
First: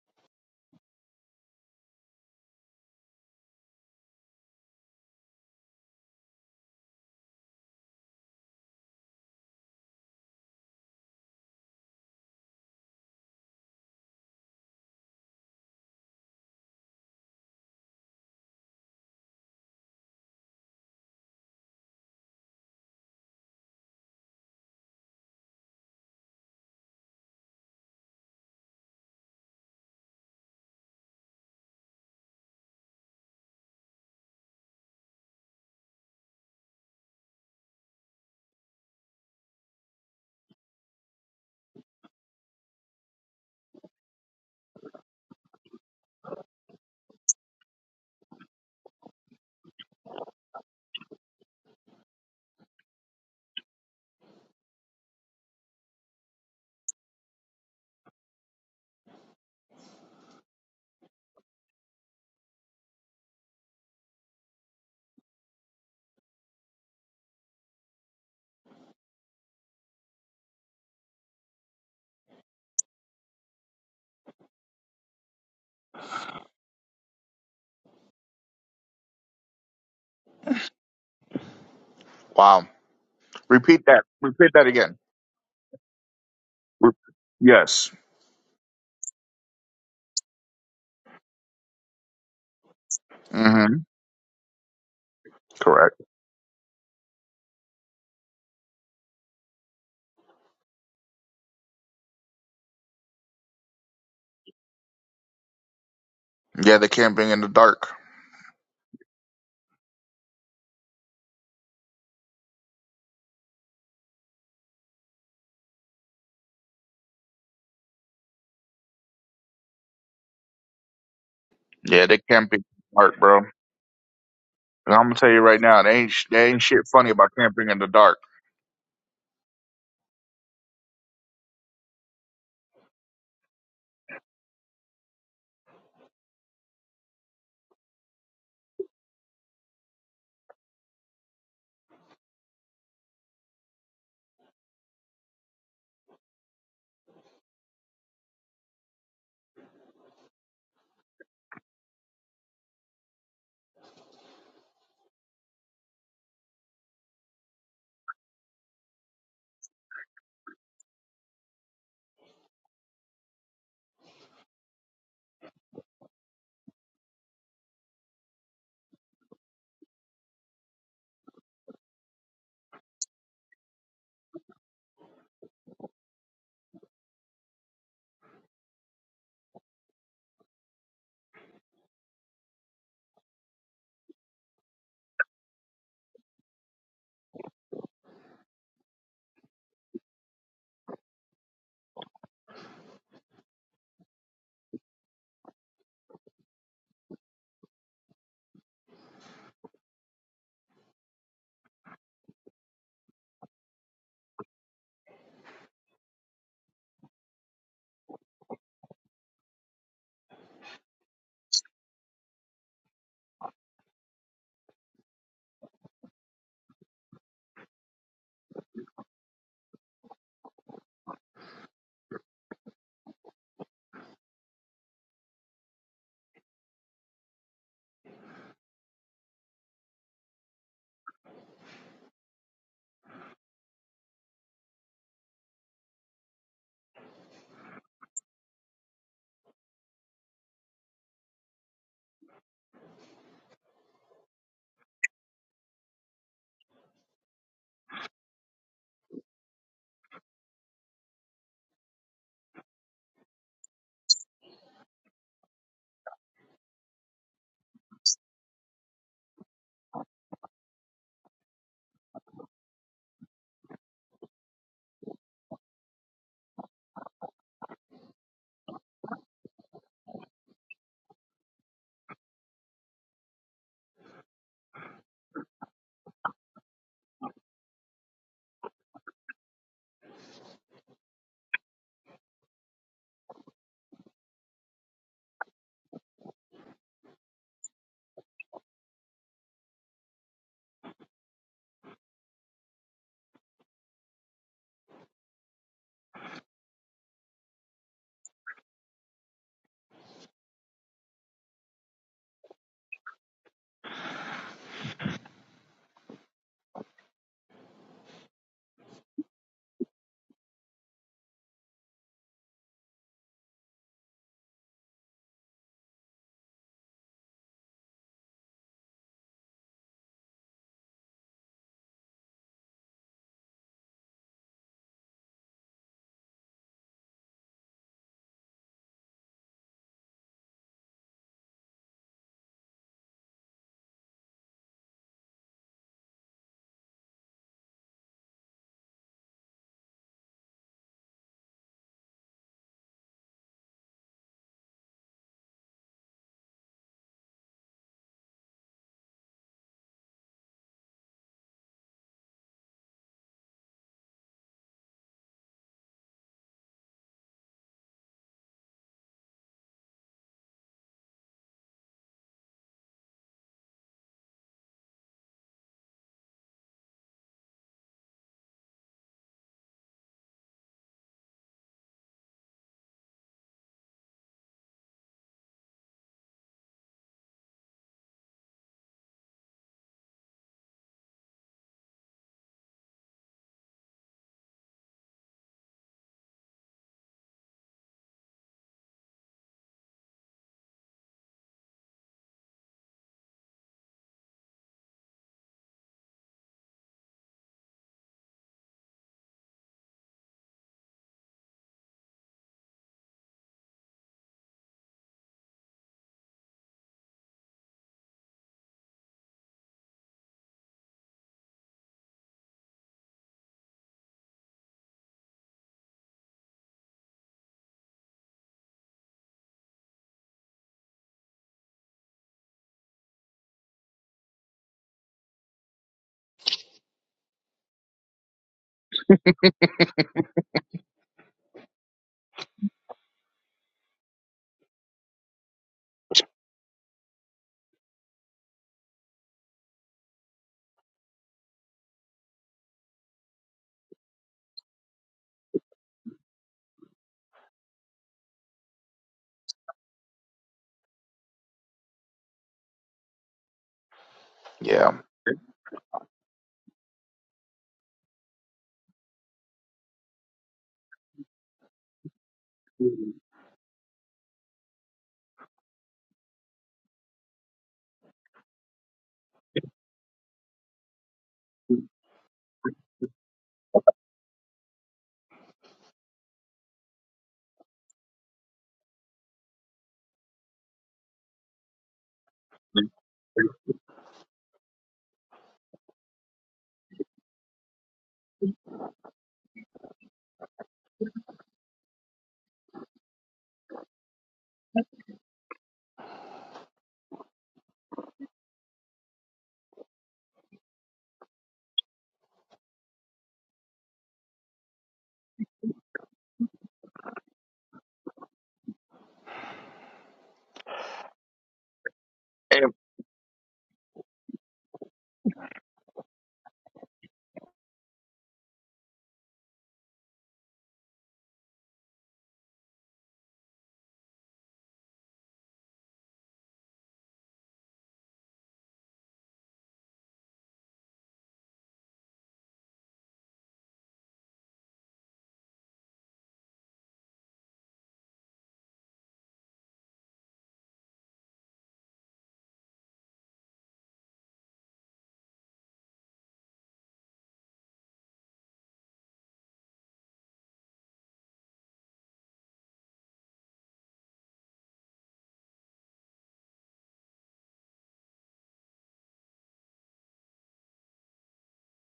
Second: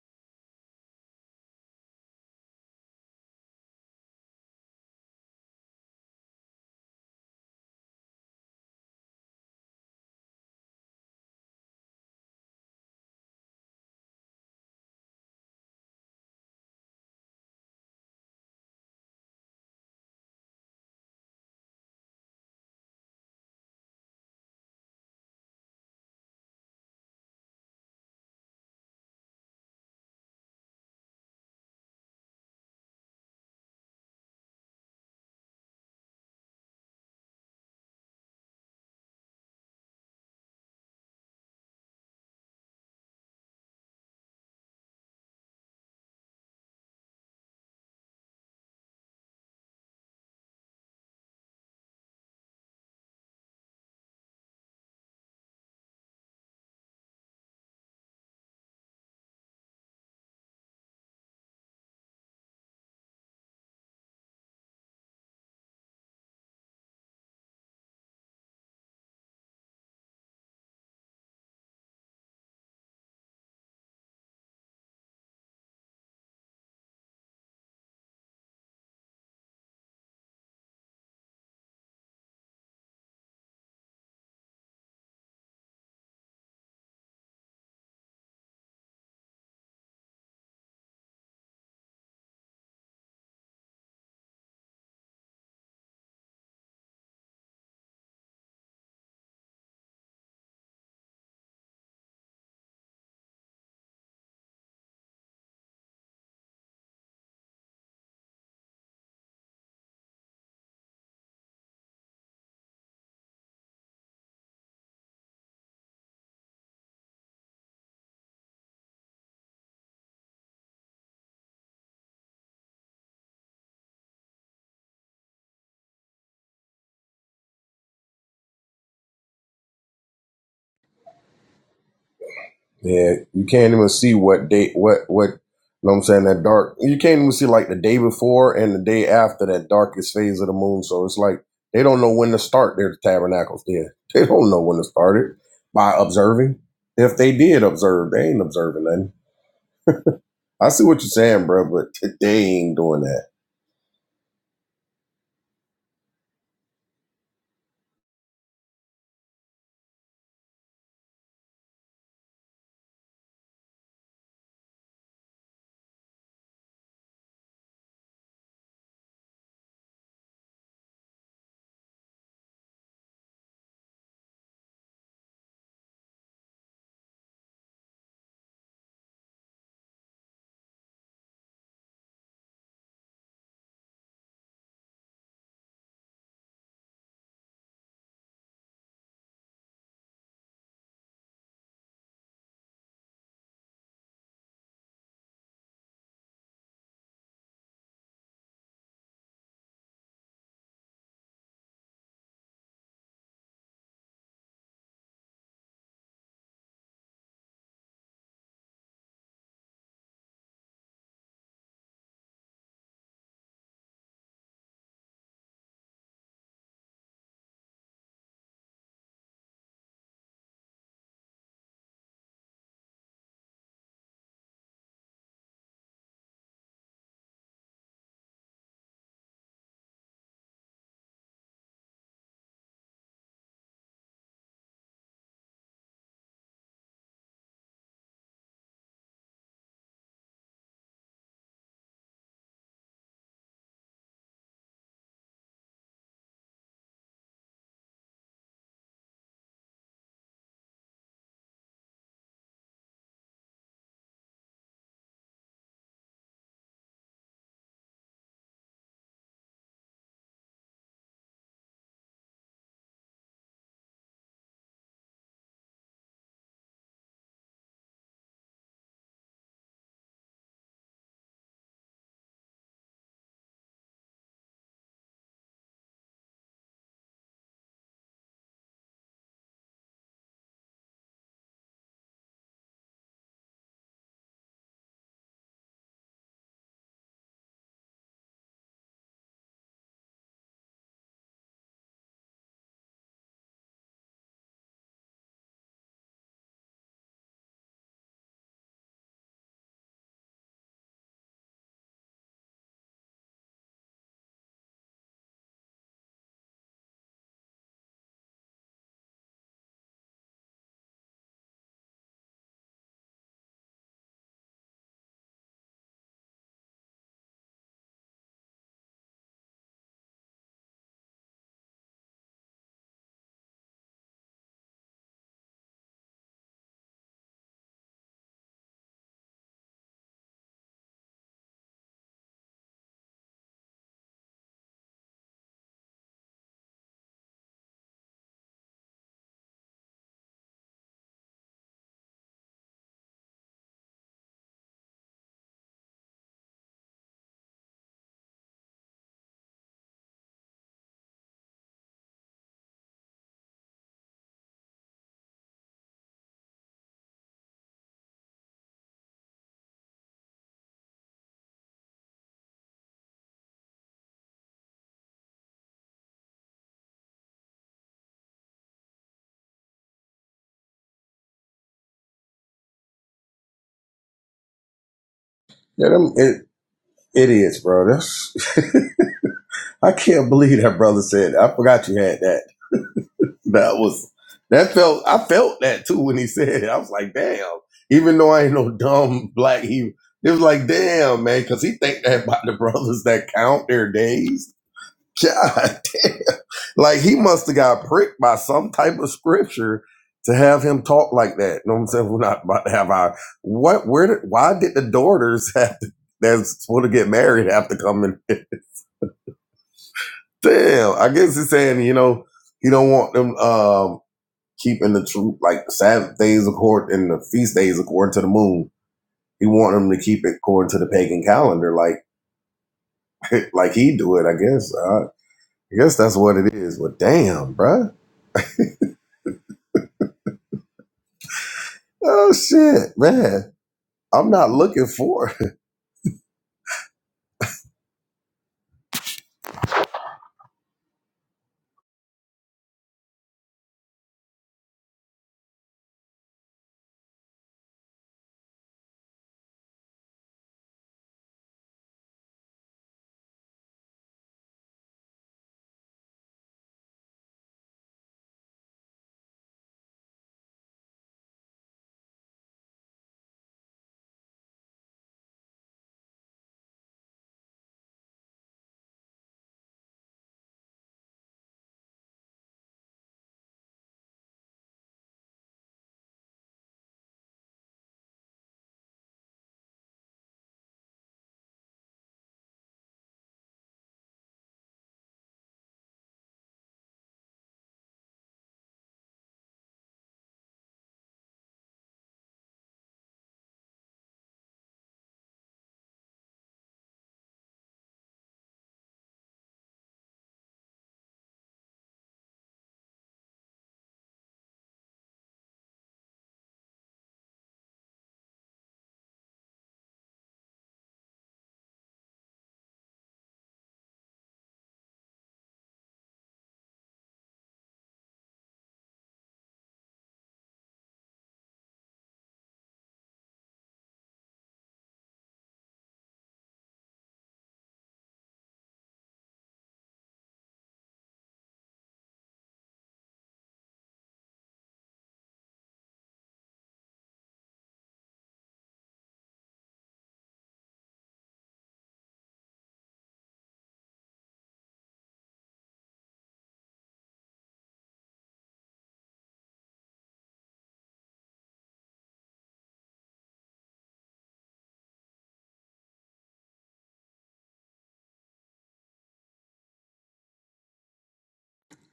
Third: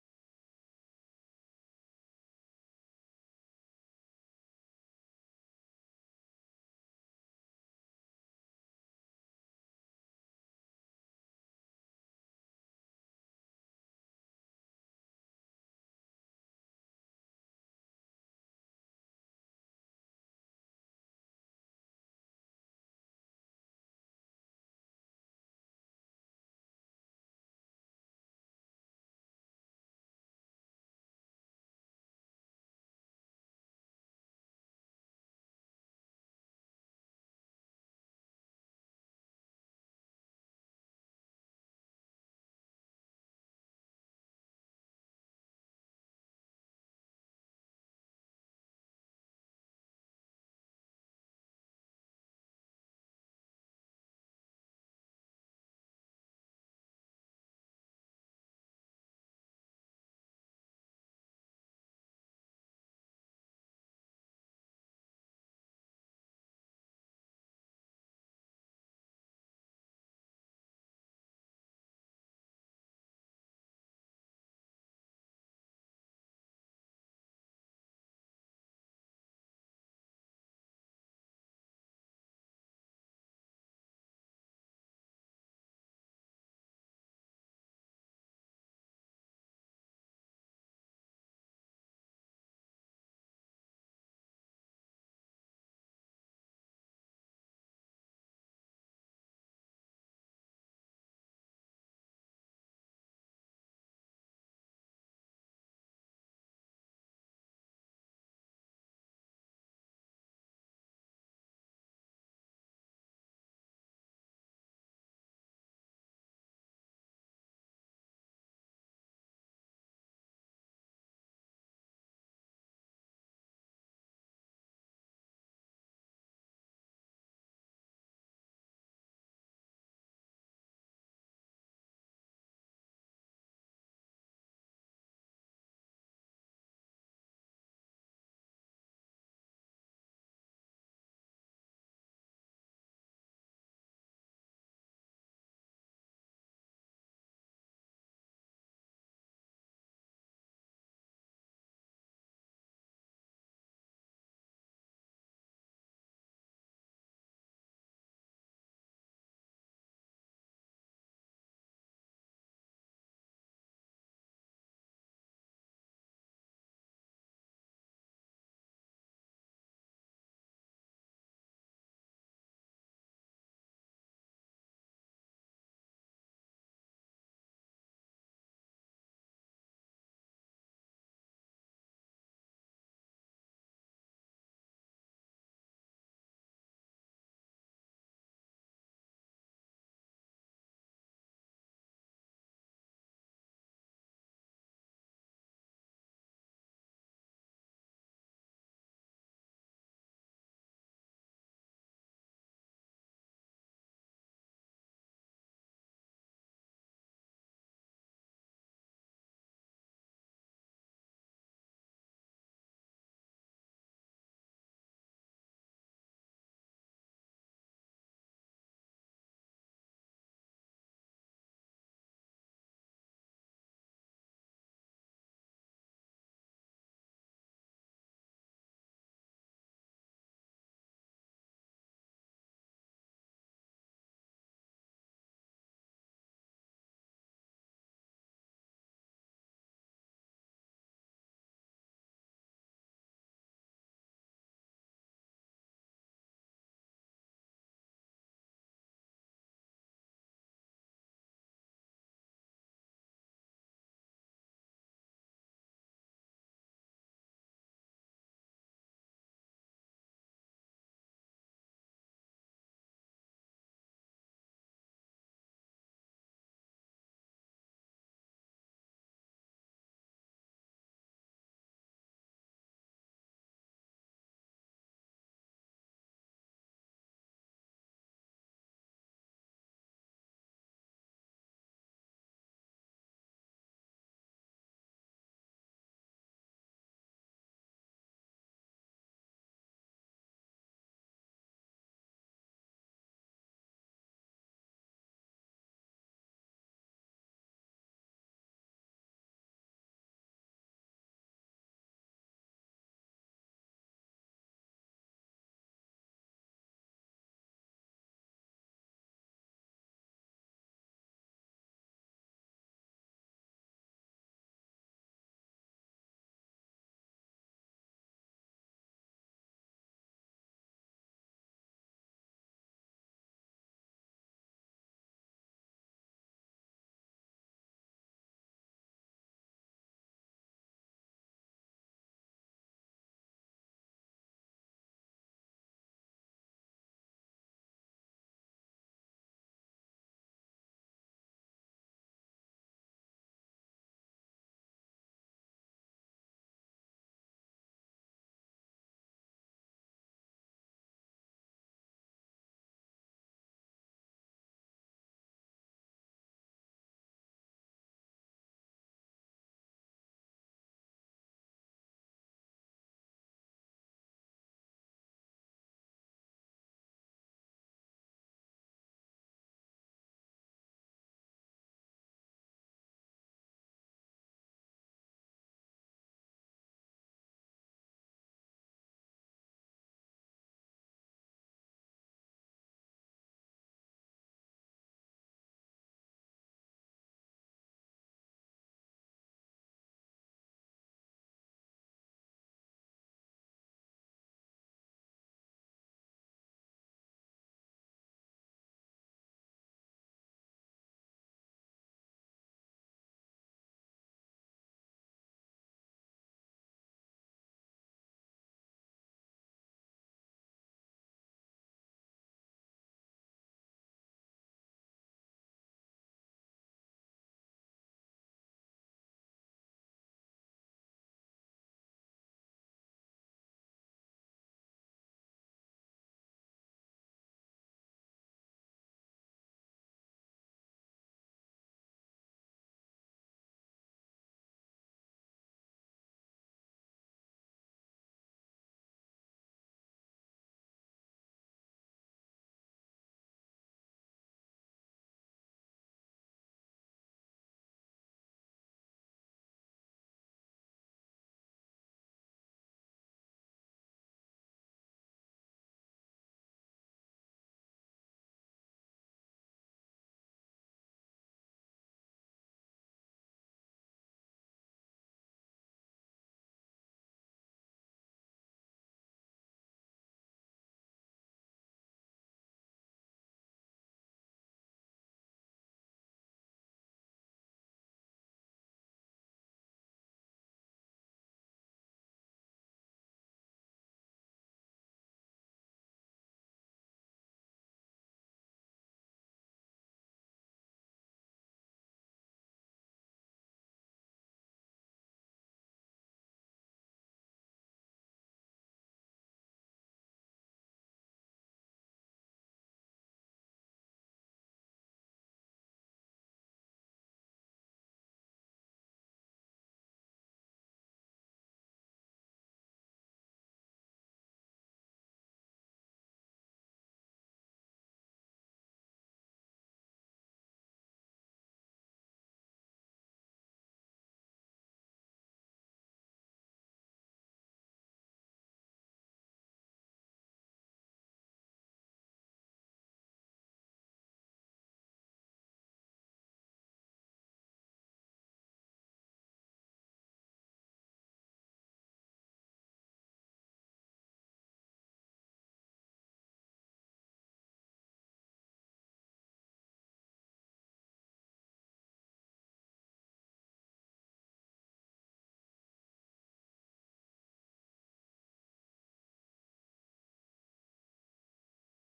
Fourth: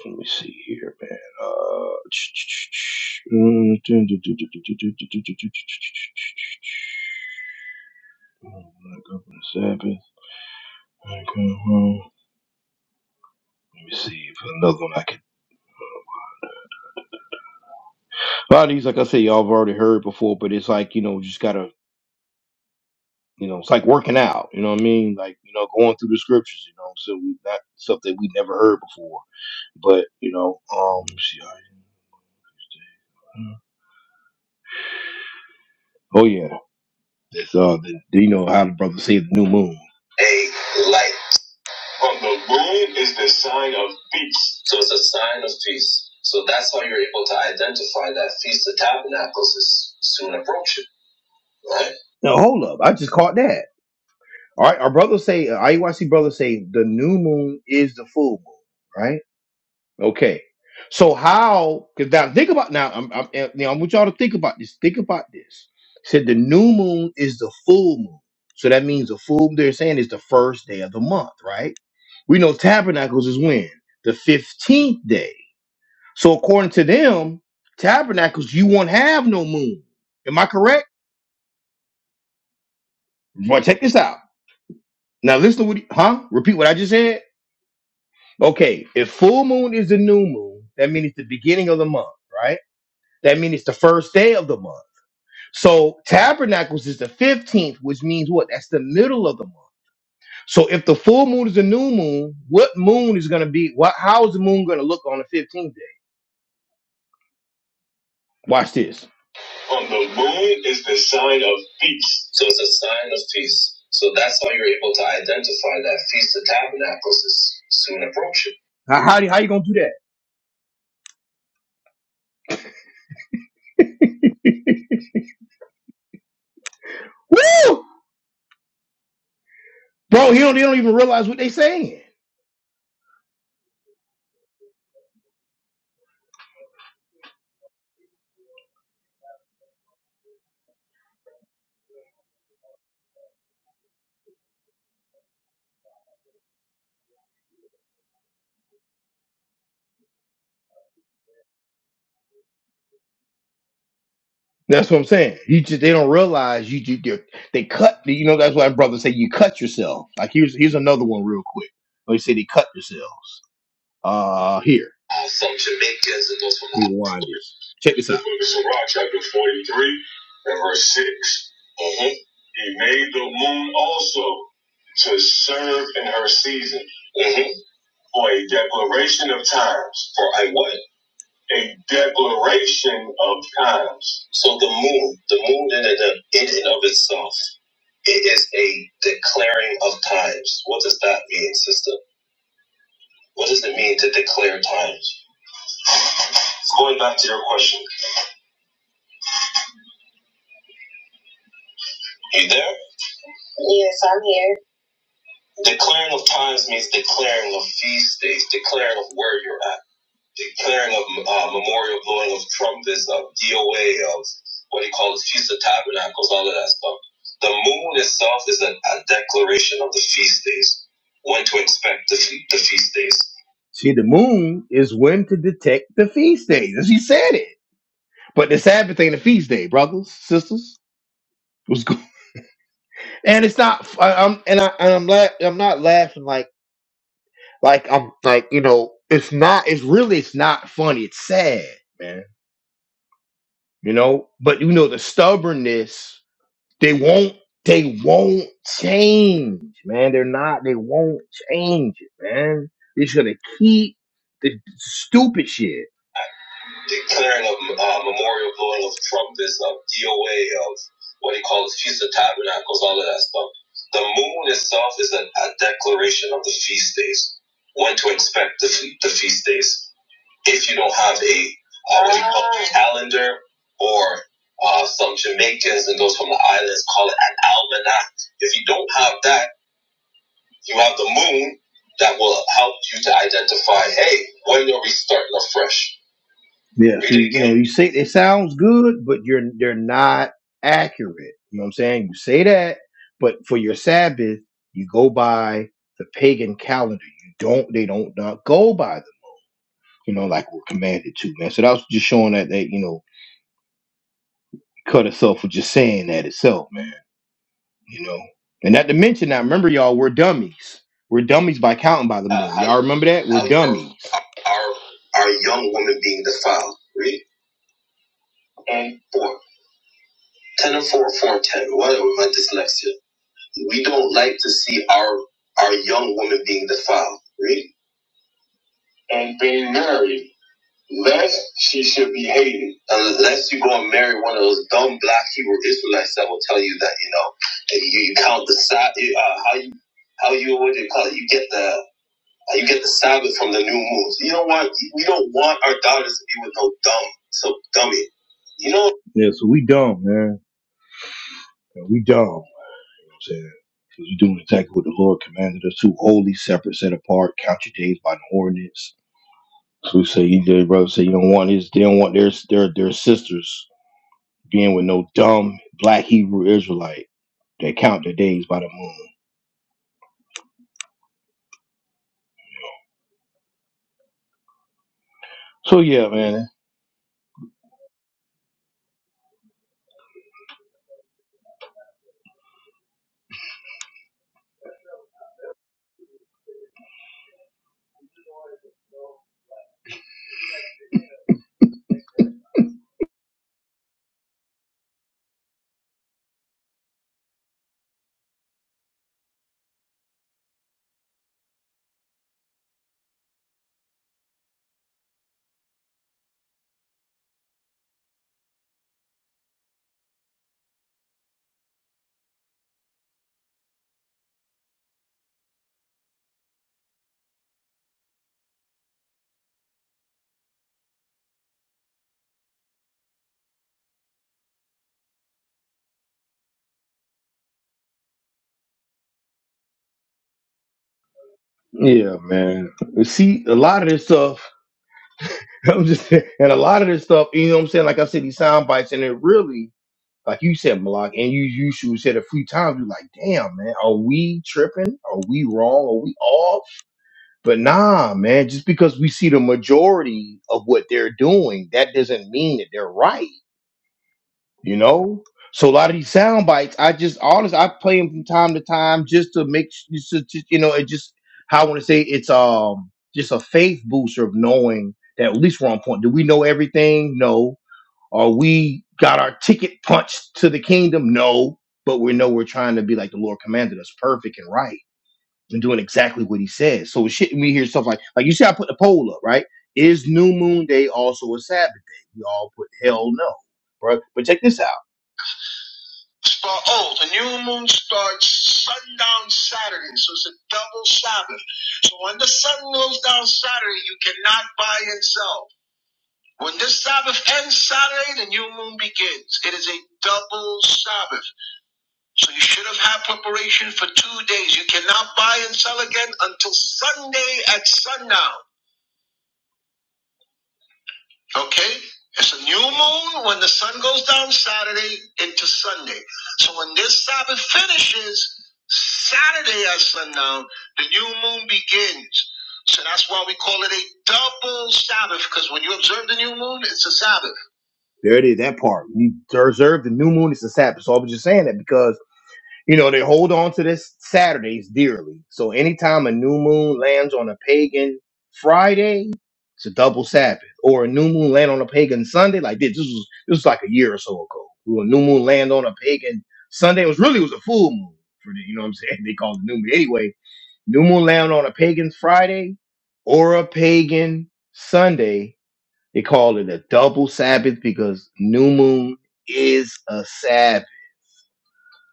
Speaker 1: let me see here, man. Uh, mm, dun- dun- Sabbath. I come home. Let me see if another one I can. A lot of these, like I said, y'all have already heard before, but it's like you know, just gotta, you know, it's like working out. You know what I mean? Like you know, going through the scriptures. You know, so we not stuff that we never heard before. But you know, um, let me see. I- Oh yeah. That's all. That, you know how the brother say the new moon. A light on the moon is the sign of peace. So it's a sign of peace. So that's how you're able to identify that Feast of Tabernacles is soon approaching, right? Now hold up, I just caught that. All right, our brother say, uh, IUIC brother say, the new moon is the full moon, right? Okay. So how? Because now think about now. I'm, I'm eh, now. I want y'all to think about this. Think about this. Said the new moon is the full moon. So that means the full. They're saying is the first day of the month, right? We know tabernacles is when the fifteenth day. So according to them, tabernacles you won't have no moon. Am I correct?
Speaker 2: Wow.
Speaker 1: Well, check
Speaker 2: Repeat
Speaker 1: this
Speaker 2: that.
Speaker 1: out.
Speaker 2: Repeat that again.
Speaker 1: Now listen to what. he- Huh? Repeat what I
Speaker 2: Re-
Speaker 1: just said.
Speaker 2: yes.
Speaker 1: Okay. If full moon is the new moon, that means it's the beginning of the month, right? That means it's the
Speaker 2: Mm-hmm.
Speaker 1: first day of the month.
Speaker 2: Correct.
Speaker 1: So Tabernacles is the 15th, which means what? That's the middle of the month. So if the full moon is a new moon, what moon is going to be? What? How is the moon going to look on the 15th day?
Speaker 2: Yeah, they camping in the dark.
Speaker 1: Watch this. On the moon is the sign of peace. So it's a sign of peace. So that's how you're able to identify that Feast of Tabernacles is soon approaching. How, how, how you going to do
Speaker 2: Yeah, they camping in the dark, bro. And I'm gonna tell you right now, they ain't sh- they ain't shit funny about
Speaker 1: that?
Speaker 2: camping in
Speaker 1: Woo!
Speaker 2: the dark.
Speaker 1: Bro, he don't, they don't even realize what they saying.
Speaker 3: Yeah, you can't even see what day, what, what, you know what I'm saying? That dark, you can't even see like the day before and the day after that darkest phase of the moon. So it's like they don't know when to start their tabernacles there. They don't know when to start it by observing. If they did observe, they ain't observing nothing. I see what you're saying, bro, but they ain't doing that.
Speaker 1: That's what I'm saying. You just they don't realize you you you- they cut. You know that's why brothers say you cut yourself. Like here's here's another one real quick. They say they cut themselves. Uh, here. All from Jamaicans and those from Rewind this. Check this out. Sirach chapter 43 and verse 6. Uh-huh. He made the moon also to serve in her season uh-huh. for a declaration of times. For a what? a declaration of times. So the moon, the moon in and of, itself, it is a declaring of times. What does that mean, sister? What does it mean to declare times? Going back to your question, you there? Yes, I'm here. Declaring of times means declaring of feast days, declaring of where you're at. declaring of uh, memorial blowing of trumpets, of DOA, of what he calls Feast of Tabernacles, all of that stuff. The moon itself is a, a declaration of the feast days, when to expect the, fe- the feast days. See, the moon is when to detect the feast days. As he said it. But the Sabbath ain't a feast day, brothers, sisters. What's good? And it's not. I, I'm and I and I'm la- I'm not laughing like like I'm like you know. It's not. It's really. It's not funny. It's sad, man. you know but you know the stubbornness they won't they won't change man they're not they won't change it man they're just gonna keep the stupid shit declaring a uh, memorial blowing of trumpets of doa of what he calls feast of tabernacles all of that stuff the moon itself is a, a declaration of the feast days when to expect the, fe- the feast days if you don't have a uh, what do you call it, Ah. calendar or uh, some Jamaicans and those from the islands call it an almanac. If you don't have that, you have the moon that will help you to identify, hey, when are we starting afresh? Yeah, so you know, you say it sounds good, but you're they're not accurate. You know what I'm saying? You say that, but for your Sabbath, you go by the pagan calendar. You don't. They don't not go by that you know, like we're commanded to, man. So that was just showing that that you know, cut itself for just saying that itself, man. You know, and not to mention, now remember, y'all, we're dummies. We're dummies by counting by the Uh, moon. Y'all remember that? We're dummies. our, our young woman being defiled. Read on four. Ten and four, four and ten. Whatever my dyslexia. We don't like to see our our young woman being defiled. Read. And being married. Lest she should be hated. Unless you go and marry one of those dumb black Hebrew Israelites that will tell you that, you know, you, you count the Sabbath, uh, how you, how you, what do you call it? You get the, uh, you get the Sabbath from the new moon. You don't want, we don't want our daughters to be with no dumb, so dummy. You know, Yeah, so we dumb, man. We dumb. You know what I'm saying? saying because we are doing exactly what the Lord commanded us to. Holy, separate, set apart, count your days by the ordinance. Who say he their brother say you don't want his they don't want their their their sisters being with no dumb black Hebrew Israelite that count their days by the moon. So
Speaker 3: Yeah,
Speaker 1: yeah,
Speaker 3: them, it,
Speaker 1: man.
Speaker 3: it is, bro. That's, I can't believe that brother said that. I forgot you had that. That was that felt I felt that too when he said it. I was like, damn. Even though I ain't no dumb black he it was like, damn, man, cause he think that about the brothers that count their days. God damn. Like he must have got pricked by some type of scripture to have him talk like that. You know what I'm saying? We're not about to have our what where did why did the daughters have to that's supposed to get married have to come in Damn, I guess he's saying you know he don't want them. Um, keeping the true like Sabbath days according and the feast days according to the moon. He wanted them to keep it according to the pagan calendar, like like he do it. I guess. Uh, I guess that's what it is. But damn, bruh.
Speaker 1: Yeah,
Speaker 3: Oh
Speaker 1: man.
Speaker 3: shit,
Speaker 1: See,
Speaker 3: man.
Speaker 1: a lot of this
Speaker 3: I'm
Speaker 1: stuff,
Speaker 3: not looking for. It.
Speaker 1: I'm just saying, and a lot of this stuff, you know what I'm saying? Like I said, these sound bites, and it really, like you said, Malak, and you you should said a few times, you're like, damn, man, are we tripping? Are we wrong? Are we off? But nah, man, just because we see the majority of what they're doing, that doesn't mean that they're right. you
Speaker 2: Yeah.
Speaker 1: know. So a lot of these sound bites, I just honestly, I play them from time to time just to make s- just, to- just, you know it just how I want to say it's um
Speaker 2: And
Speaker 1: just a faith booster of knowing that at least we're on point. Do we know everything? No. Are we got our ticket punched to the kingdom? No. But we know we're trying to be like the Lord commanded us, perfect and right, and doing exactly what He says. So shit, we hear stuff like like you see, I put the poll up, right? Is New Moon Day also a Sabbath day? We all put hell no, right? But check this out. Start, oh, the new moon starts sundown Saturday, so it's a double Sabbath. So when the sun goes down Saturday, you cannot buy and sell. When this Sabbath ends Saturday, the new moon begins. It is a double Sabbath. So you should have had preparation for two days. You cannot buy and sell again until Sunday at sundown. Okay? It's a new moon when the sun goes down Saturday into Sunday. So when this Sabbath finishes, Saturday at sundown, the new moon begins. So that's why we call it a double Sabbath, because when you observe the new moon, it's a Sabbath. There it is, that part. You observe the new moon, it's a Sabbath. So I was just saying that because you know, they hold on to this Saturdays dearly. So anytime a new moon lands on a pagan Friday, it's a double Sabbath. Or a new moon land on a pagan Sunday, like this, this was this was like a year or so ago. When a new moon land on a pagan Sunday, it was really it was a full moon for the, you know what I'm saying? They called it new moon. Anyway, new moon land on a pagan Friday or a pagan Sunday, they call it a double Sabbath because new moon is a Sabbath.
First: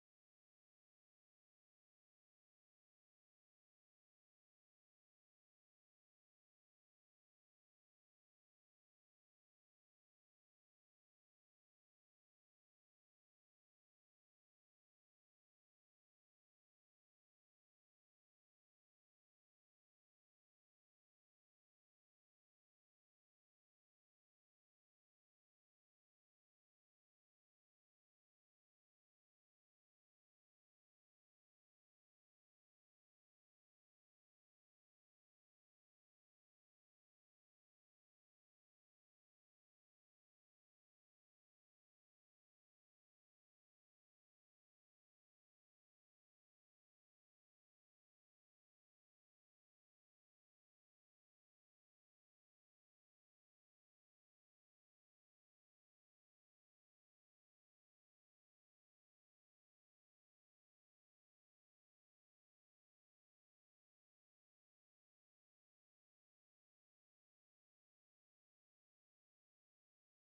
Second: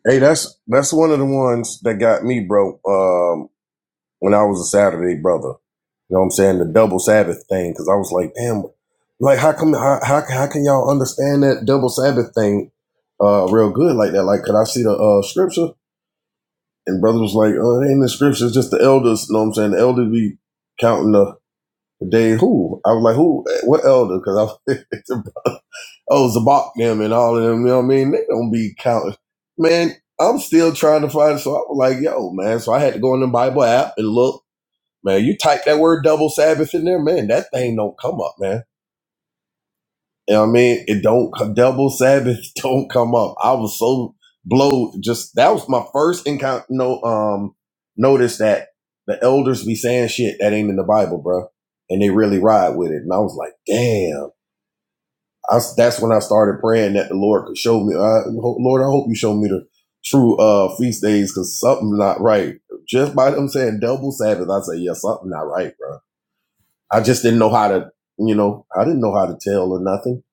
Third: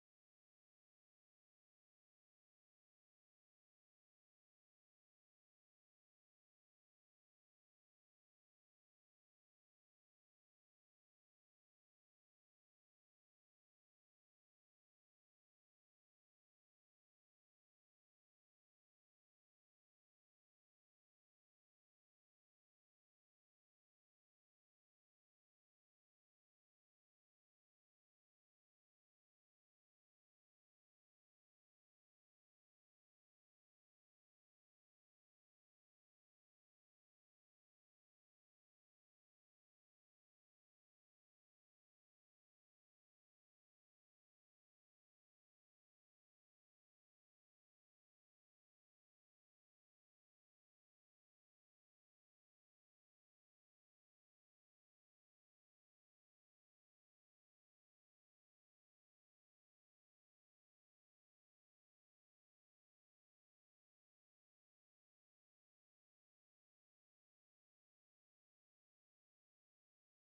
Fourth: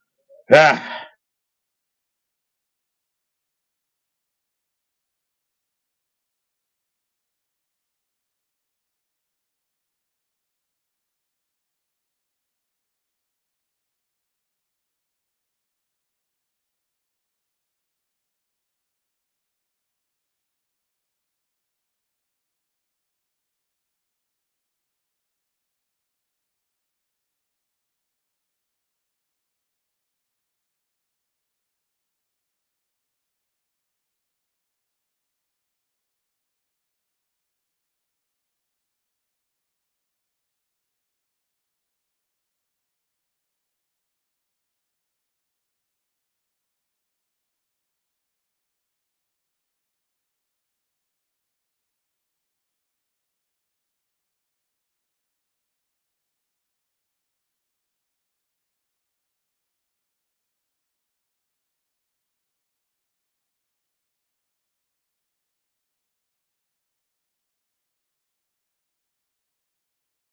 Speaker 3: Hey, that's that's
Speaker 1: Ah,
Speaker 3: one of the ones that got me, bro. Um. when I was a Saturday brother. You know what I'm saying? The double Sabbath thing, because I was like, damn, like how come how how, how can y'all understand that double Sabbath thing uh real good like that? Like, could I see the uh scripture? And brother was like, oh, it ain't in the scripture, it's just the elders, you know what I'm saying? The elders be counting the the day who? I was like, who what elder? Cause I oh Zabak them and all of them, you know what I mean? They don't be counting. Man, I'm still trying to find so I was like, yo, man. So I had to go in the Bible app and look man. You type that word double Sabbath in there, man. That thing don't come up, man. You know what I mean? It don't double Sabbath don't come up. I was so blowed. Just that was my first encounter. No, um, notice that the elders be saying shit that ain't in the Bible, bro, and they really ride with it. And I was like, damn. I, s- that's when I started praying that the Lord could show me. Uh, Lord, I hope you show me the true uh feast days because something's not right. Just by them saying double Sabbath, I say, yeah, something not right, bro I just didn't know how to, you know, I didn't know how to tell or nothing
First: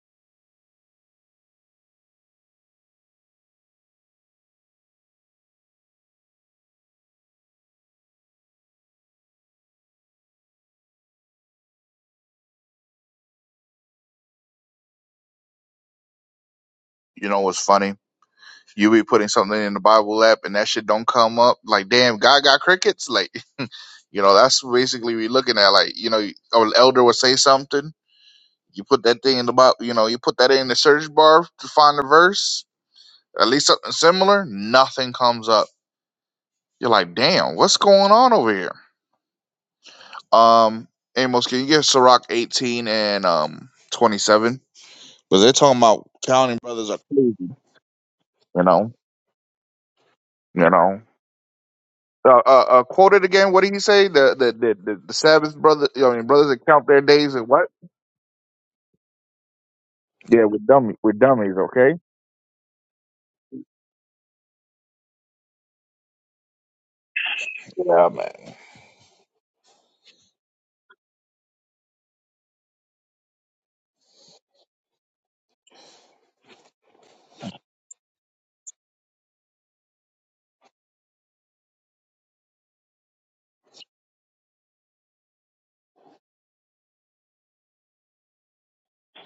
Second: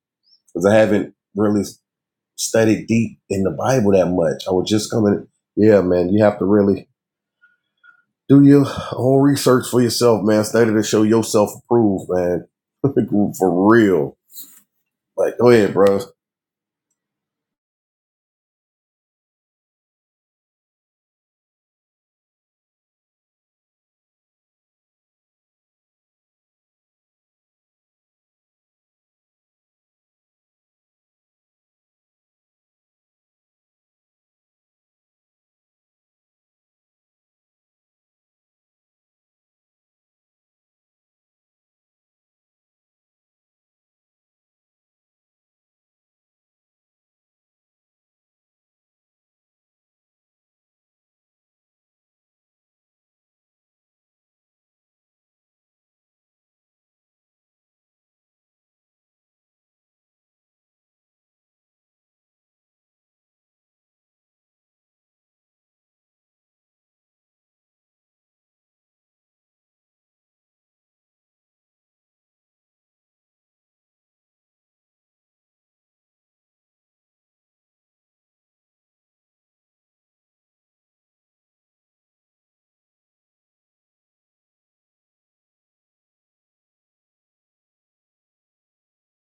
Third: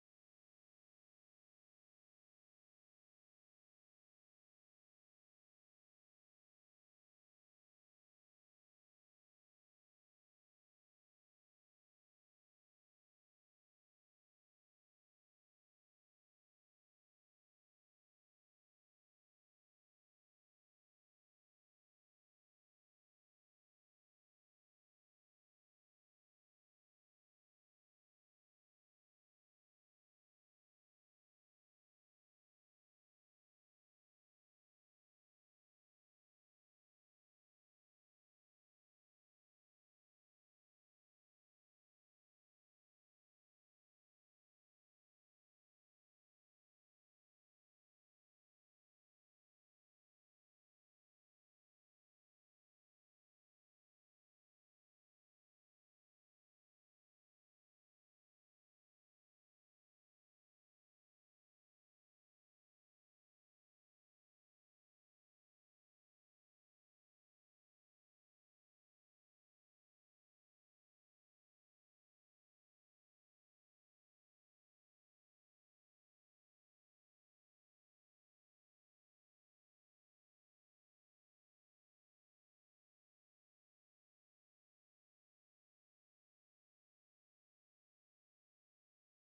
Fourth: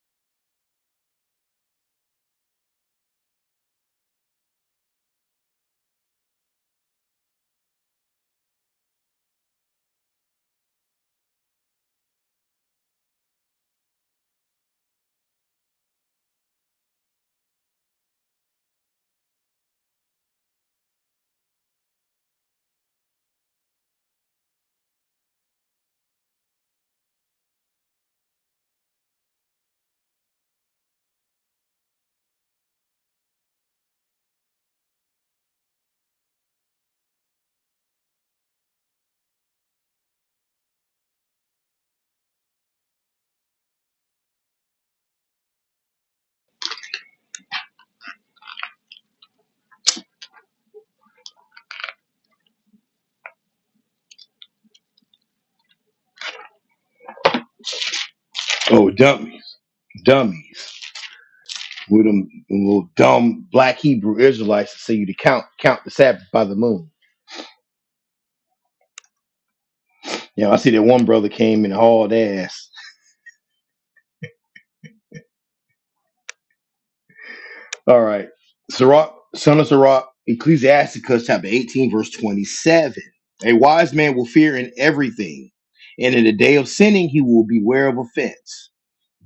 Speaker 3: because I haven't really studied deep in the Bible that much. I was just coming. Yeah, man, you have to really do your own research for yourself, man. Study to show yourself approved, man. for real. Like, go ahead, bro.
Speaker 2: you know what's funny? You be putting something in the Bible app and that shit don't come up. Like, damn, God got crickets. Like, you know, that's basically we looking at. Like, you know, or an elder would say something. You put that thing in the Bible. You know, you put that in the search bar to find a verse, at least something similar. Nothing comes up. You're like, damn, what's going on over here? Um, Amos, can you give Sirach 18 and um 27? Because they're talking about counting brothers are crazy. You know, you know. Uh, uh, uh, quote it again. What did he say? The the the, the, the Sabbath brother, I mean brothers that count their days and what?
Speaker 1: oh dump me.
Speaker 2: Yeah, we're
Speaker 1: dummies
Speaker 2: dummy, we're dummies. Okay.
Speaker 1: with them little dumb black Hebrew Israelites to say you to count count the Sabbath by the moon.
Speaker 2: Yeah, man.
Speaker 1: You know, I see that one brother came and hauled ass. All right. Sirach, son of Sirach, Ecclesiasticus chapter 18, verse 27. A wise man will fear in everything, and in the day of sinning he will beware of offense.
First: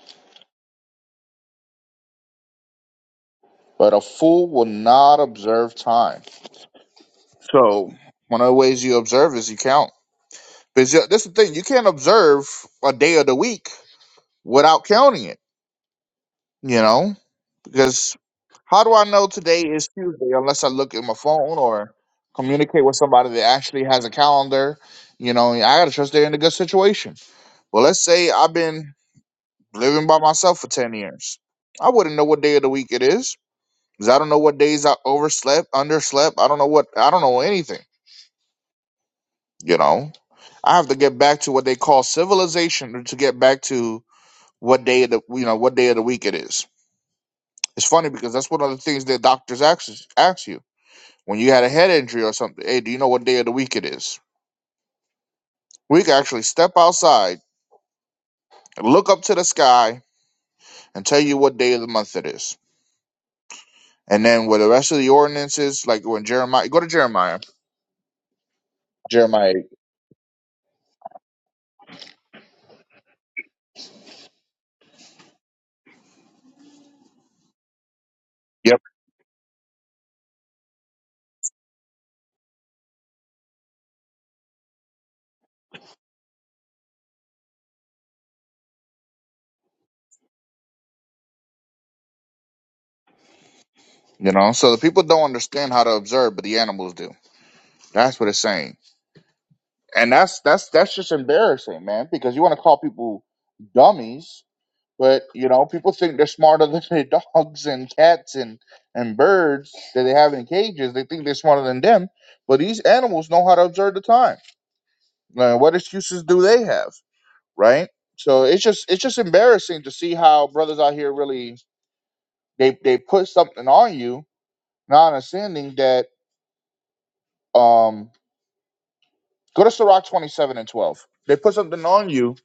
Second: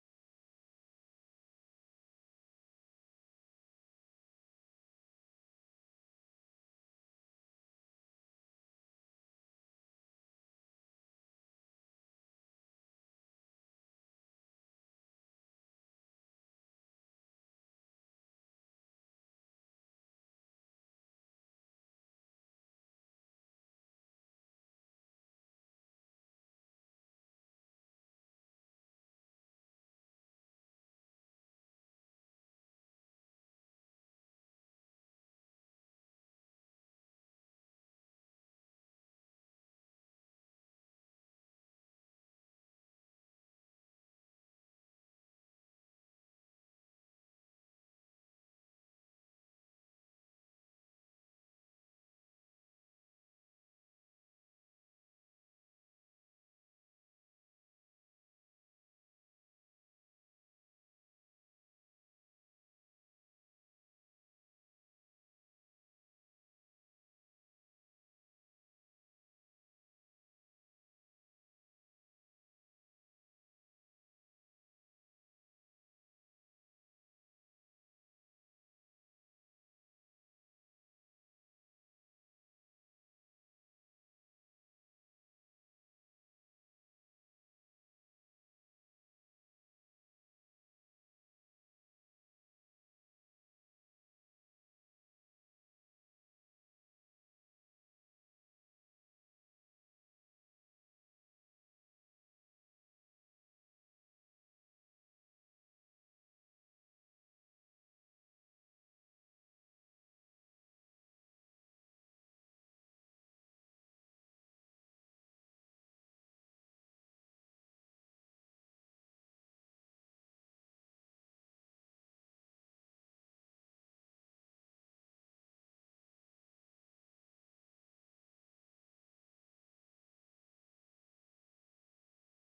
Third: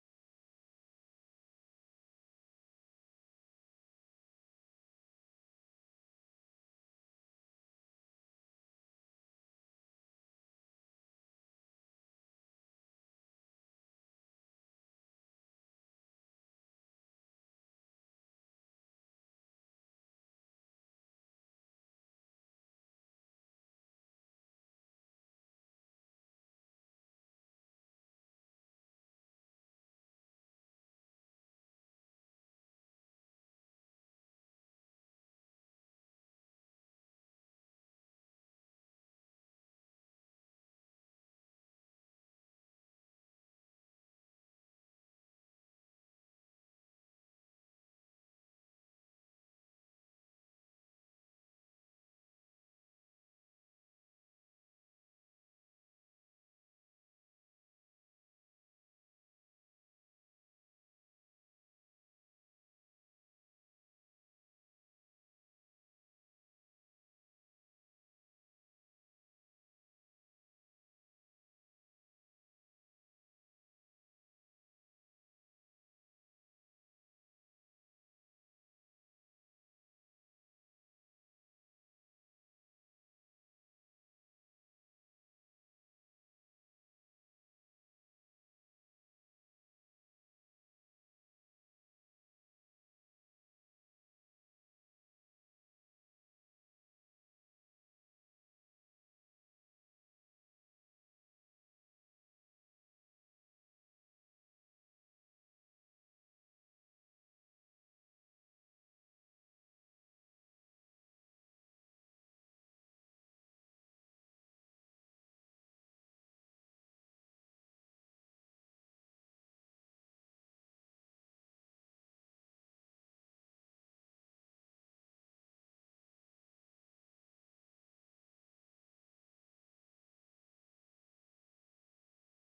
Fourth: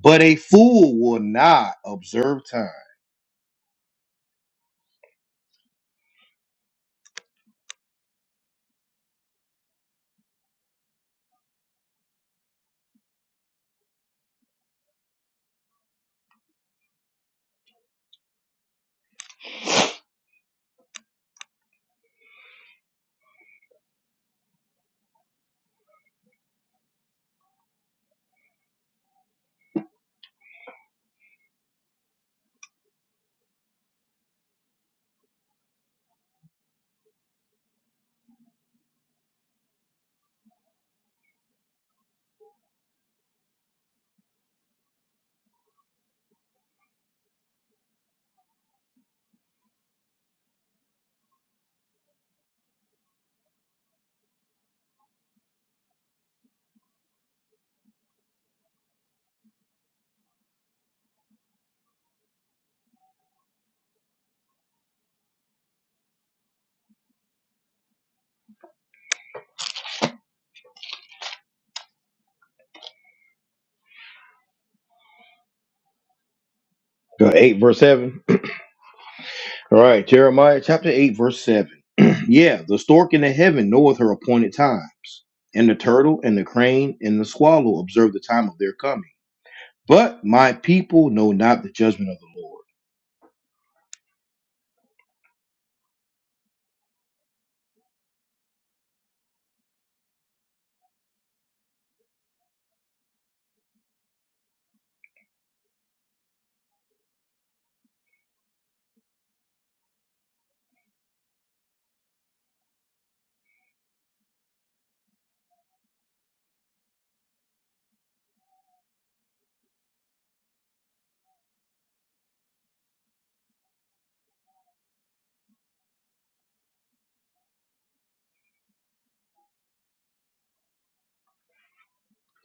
Speaker 1: But a fool will not observe time.
Speaker 2: But a fool will not observe time. So one of the ways you observe is you count. Because this is the thing, you can't observe a day of the week without counting it. You know. Because how do I know today is Tuesday unless I look at my phone or communicate with somebody that actually has a calendar? You know, I gotta trust they're in a good situation. Well, let's say I've been living by myself for ten years. I wouldn't know what day of the week it is because I don't know what days I overslept, underslept. I don't know what I don't know anything. You know, I have to get back to what they call civilization to get back to what day of the you know what day of the week it is. It's funny because that's one of the things that doctors ask ask you When you had a head injury or something, hey, do you know what day of the week it is? We can actually step outside, look up to the sky, and tell you what day of the month it is. And then with the rest of the ordinances, like when Jeremiah, go to Jeremiah. Jeremiah. 8.
Speaker 1: Go 8 verse 7.
Speaker 2: Yep.
Speaker 1: All right, Jeremiah chapter 8, verse 7. yeah, the stork in the heaven knoweth her appointed times, and the turtle and the crane and the swallow observe the time of their coming. But my people know not the judgment of the Lord.
Speaker 2: You know, so the people don't understand how to observe, but the animals do. That's what it's saying. And that's that's that's just embarrassing, man, because you want to call people dummies But you know, people think they're smarter than their dogs and cats and and birds that they have in cages. They think they're smarter than them, but these animals know how to observe the time. Uh, what excuses do they have, right? So it's just it's just embarrassing to see how brothers out here really they they put something on you, not understanding that. Um, go to Sirach twenty seven and twelve. They put something on you,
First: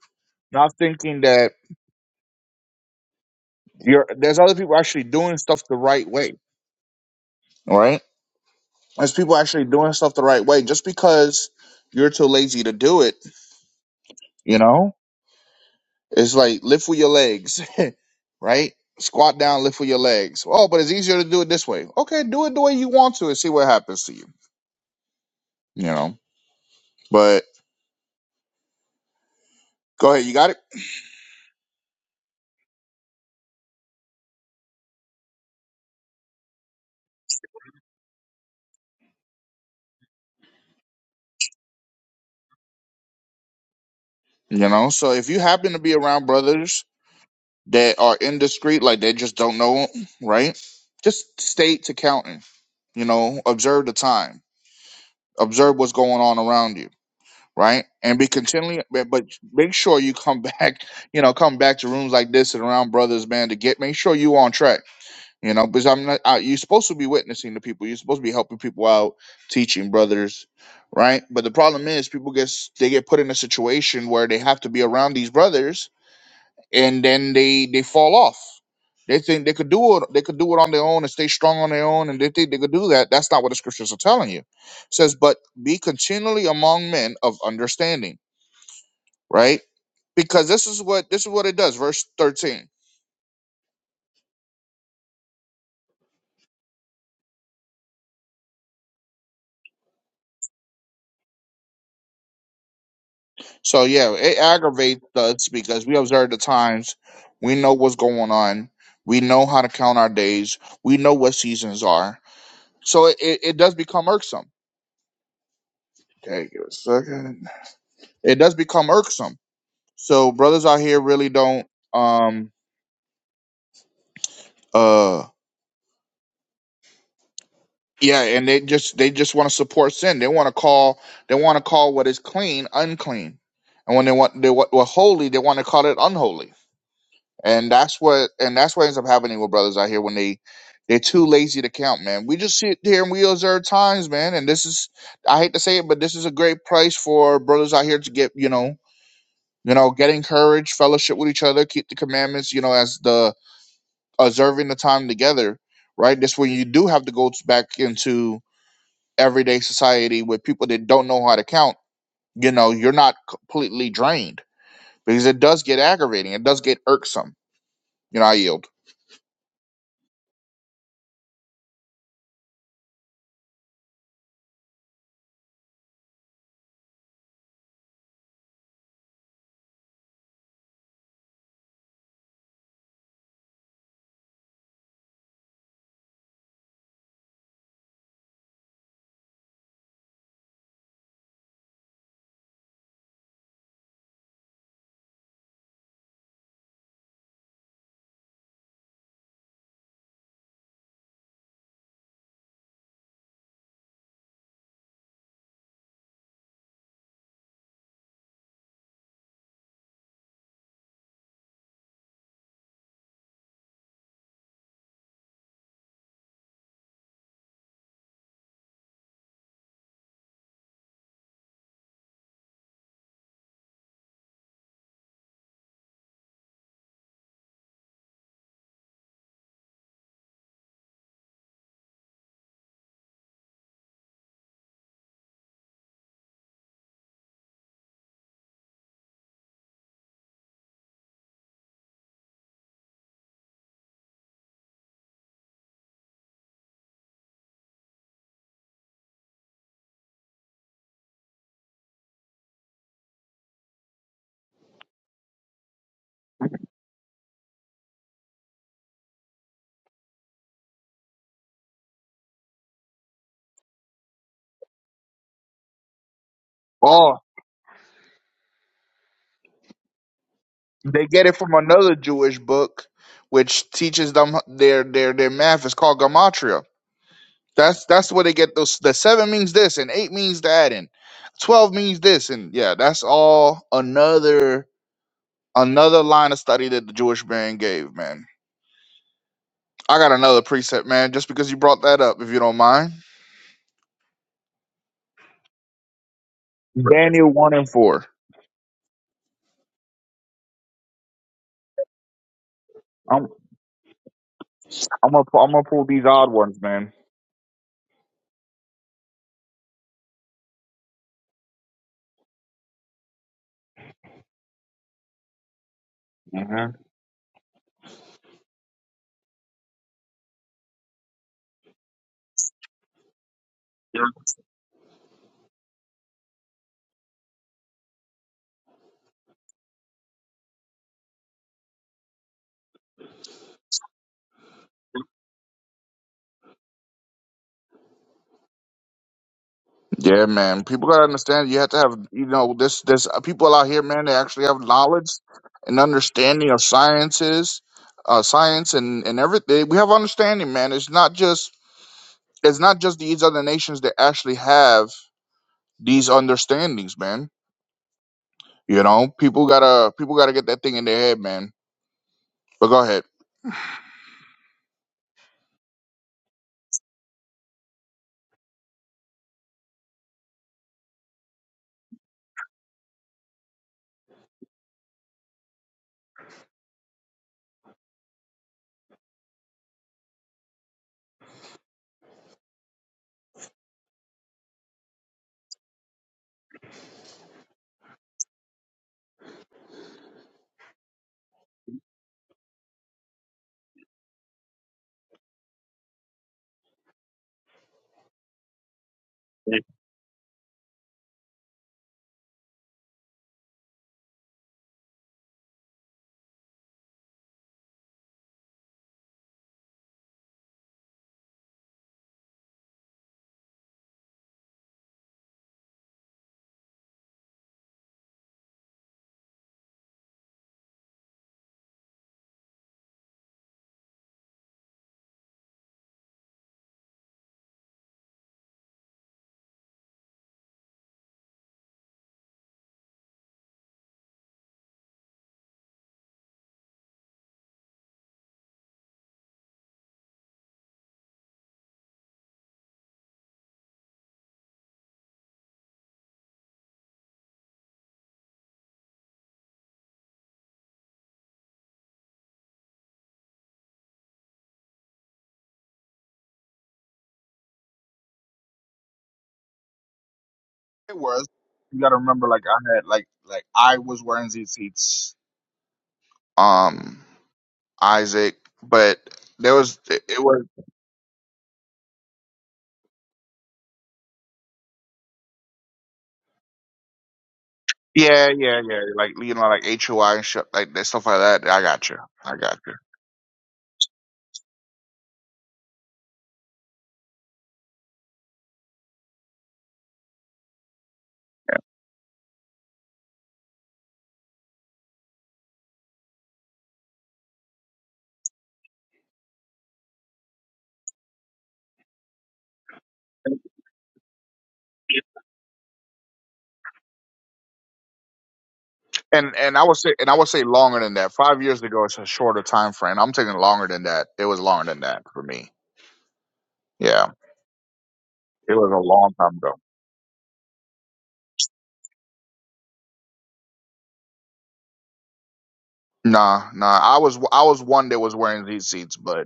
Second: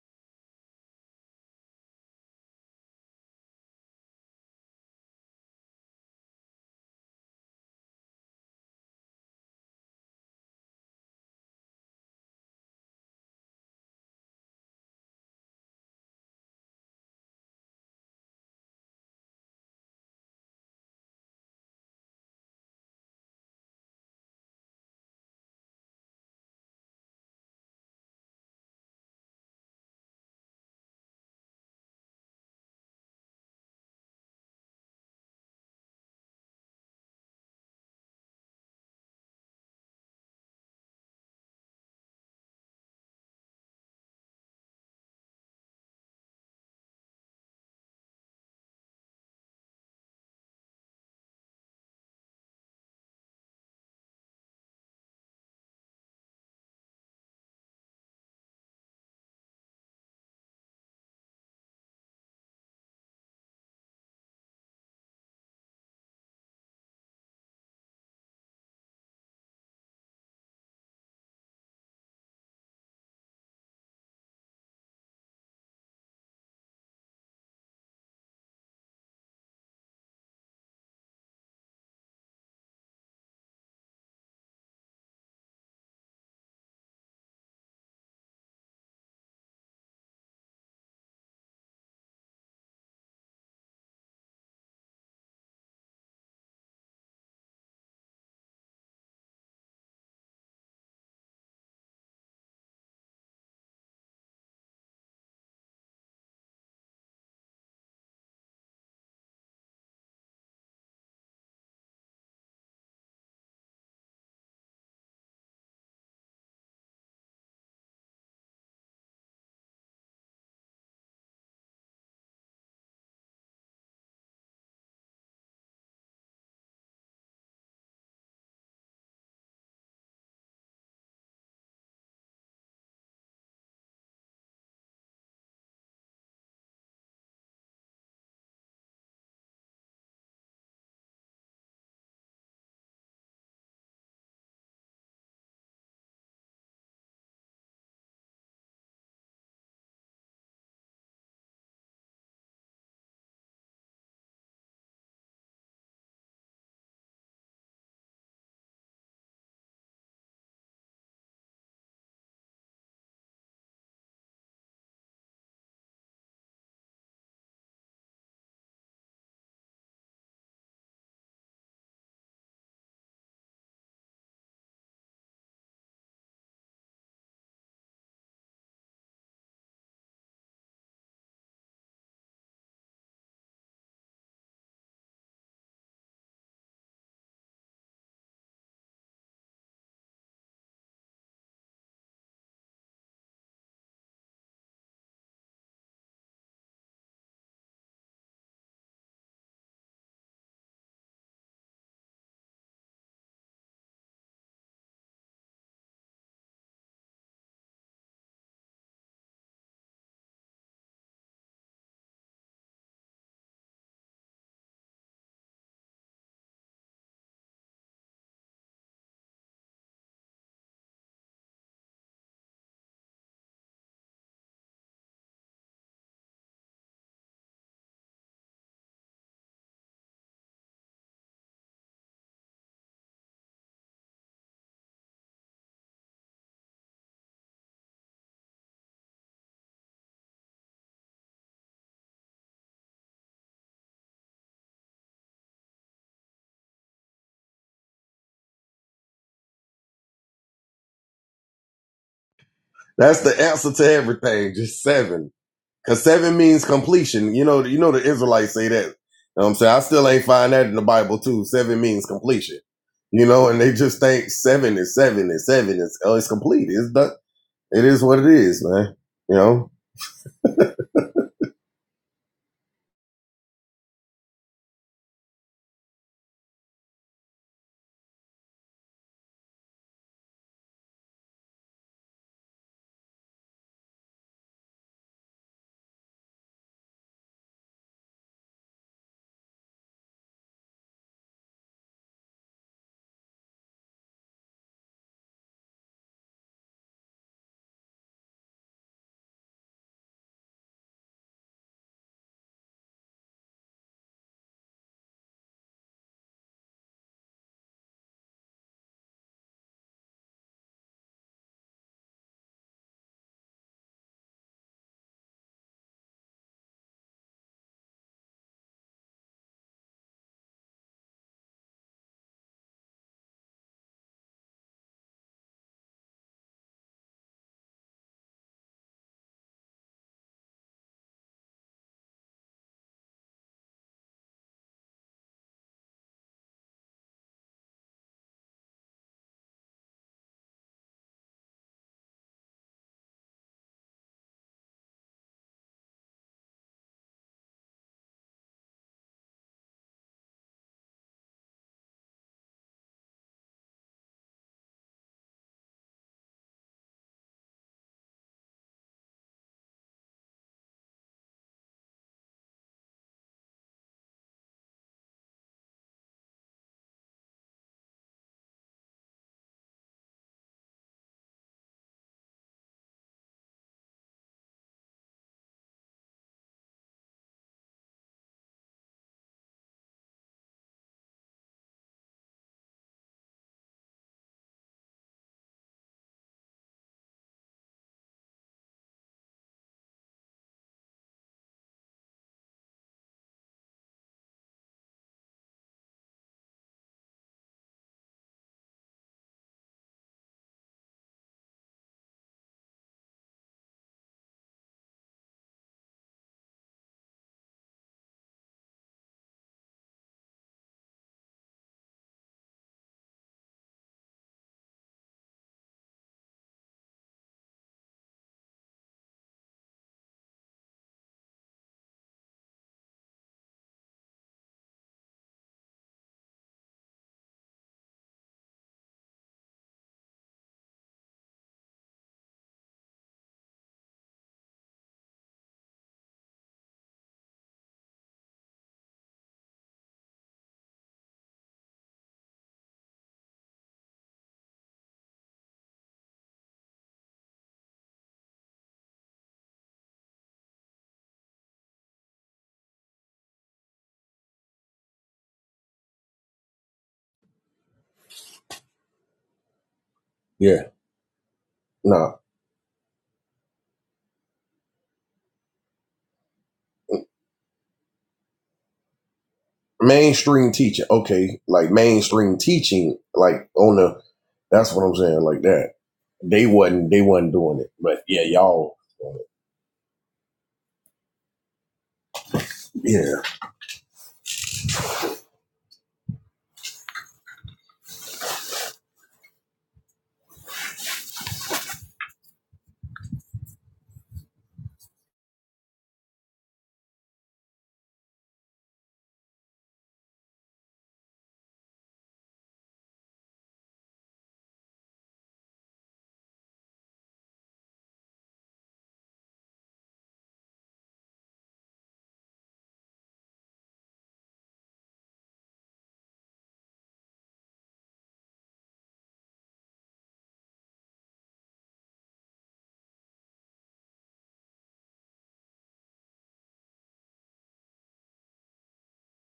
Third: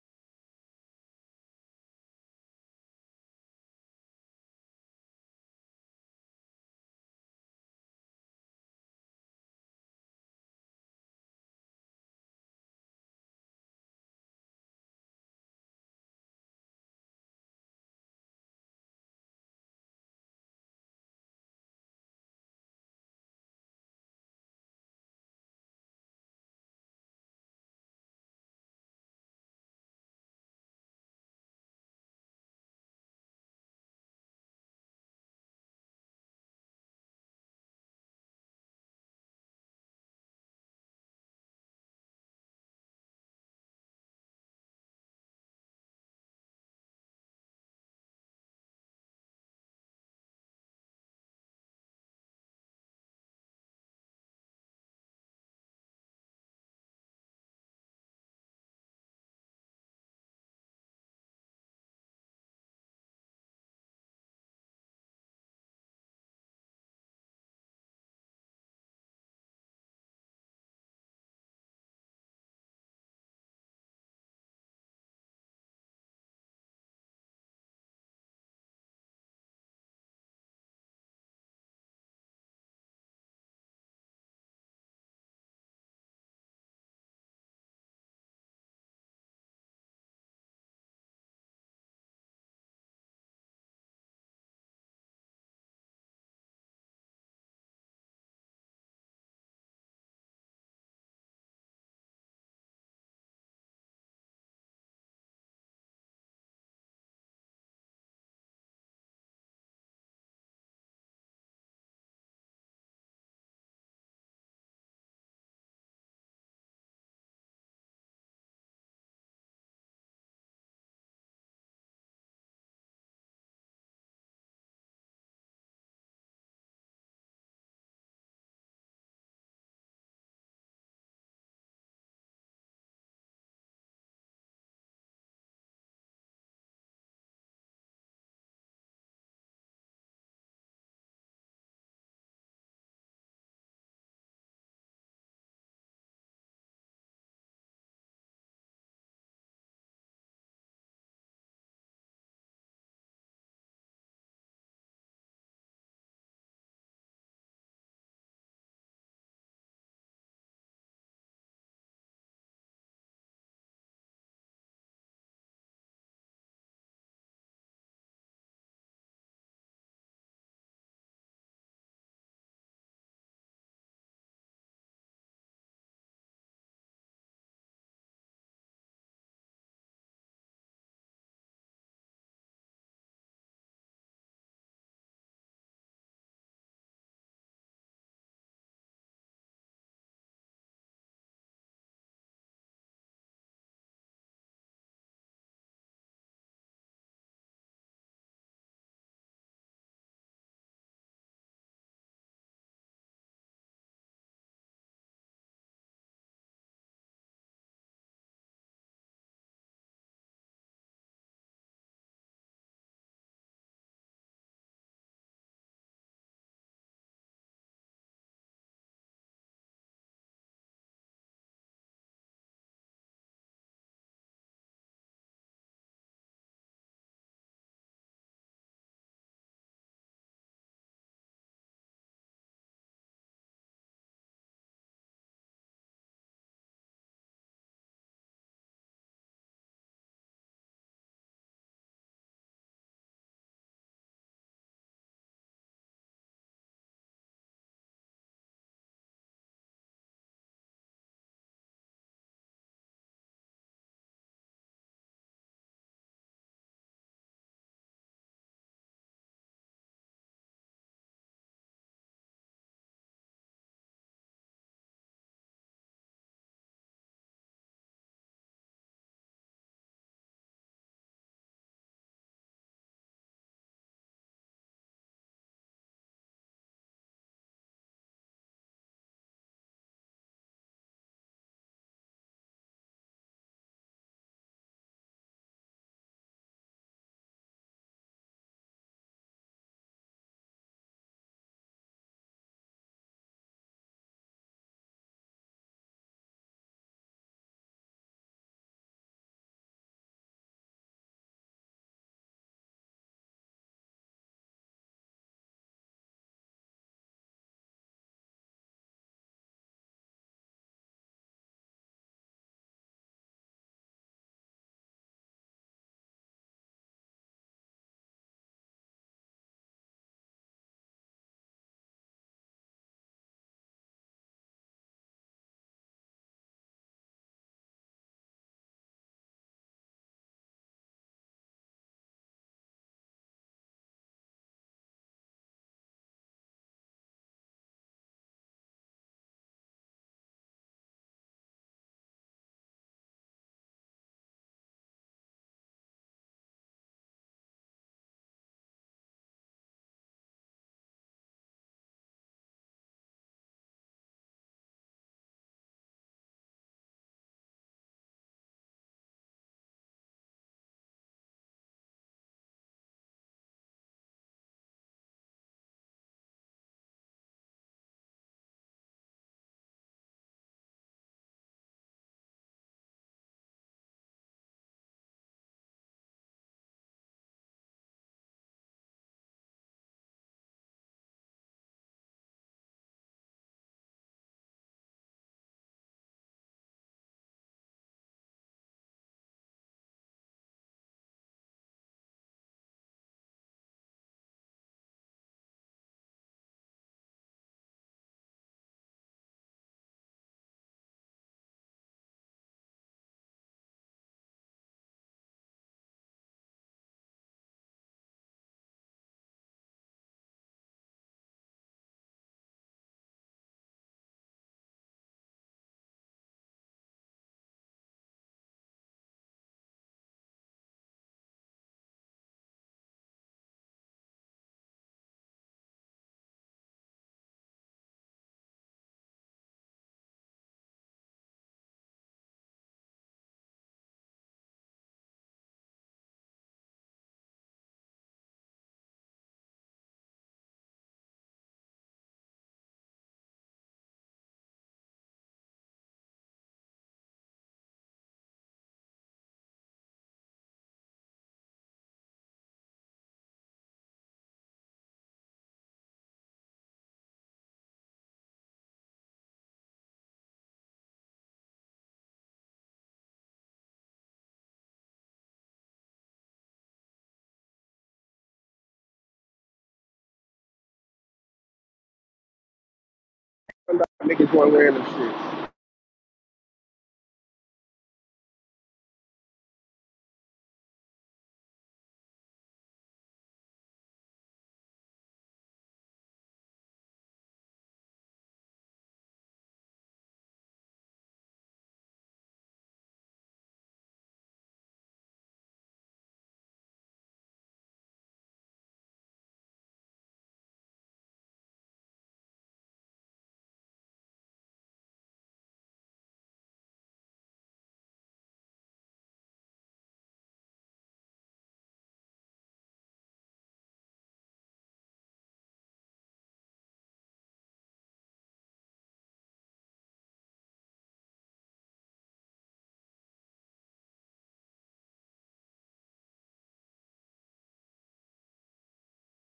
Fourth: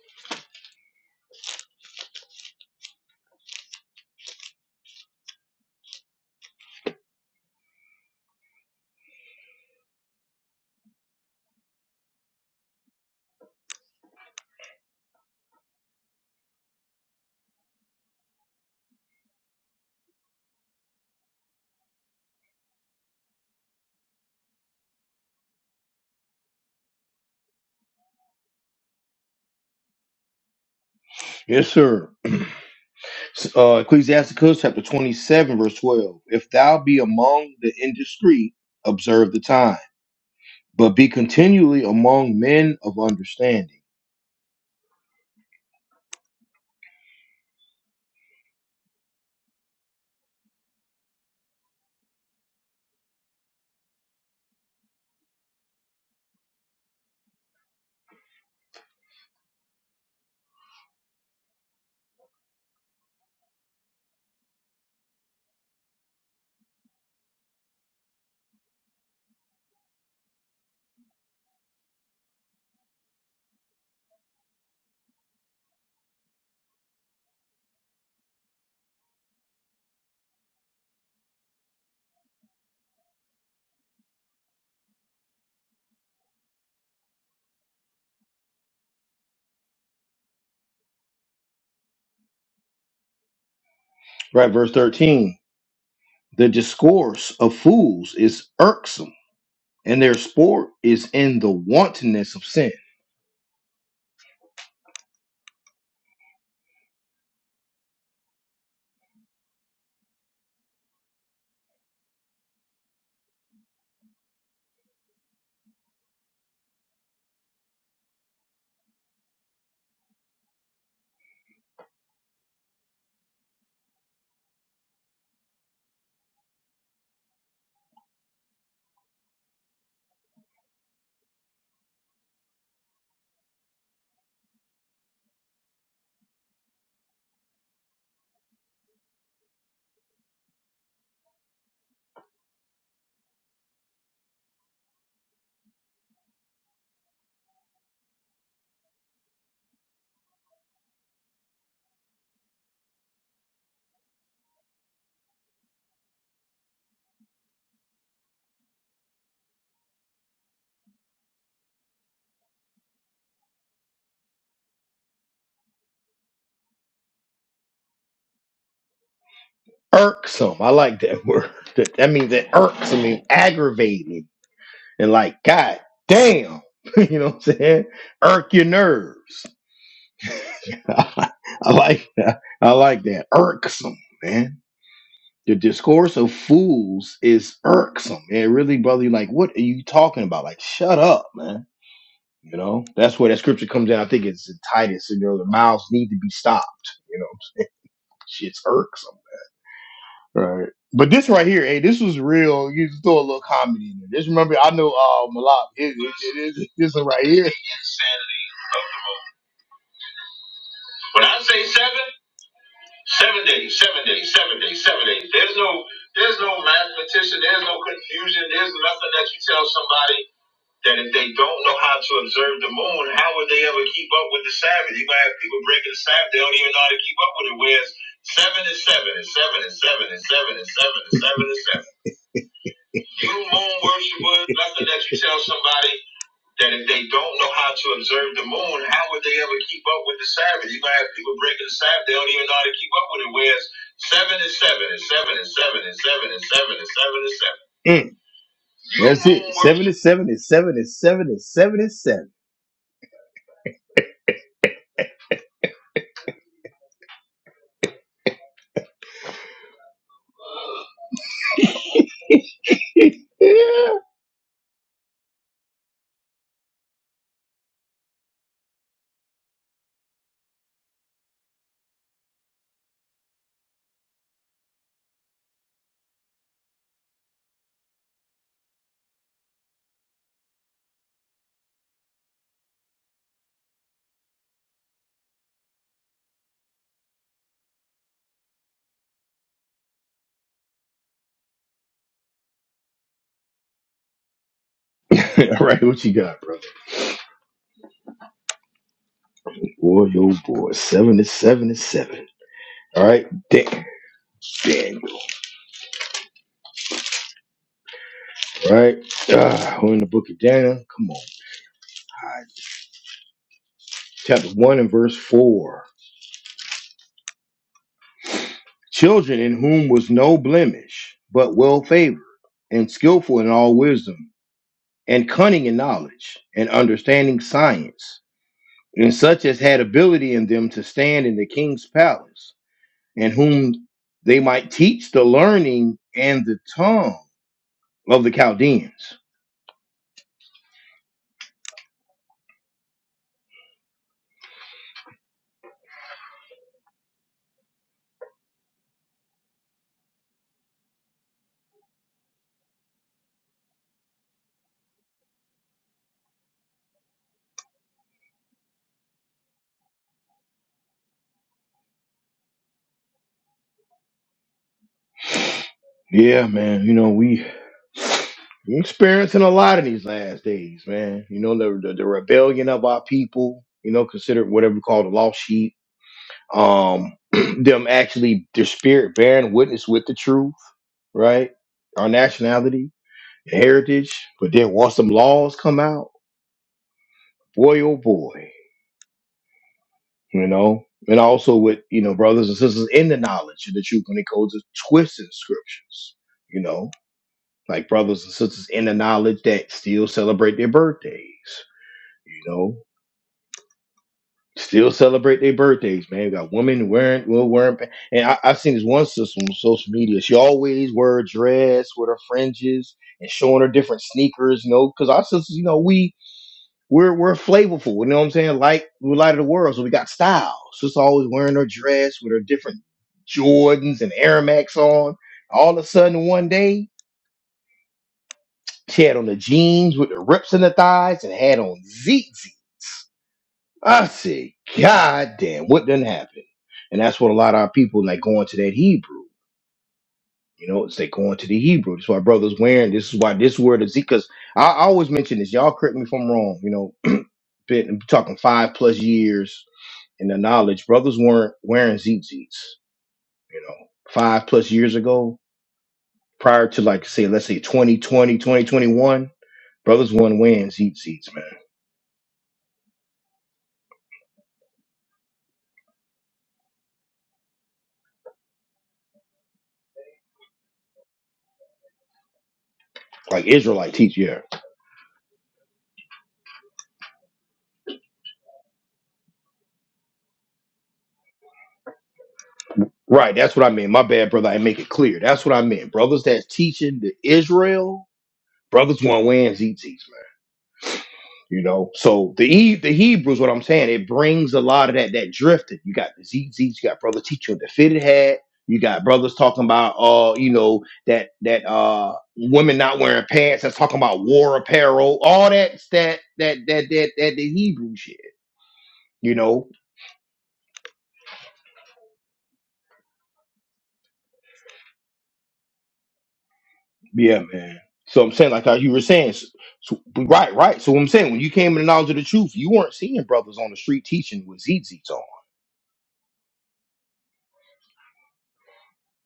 Speaker 2: not thinking that you're there's other people actually doing stuff the right way, right? There's people actually doing stuff the right way. Just because you're too lazy to do it, you know, it's like lift with your legs, right? Squat down, lift with your legs. Oh, but it's easier to do it this way. Okay, do it the way you want to and see what happens to you, you know. But go ahead, you got it,
Speaker 1: Yes, sir. S- Uh, Ecclesiasticus chapter 27, verse 12. If thou be among the indiscreet, observe the time, but be continually among men of understanding.
Speaker 2: you know. So if you happen to be around brothers that are indiscreet, like they just don't know, right? Just stay to counting, you know, observe the time, observe what's going on around you right? And be continually, but but make sure you come back, you know, come back to rooms like this and around brothers, man, to get make sure you on track, you know, because I'm not, I, you're supposed to be witnessing to people, you're supposed to be helping people out, teaching brothers, right? But the problem is, people get s- they get put in a situation where they have to be around these brothers, and then they they fall off. They think they could do it. They could do it on their own and stay strong on their own, and they think they could do that. That's not what the scriptures are telling you. It says, but be continually among men of understanding right? Because this is what this is what it does, verse thirteen.
Speaker 1: Right, verse 13. The discourse of fools is irksome and their sport is in the wantonness of sin.
Speaker 2: So yeah, it aggravates us because we observe the times, we know what's going on, we know how to count our days, we know what seasons are. So it, it, it does become irksome. Okay, give it a second. It does become irksome. So brothers out here really don't um uh yeah, and they just they just want to support sin. They want to call they want to call what is clean unclean, and when they want they what what holy they want to call it unholy And that's what and that's what ends up happening with brothers out here when they they're too lazy to count, man. We just sit here and we observe times, man. And this is I hate to say it, but this is a great price for brothers out here to get, you know, you know, get encouraged, fellowship with each other, keep the commandments, you know, as the observing the time together, right? This when you do have to go t- back into everyday society with people that don't know how to count, you know, you're not completely drained because it does get aggravating. It does get irksome. You know, I yield.
Speaker 1: Irksome. I like that word. That, that means that irks. I mean, aggravating. And like, God damn. you know what I'm saying? Irk your nerves. I like that. I like that. Irksome, man. The discourse of fools is irksome. It really, brother, you're like, what are you talking about? Like, shut up, man. You know, that's where that scripture comes in. I think it's in Titus, and you know, the mouths need to be stopped. You know what I'm saying? Shit's irksome. Right. But this right here, hey, this was real. You just throw a little comedy in there. Just remember, I know uh, Malak. It, it, it is this one right here. When I say seven, seven days, seven days, seven days, seven days. There's no, there's no mathematician. There's no confusion. There's nothing that you tell somebody that if they don't know how to observe the moon, how would they ever keep up with the Sabbath? You might have people breaking the Sabbath. They don't even know how to keep up with it. Whereas seven is seven, and seven is seven, and seven is seven, and seven is seven. and seven. You moon worshipers, nothing that you tell somebody that if they don't know how to observe the moon, how would they ever keep up with the Sabbath? You're gonna have people breaking the Sabbath, they don't even know how to keep up with it. Whereas seven is seven and seven and seven and seven and seven and seven and seven. Mm, You that's it. moon it. Seven worshipers. is seven is seven is seven is seven is seven.
Speaker 3: That's the answer to everything. Just seven. Cause seven means completion. You know, you know the Israelites say that. You know what I'm saying I still ain't find that in the Bible too. Seven means completion. You know, and they
Speaker 1: Yeah.
Speaker 3: just think seven is seven is seven is oh, it's complete. It's done. It is what it is, man. You know,
Speaker 2: They get it from another Jewish book, which teaches them their their their math. It's called gematria. That's that's where they get those. The seven means this, and eight means that, and twelve means this, and yeah, that's all another another line of study that the Jewish man gave. Man, I got another precept, man. Just because you brought that up, if you don't mind,
Speaker 1: All right, what you got, brother?
Speaker 2: Daniel one and four.
Speaker 1: Boy, yo, boy. Seven is seven is seven. All
Speaker 2: I'm
Speaker 1: right, Dick
Speaker 2: I'm
Speaker 1: Daniel.
Speaker 2: gonna pu- I'm gonna pull these odd ones, man.
Speaker 1: All right. Ah, we're in the book of Daniel. Come on. chapter 1 and verse 4.
Speaker 2: hmm
Speaker 1: Children in whom was no blemish, but well favored, and skillful in all wisdom, and cunning in knowledge, and understanding science, and such as had ability in them to stand in the king's palace, and whom they might teach the learning and the tongue of the Chaldeans.
Speaker 2: Yeah, man. People gotta understand. You have to have, you know, this. This uh, people out here, man. They actually have knowledge and understanding of sciences, uh, science and and everything. We have understanding, man. It's not just it's not just these other nations that actually have these understandings, man. You know, people gotta people gotta get that thing in their head, man. But go ahead.
Speaker 1: Yeah, man. You know, we we experiencing a lot in these last days, man. You know, the the, the rebellion of our people. You know, considered whatever we call the lost sheep. Um, them actually their spirit bearing witness with the truth, right? Our nationality, heritage. But then once them laws come out, boy, oh boy, you know. And also with you know brothers and sisters in the knowledge of the truth when it goes to twisting scriptures, you know like brothers and sisters in the knowledge
Speaker 2: It
Speaker 1: that still celebrate their birthdays. You know, still celebrate their birthdays, man. We got women wearing, well, wearing, pa- and I, I seen this one sister on social media. She always wear a dress with her fringes and showing her different sneakers, you know, because our sisters, you know, we we're we're flavorful, you know what I'm saying? Like we're light of the world, so we got style. Sister always wearing her dress with her different Jordans and Air Max on. All of a sudden, one day. She had on the jeans with the rips in the thighs and had on ZZ. I said, God damn, what done happened? And that's what a lot of our people like going to that Hebrew. You know, it's they going to the Hebrew. That's why brothers wearing this is why this word is because I, I always mention this. Y'all correct me if I'm wrong. You know, been talking five plus years in the knowledge. Brothers weren't wearing ZZs, you know, five plus years ago, prior to like say, let's say 2020 2021. brothers weren't
Speaker 3: yeah.
Speaker 1: wearing
Speaker 2: was.
Speaker 1: ZZs, man
Speaker 2: You gotta
Speaker 3: No
Speaker 2: remember, like I had, like like I was wearing these seats. Um, Isaac, but there was it was.
Speaker 3: mainstream teaching. Okay, like mainstream teaching,
Speaker 1: Like
Speaker 3: like on
Speaker 1: Israelite
Speaker 3: the.
Speaker 1: teach,
Speaker 4: niggas
Speaker 1: yeah.
Speaker 4: going
Speaker 3: That's
Speaker 4: wearing
Speaker 3: what
Speaker 4: them
Speaker 3: I'm saying,
Speaker 4: shit.
Speaker 3: like that. They wasn't. They wasn't doing it, but yeah,
Speaker 2: Yeah, yeah,
Speaker 3: y'all.
Speaker 2: yeah. Like you know, like HOI and shit like that, stuff like that. I got you. I got you.
Speaker 3: Yeah,
Speaker 1: Right, that's what I mean. My bad, brother. I make it clear. That's what I meant. Brothers that's teaching the Israel, brothers want to win ZTs, man. You know, so the E the Hebrews, what I'm saying, it brings a lot of that that drifted. You got the ZZ, you got brother teacher with the fitted hat, you got brothers talking about uh, you know, that that uh women not wearing pants, that's talking about war apparel, all that that that that that that the Hebrew shit, you
Speaker 2: And and I
Speaker 1: know?
Speaker 2: would say and I would say longer than that. Five years ago, it's a shorter time frame. I'm taking longer than that. It was longer than that for me. Yeah,
Speaker 1: Yeah, man. So I'm saying,
Speaker 2: it
Speaker 1: like
Speaker 2: was
Speaker 1: how
Speaker 2: a
Speaker 1: you were
Speaker 2: long
Speaker 1: saying,
Speaker 2: time
Speaker 1: s-
Speaker 2: ago.
Speaker 1: so, right, right. So what I'm saying, when you came to the knowledge of the truth, you weren't seeing brothers on the street teaching with ZZs on.
Speaker 2: Nah, nah. I was I was one that was wearing these seats, but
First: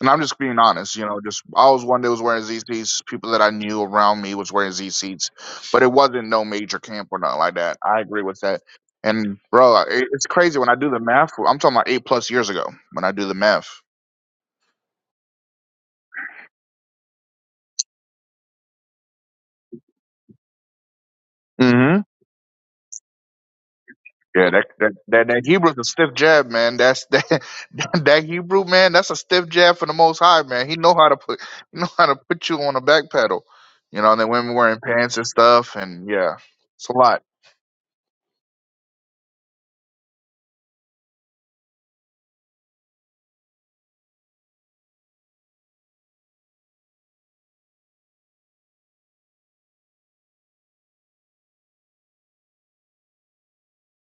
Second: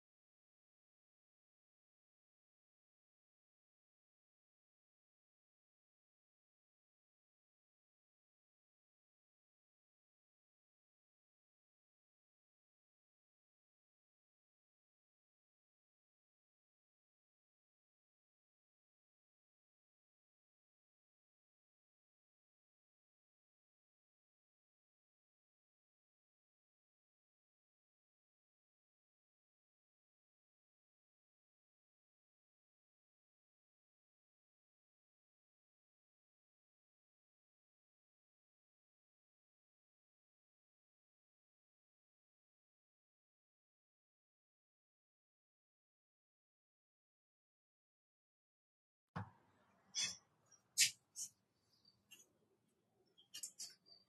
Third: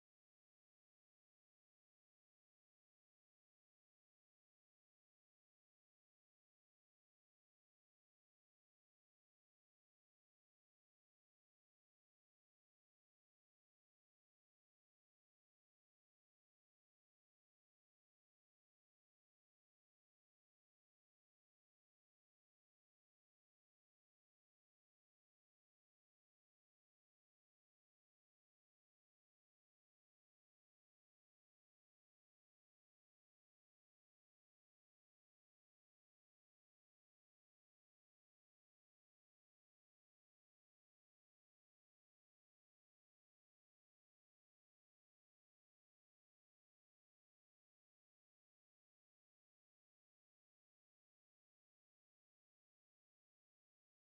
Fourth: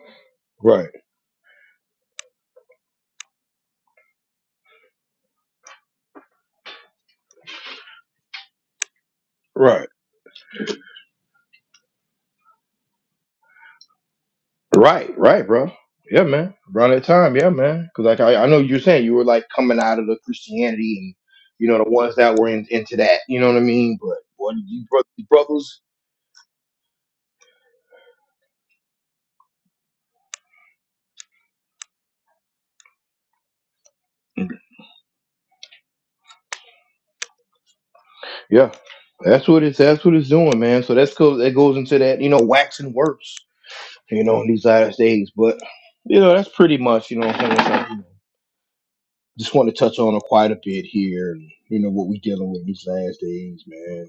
Speaker 2: And I'm just being
Speaker 1: Right,
Speaker 2: honest, you know, just I was one that was wearing Z ZCs. People that I knew around me was wearing Z ZCs, but it wasn't no major camp or nothing like that. I agree with that. And bro, I-
Speaker 1: right.
Speaker 2: it, it's crazy when I do the math. I'm talking about eight plus years ago when I do the math.
Speaker 1: Right, right, bro. Yeah, man. Around that time, yeah, man. Because like I, I know you're saying you were like coming out of the Christianity and you know the
Speaker 2: hmm
Speaker 1: ones that were in, into that. You know what I mean? But
Speaker 2: Yeah,
Speaker 1: what
Speaker 2: that
Speaker 1: you
Speaker 2: that
Speaker 1: bro- you
Speaker 2: that, that Hebrew's
Speaker 1: brothers?
Speaker 2: a stiff jab, man. That's that, that Hebrew man. That's a stiff jab for the Most High, man. He know how to put he know how to put you on a back pedal, you know. And then women wearing pants and stuff, and yeah, it's a lot.
Speaker 1: Yeah, that's what it's that's what it's doing, man. So that's cool. That goes into that you know waxing worse. You know in these last days, but you know that's pretty much you know what I'm saying. It's like, you know, just want to touch on it quite a bit here. And, you know what we dealing with these last days, man.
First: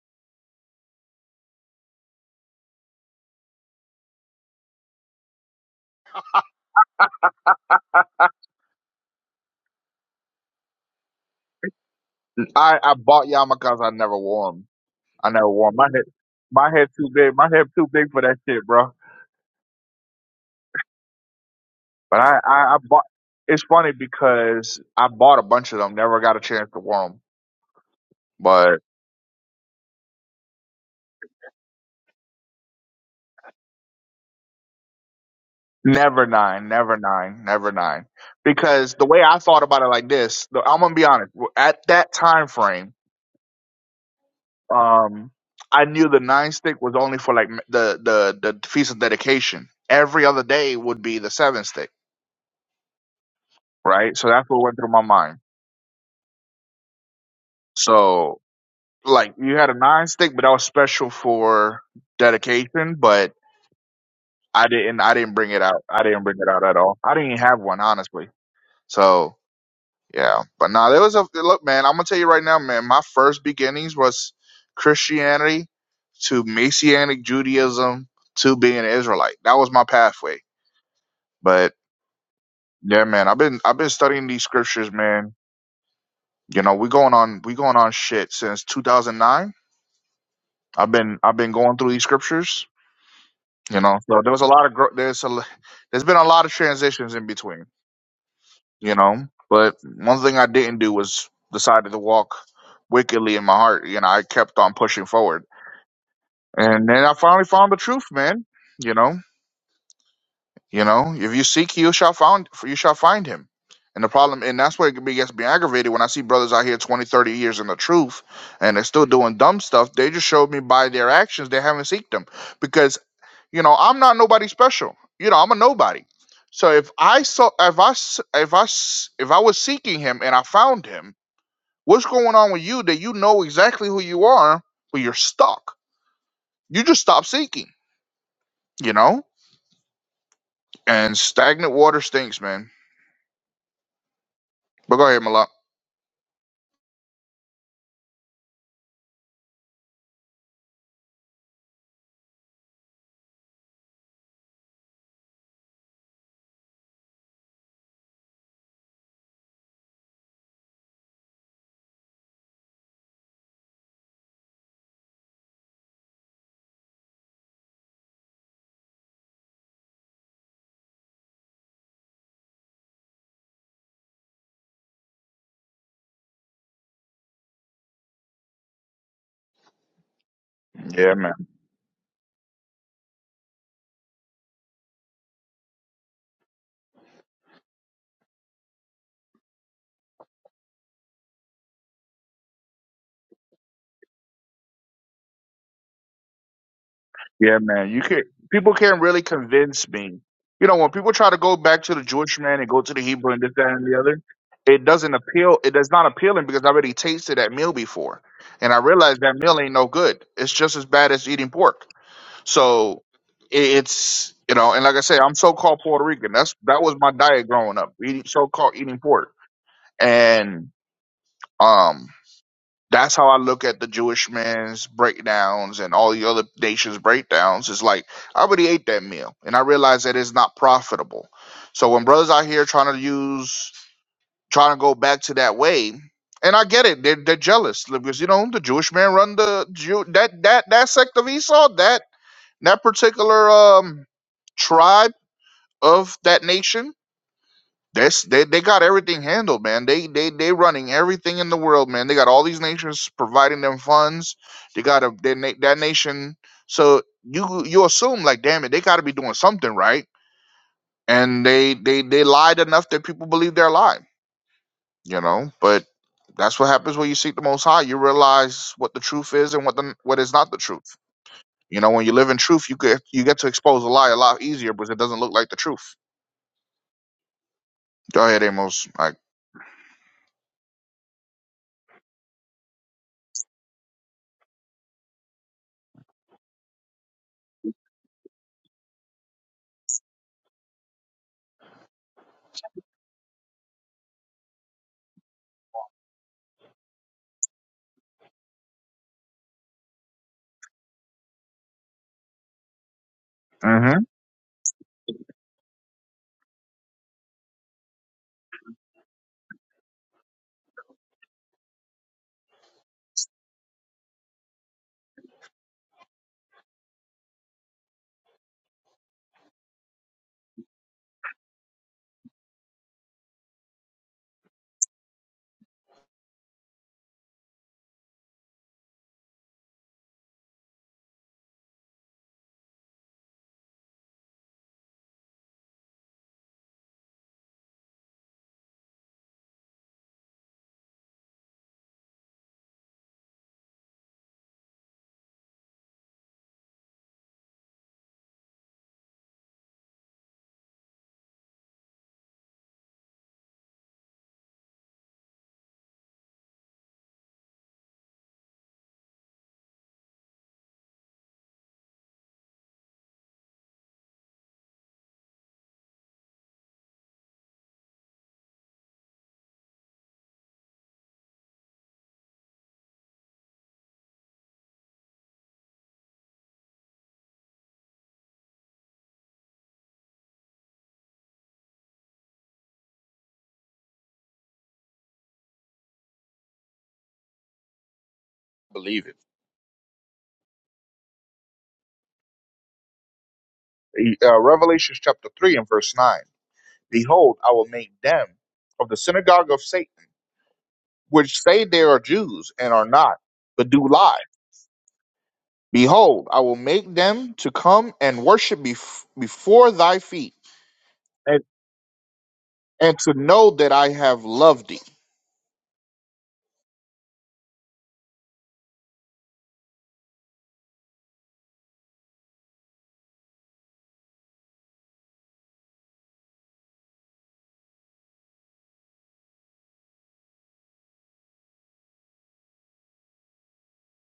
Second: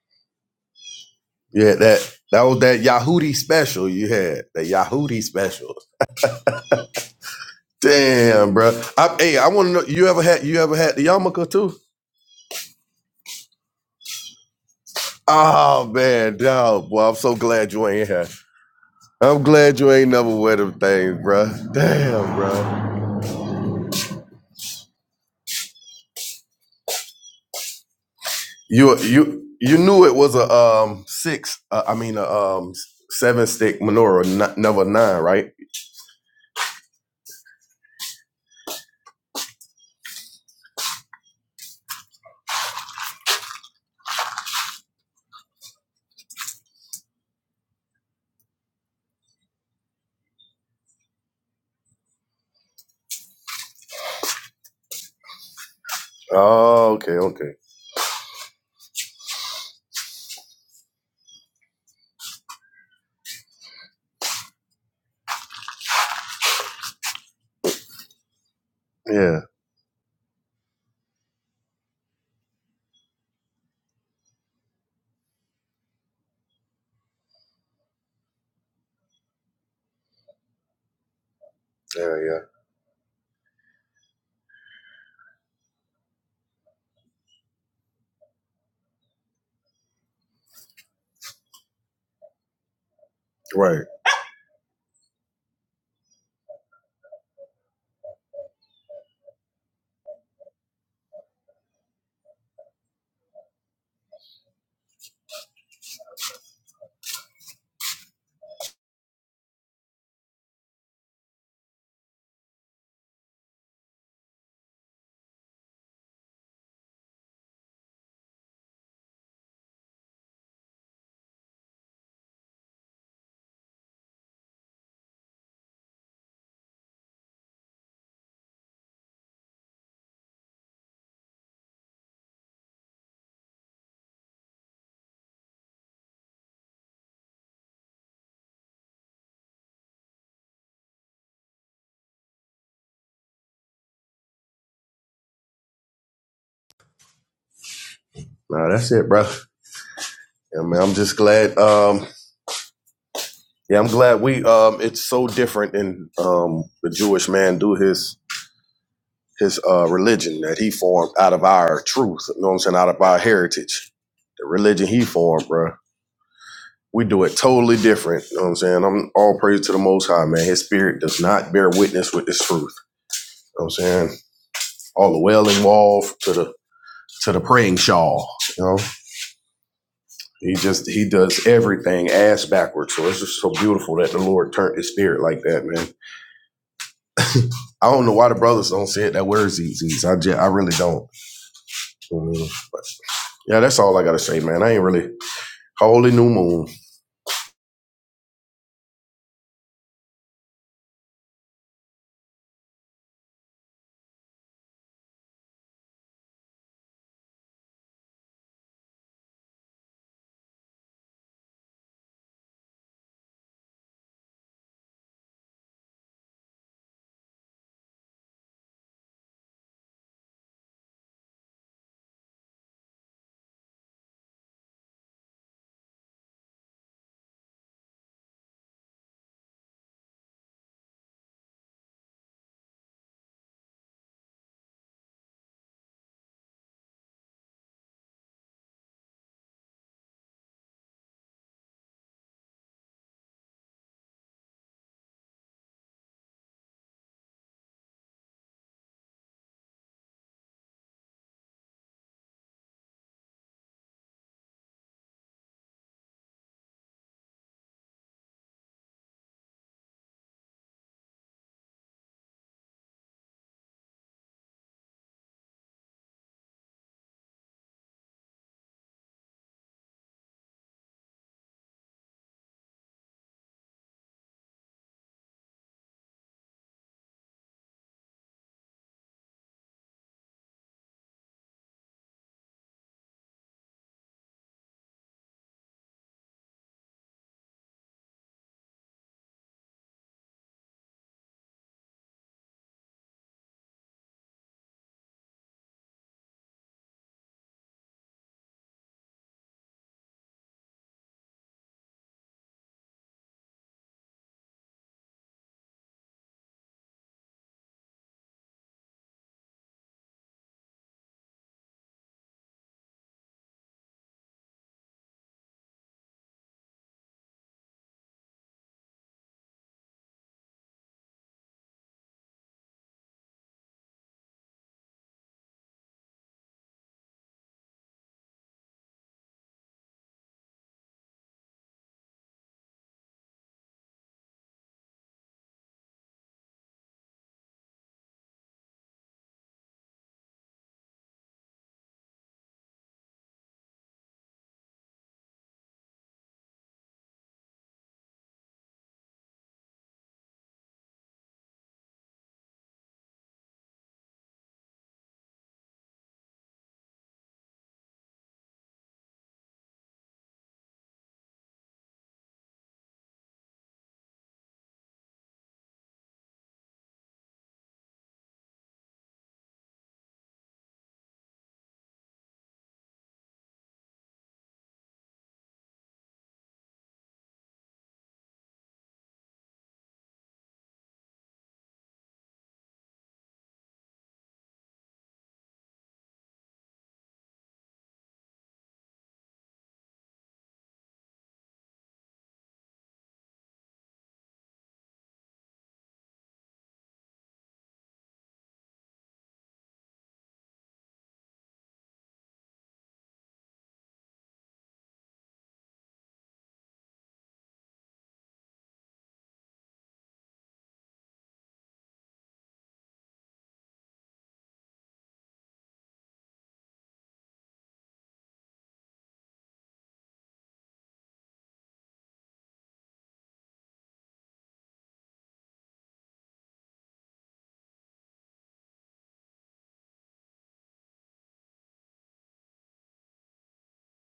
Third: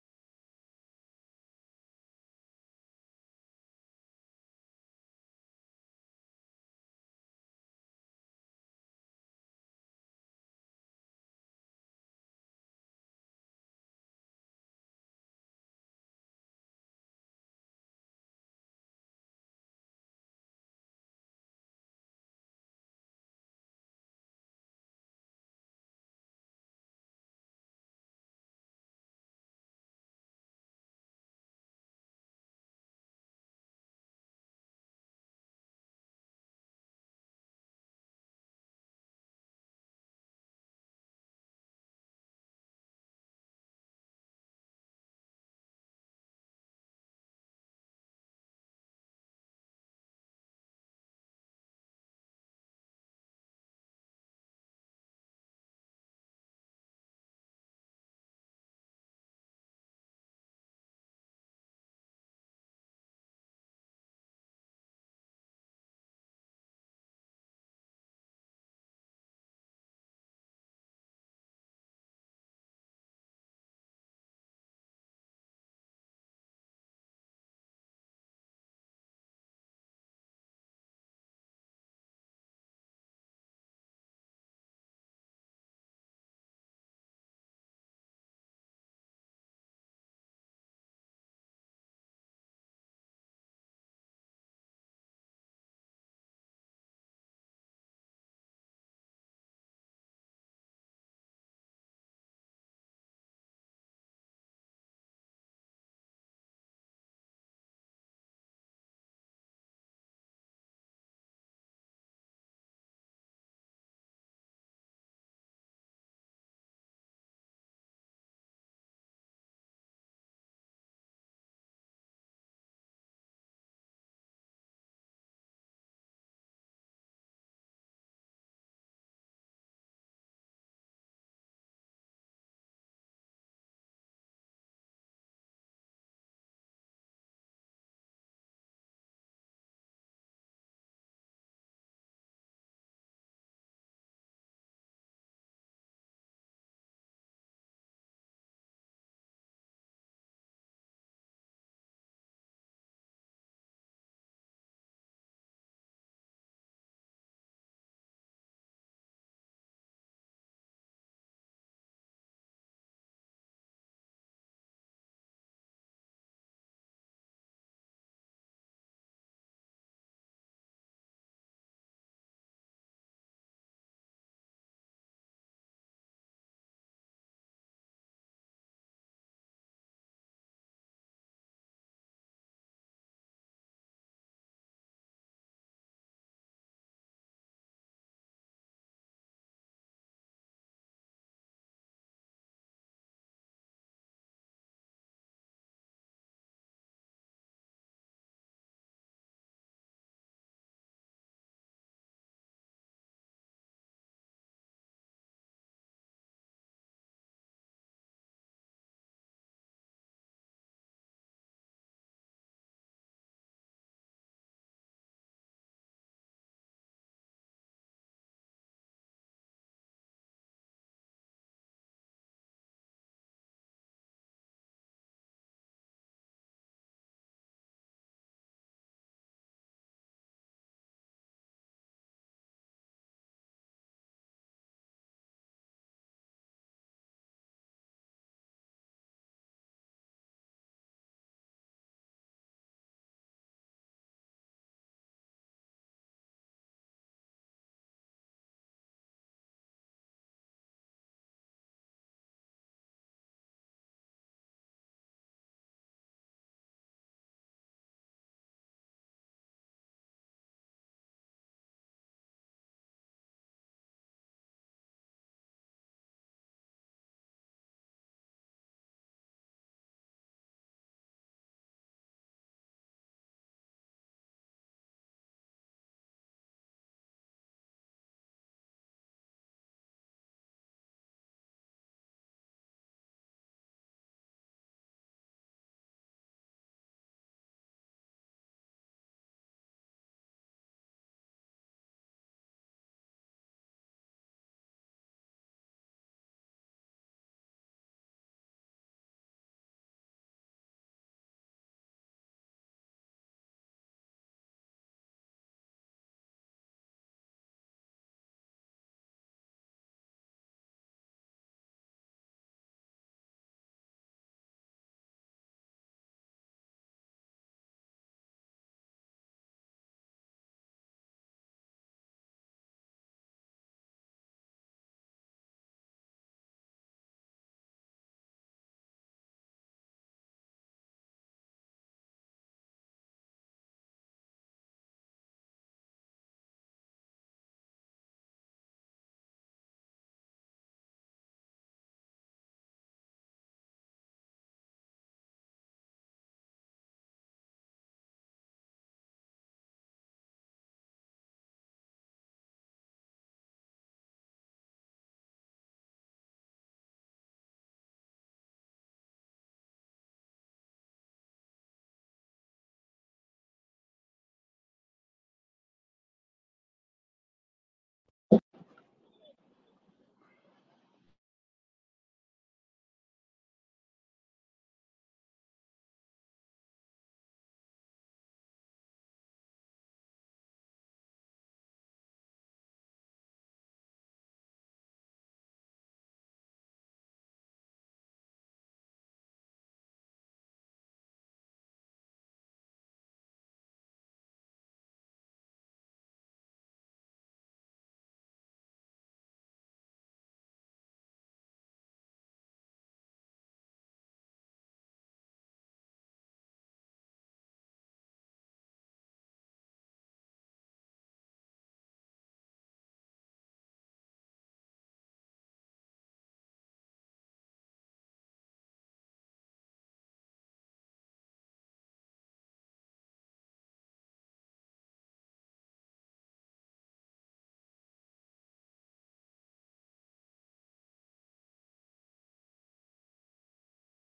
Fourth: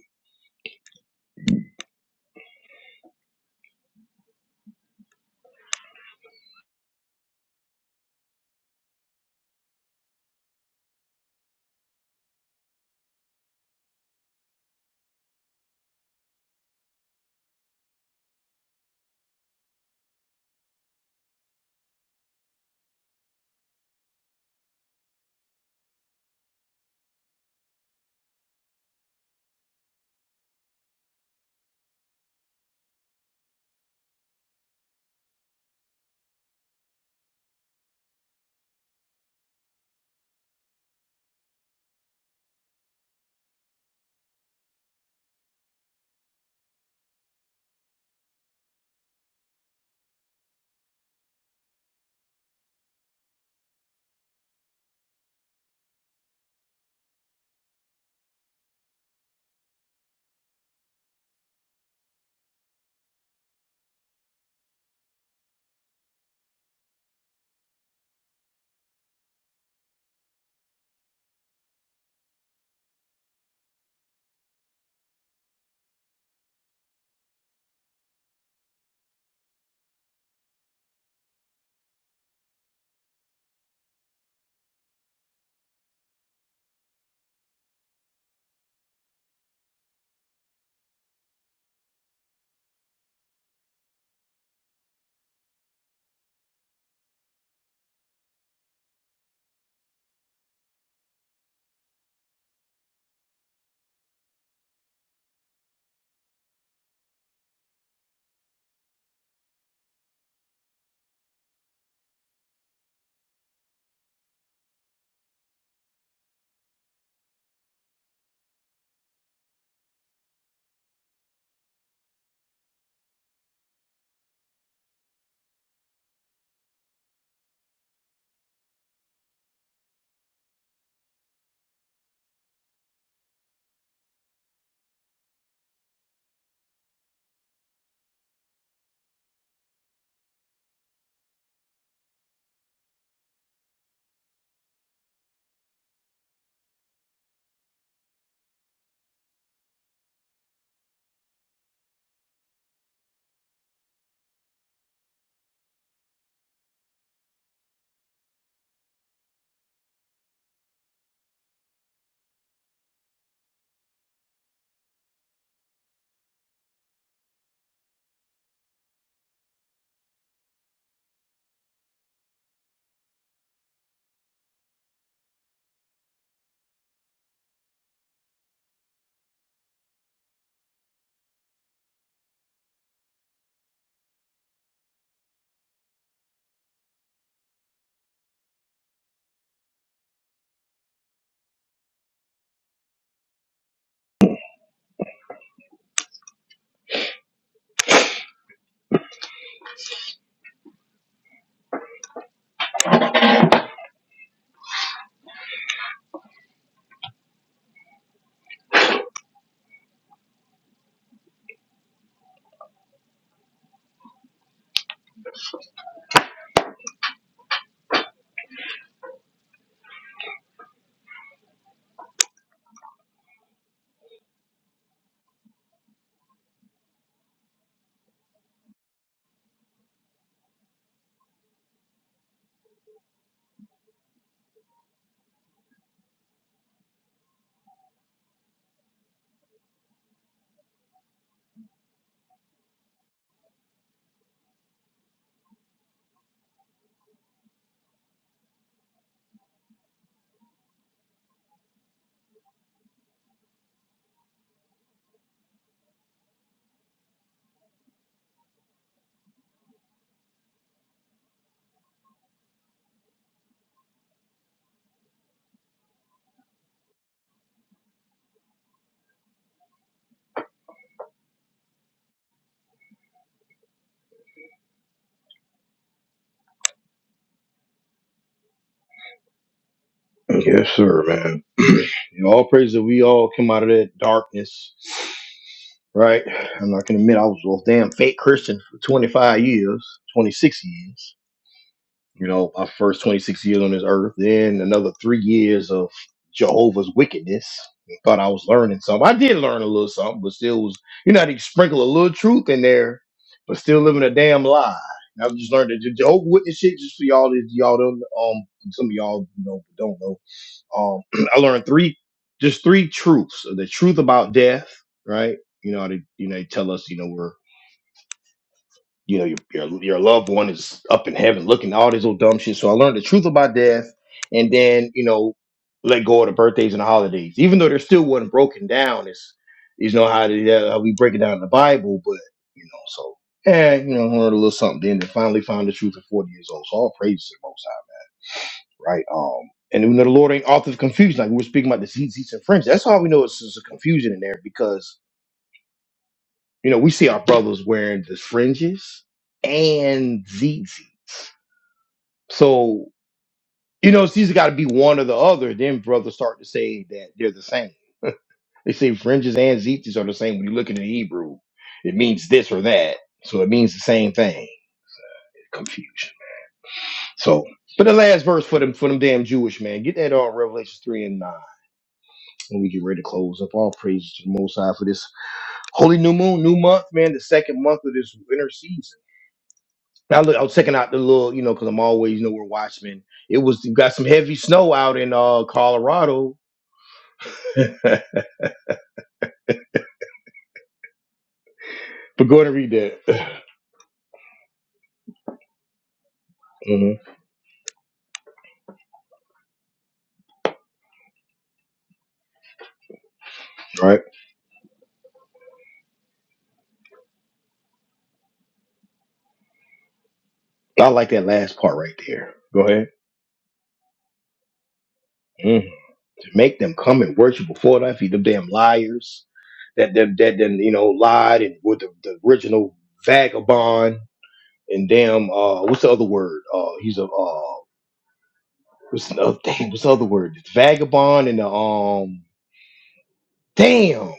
Speaker 3: yeah. That that was that Yahudi special you had. That Yahudi special. Damn, bro. I, hey, I want to know. You ever had? You ever had the yarmulke too?
Speaker 2: I I bought yarmulkes. I never wore them. I never wore 'em.
Speaker 3: Oh
Speaker 2: My head,
Speaker 3: man,
Speaker 2: my head
Speaker 3: dog. Boy,
Speaker 2: too
Speaker 3: I'm
Speaker 2: big.
Speaker 3: so
Speaker 2: My head
Speaker 3: glad
Speaker 2: too
Speaker 3: you ain't
Speaker 2: big for
Speaker 3: here.
Speaker 2: that shit, bro.
Speaker 3: I'm glad you ain't never wear them things, bro.
Speaker 2: But
Speaker 3: Damn,
Speaker 2: I, I, I
Speaker 3: bro.
Speaker 2: bought. It's funny because I bought a bunch of them. Never got a chance to wear them. But
Speaker 3: You you you knew it was a um six. Uh, I mean a um seven stick menorah, not, never nine, right?
Speaker 2: never nine, never nine, never nine. Because the way I thought about it, like this, the- I'm gonna be honest. At that time frame, um, I knew the nine stick was only for like m- the the the feast of dedication. Every other day would be the seven stick, right? So that's what went through my mind.
Speaker 3: Oh, okay, okay.
Speaker 2: So like you had a nine stick, but that was special for dedication. But I didn't, I didn't bring it out. I didn't bring it out at all. I didn't even have one, honestly. So
Speaker 3: Yeah,
Speaker 2: yeah, but nah, there was a look, man. I'm gonna tell you right now, man. My first beginnings was Christianity to Messianic Judaism to being an Israelite. That was my pathway. But
Speaker 3: yeah, yeah.
Speaker 2: yeah, man, I've been I've been studying these scriptures, man. You know, we going on we going on shit since 2009. I've been I've been going through these scriptures you
Speaker 3: Right.
Speaker 2: know. So there was a lot of gro- there's a l- there's been a lot of transitions in between, you know. But one thing I didn't do was decided to walk wickedly in my heart. You know, I kept on pushing forward, and then I finally found the truth, man. You know, you know, if you seek, you shall find you shall find him. And the problem, and that's where it gets me aggravated when I see brothers out here 20, 30 years in the truth, and they're still doing dumb stuff. They just showed me by their actions they haven't seeked them because. You know, I'm not nobody special. You know, I'm a nobody. So if I saw, if I, s- if I, s- if I was seeking him and I found him, what's going on with you that you know exactly who you are, but you're stuck? You just stop seeking, you know? And stagnant water stinks, man. But go ahead,
Speaker 3: Nah, that's it, bro. Yeah, man. I'm just glad. Um, yeah, I'm glad we. Um, it's so different, and um, the Jewish man do his his uh, religion that he formed out of our truth. You know what I'm saying? Out of our heritage, the religion he formed, bro. We do it totally different. You know what I'm saying? I'm all praise to the Most High, man. His spirit does not bear witness with this truth. You know what I'm saying? All the wailing wall to the to the praying shawl. You know, he just he
Speaker 2: Malak.
Speaker 3: does everything ass backwards. So it's just so beautiful that the Lord turned his spirit like that, man. I don't know why the brothers don't say it that word ZZs. I just, I really don't. You know what I mean? But yeah, that's all I gotta say, man. I ain't really Holy new moon.
Speaker 2: Yeah, man. You can people can't really convince me. You know, when people try to go back to the Jewish man and go to the Hebrew and this, that, and the other, it doesn't appeal. It does not appealing because I already tasted that meal before, and I realized that meal ain't no good. It's just as bad as eating pork. So i- it's you know, and like I say, I'm so called Puerto Rican. That's that was my diet growing up, eating so called eating pork, and um. That's how I look at the Jewish man's breakdowns and all the other nations' breakdowns. It's like I already ate that meal, and I realize that it's not profitable. So when brothers out here trying to use, trying to go back to that way, and I get it, they're, they're jealous because you know the Jewish man run the Jew that that that sect of Esau, that that particular um tribe of that nation that's they they got everything handled, man. They they they running everything in the world, man. They got all these nations providing them funds. They got a that, na- that nation. So you you assume like, damn it, they got to be doing something right, and they they they lied enough that people believe they're lying, you know. But that's what happens when you seek the Most High. You realize what the truth is and what the what is not the truth. You know, when you live in truth, you get you get to expose a lie a lot easier because it doesn't look like the truth. Go ahead, Amos. Like,
Speaker 1: Yes, sir, man. You know, all praise that we all come out of that darkness, right? I'm not gonna admit I was a damn fake Christian for 25 years, 26 years. You know, my first 26 years on this earth, then another three years of Jehovah's wickedness. Thought I was learning something. I did learn a little something, but still was you know how to sprinkle a little truth in there, but still living
Speaker 2: Mhm.
Speaker 1: a damn lie. And I've just learned that the Jehovah Witness shit just for y'all that y'all don't um some of y'all you know don't know. Um, I learned three, just three truths: the truth about death, right? You know, they you know they tell us, you know, we're you know your your, your loved one is up in heaven, looking at all this old dumb shit. So I learned the truth about death, and then you know let go of the birthdays and the holidays, even though there still wasn't broken down. It's you know how, they, how we break it down in the Bible, but you know so. Yeah, you know, learned a little something. Then they finally found the truth at 40 years old. So all praise to the most. High right? Um, and we know the Lord ain't author of confusion, like we were speaking about the seats, and fringes. That's all we know is there's a confusion in there because you know we see our brothers wearing the fringes and zits. So you know it's either got to be one or the other. Then brothers start to say that they're the same. They say fringes and zits are the same. When you look at the Hebrew, it means this or that, so it means the same thing. Confusion. So, but the last verse for them for them damn Jewish man, get that on Revelations three and nine. And we get ready to close up all praise to the Most High for this holy new moon, new month, man, the second month of this winter season. Now, look, I was checking out the little, you know, because I'm always, you know, we're watchmen. It was you got some heavy snow out in uh Colorado, but
Speaker 2: Believe it.
Speaker 1: go ahead and read that.
Speaker 2: uh, Revelation chapter 3 and verse 9.
Speaker 1: hmm
Speaker 2: Behold, I will make them of the synagogue of Satan, which say they are Jews and are not, but do
Speaker 1: Right,
Speaker 2: lie. Behold, I will make them to come and worship bef- before thy feet,
Speaker 1: I like that
Speaker 2: and,
Speaker 1: last part right there. Go ahead.
Speaker 2: and to know that I have loved thee.
Speaker 1: Mm. To make them come and worship before thy feet, them damn liars that that that then you know lied and with the, the original vagabond and damn uh what's the other word? Uh, he's a uh What's the other thing? What's the other word? It's Vagabond and the um. Damn,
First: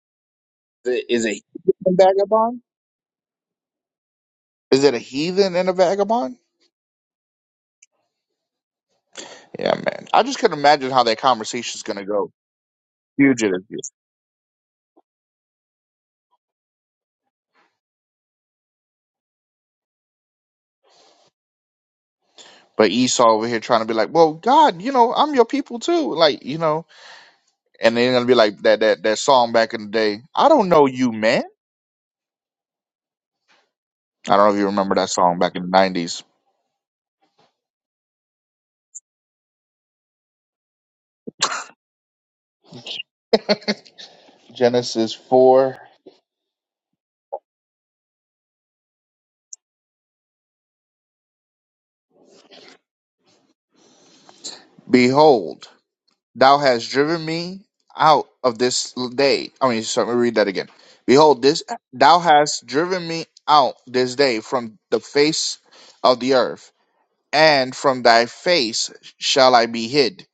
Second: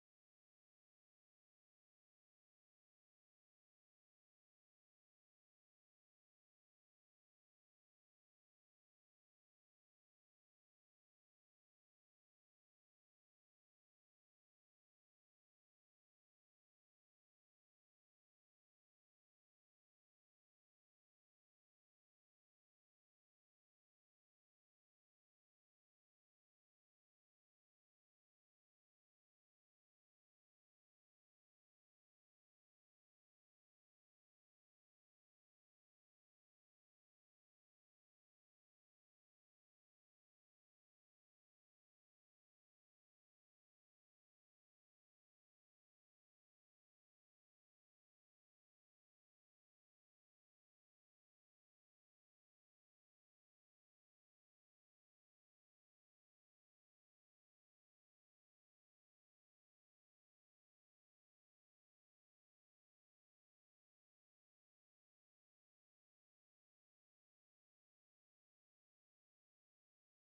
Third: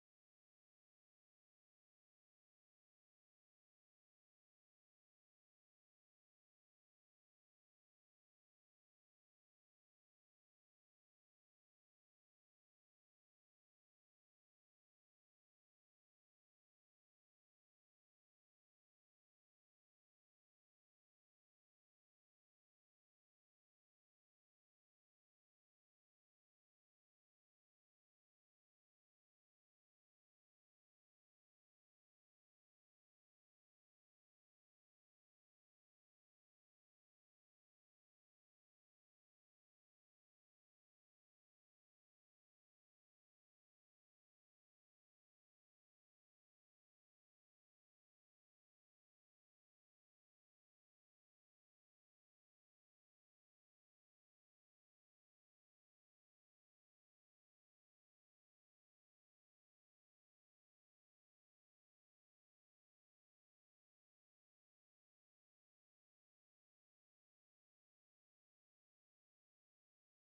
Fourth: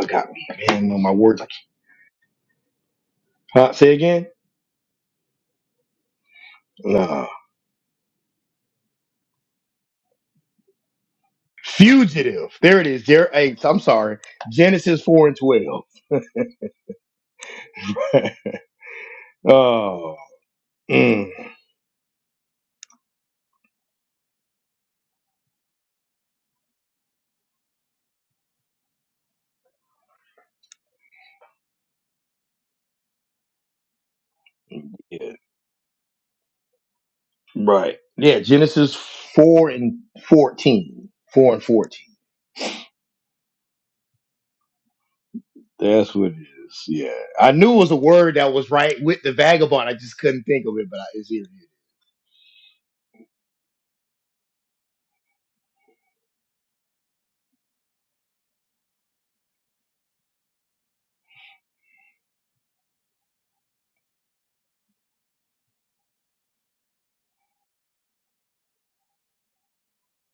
Speaker 1: I got me. Man, no, my
Speaker 2: Is
Speaker 1: words.
Speaker 2: it
Speaker 1: I can't-
Speaker 2: a vagabond?
Speaker 1: Huh? Say again.
Speaker 2: Is it a heathen and a vagabond?
Speaker 1: Nah.
Speaker 2: Yeah, man. I just couldn't imagine how that conversation is going to go.
Speaker 1: Fugitive. There it is. There. Hey,
Speaker 2: Fugitive.
Speaker 1: I'm sorry. Genesis four and twelve. Oh. mm,
Speaker 2: But Esau over here trying to be like, well, God, you know, I'm your people too. Like, you know, and they're gonna be like that that that song back in the day. I don't know you, man. I don't know if you remember that
Speaker 1: yeah,
Speaker 2: song back in the nineties.
Speaker 1: Right. Yeah. Genesis four and fourteen. Four and fourteen.
Speaker 2: Genesis four.
Speaker 1: That's what it is. Yeah. I knew it was a word that was right with the vagabond. I just couldn't think of it, but I, it's here.
Speaker 2: Behold, thou hast driven me out of this day. I mean, so let me read that again. Behold, this thou hast driven me out this day from the face of the earth, and from thy face shall I be hid,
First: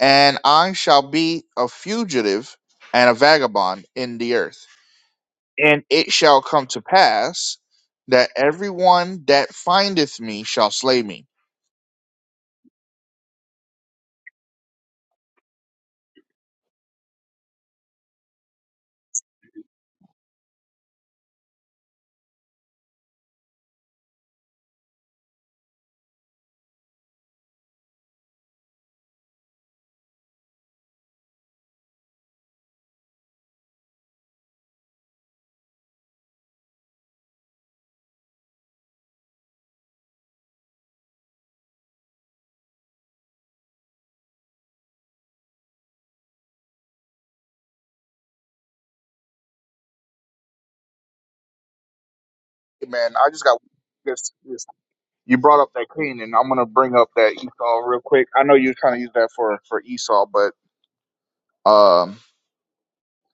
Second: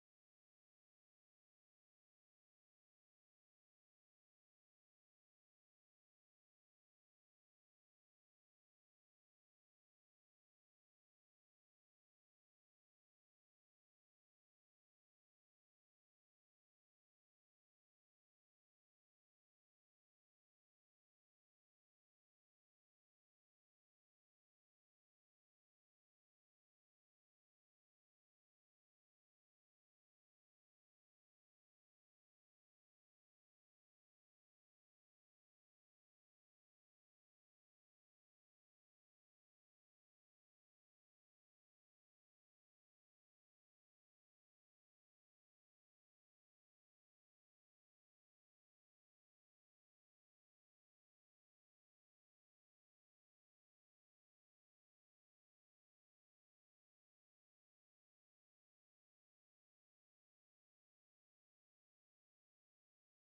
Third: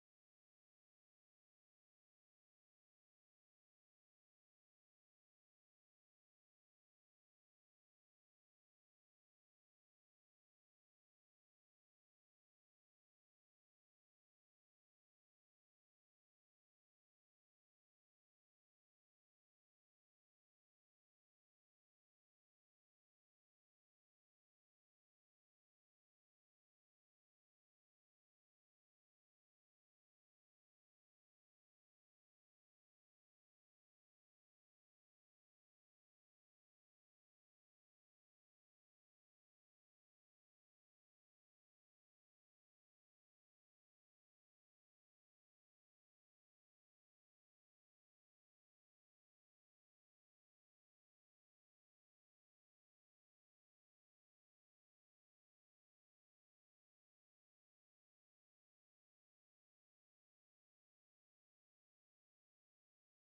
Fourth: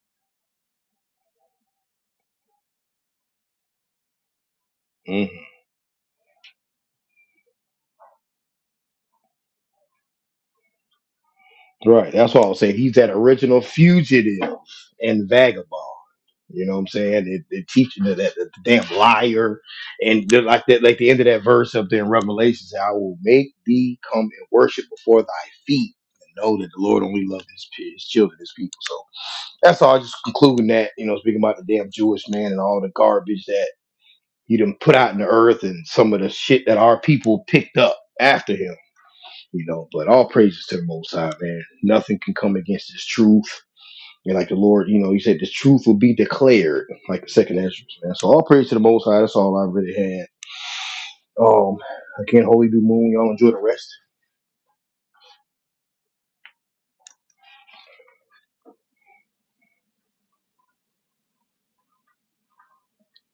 Speaker 2: and I shall be a fugitive and a vagabond in the earth.
Speaker 1: Mm-hmm.
Speaker 2: And it shall come to pass that everyone that findeth me shall slay me.
Speaker 1: Right. That's what I was saying. He's that original fugitive and vagabond. You know what I'm saying? It, it teaches that, that, that damn liar and they're like that, like the end of that verse up there in Revelation, say, I will make thee come and worship before thy feet and know that the Lord only loved his, pe- his children, his people. So that's all. Just concluding that, you know, speaking about the damn Jewish man and all the garbage that he done put out in the earth and some of the shit that our people picked up after him you know. But all praises to the Most High, man. Nothing can come against this truth. And like the Lord, you know, He said the truth will be declared, like the second Ezra, man. So all praise to the Most High. That's all I really had. Um, again, Holy New
Speaker 2: Hey,
Speaker 1: Moon,
Speaker 2: Man, I
Speaker 1: y'all
Speaker 2: just
Speaker 1: enjoy
Speaker 2: got
Speaker 1: the rest.
Speaker 2: this, this. You brought up that Cain, and I'm gonna bring up that Esau real quick. I know you're trying to use that for for Esau, but um,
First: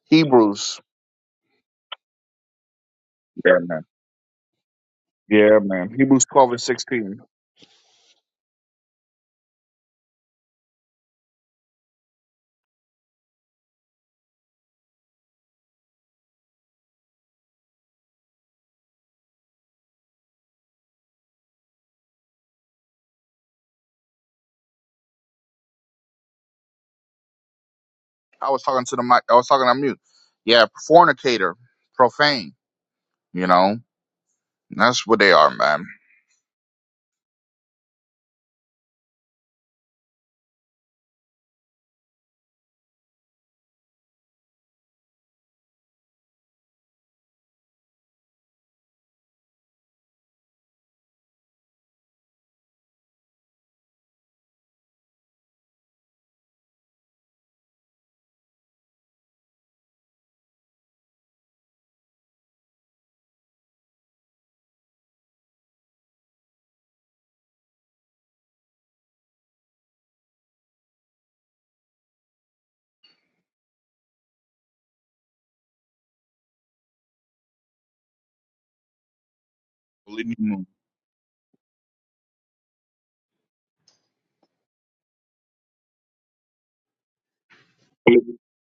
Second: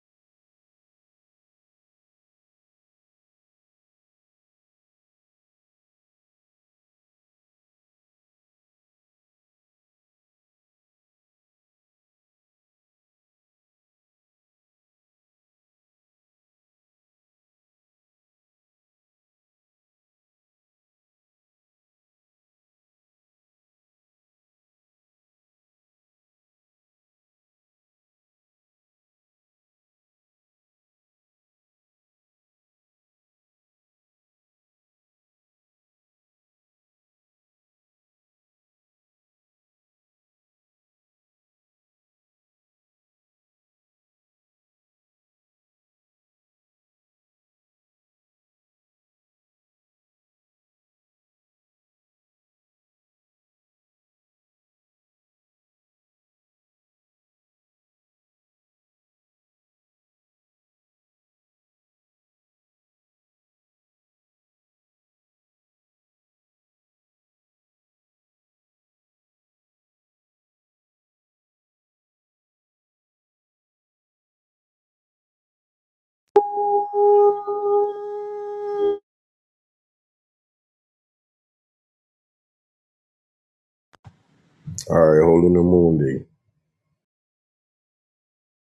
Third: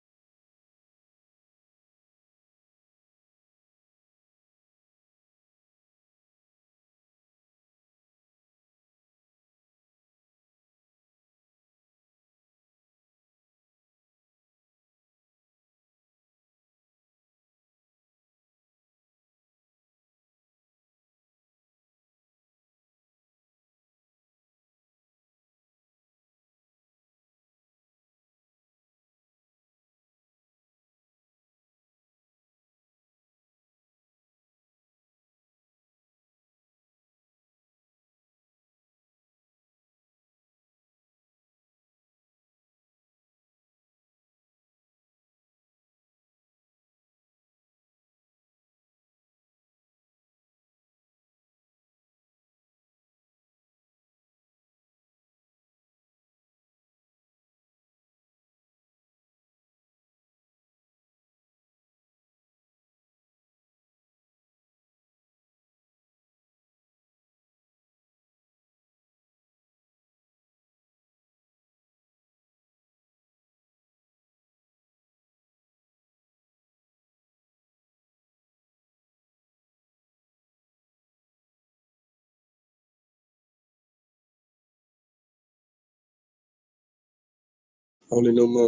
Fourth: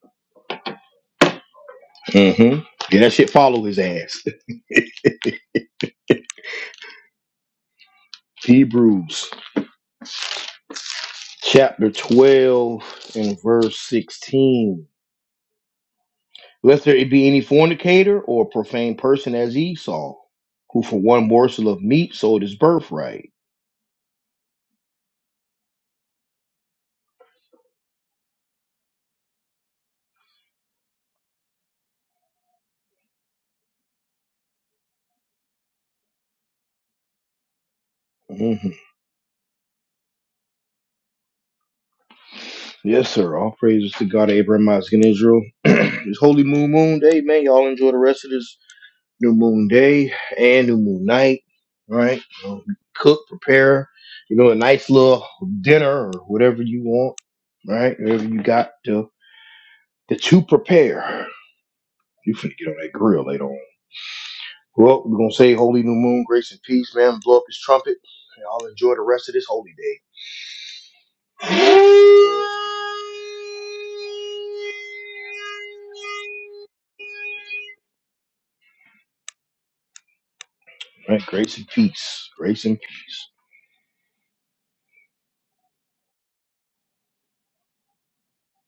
Speaker 2: Hebrews.
Speaker 1: Mm-hmm. Yeah, that shit
Speaker 2: Yeah,
Speaker 1: follow his
Speaker 2: man.
Speaker 1: ass.
Speaker 2: Yeah, man. Hebrews 12 and 16.
Speaker 1: Hebrews chapter 12 and verse 16. Lest there be any fornicator or profane person as Esau, who for one morsel of meat sold his birthright.
Speaker 2: I was talking to the mic. I was talking on mute. Yeah, fornicator, profane. You know, that's what they are, man.
Speaker 1: Mhm. Yes, sir. All praises to God, Abraham, Isaac, and Israel. this holy moon moon day, man. Y'all enjoy the rest of this new moon day and new moon night. Right? So cook, prepare, you know, a nice little dinner or whatever you want. Right? Whatever you got to that you prepare. You finna get on that grill later on. Well, we're gonna say holy new moon, grace and peace, man. Blow up his trumpet. Y'all enjoy the rest of this holy day. Right? Grace and peace. Grace and peace.
Speaker 3: All right, holy new moon day.
Speaker 4: Holding them on.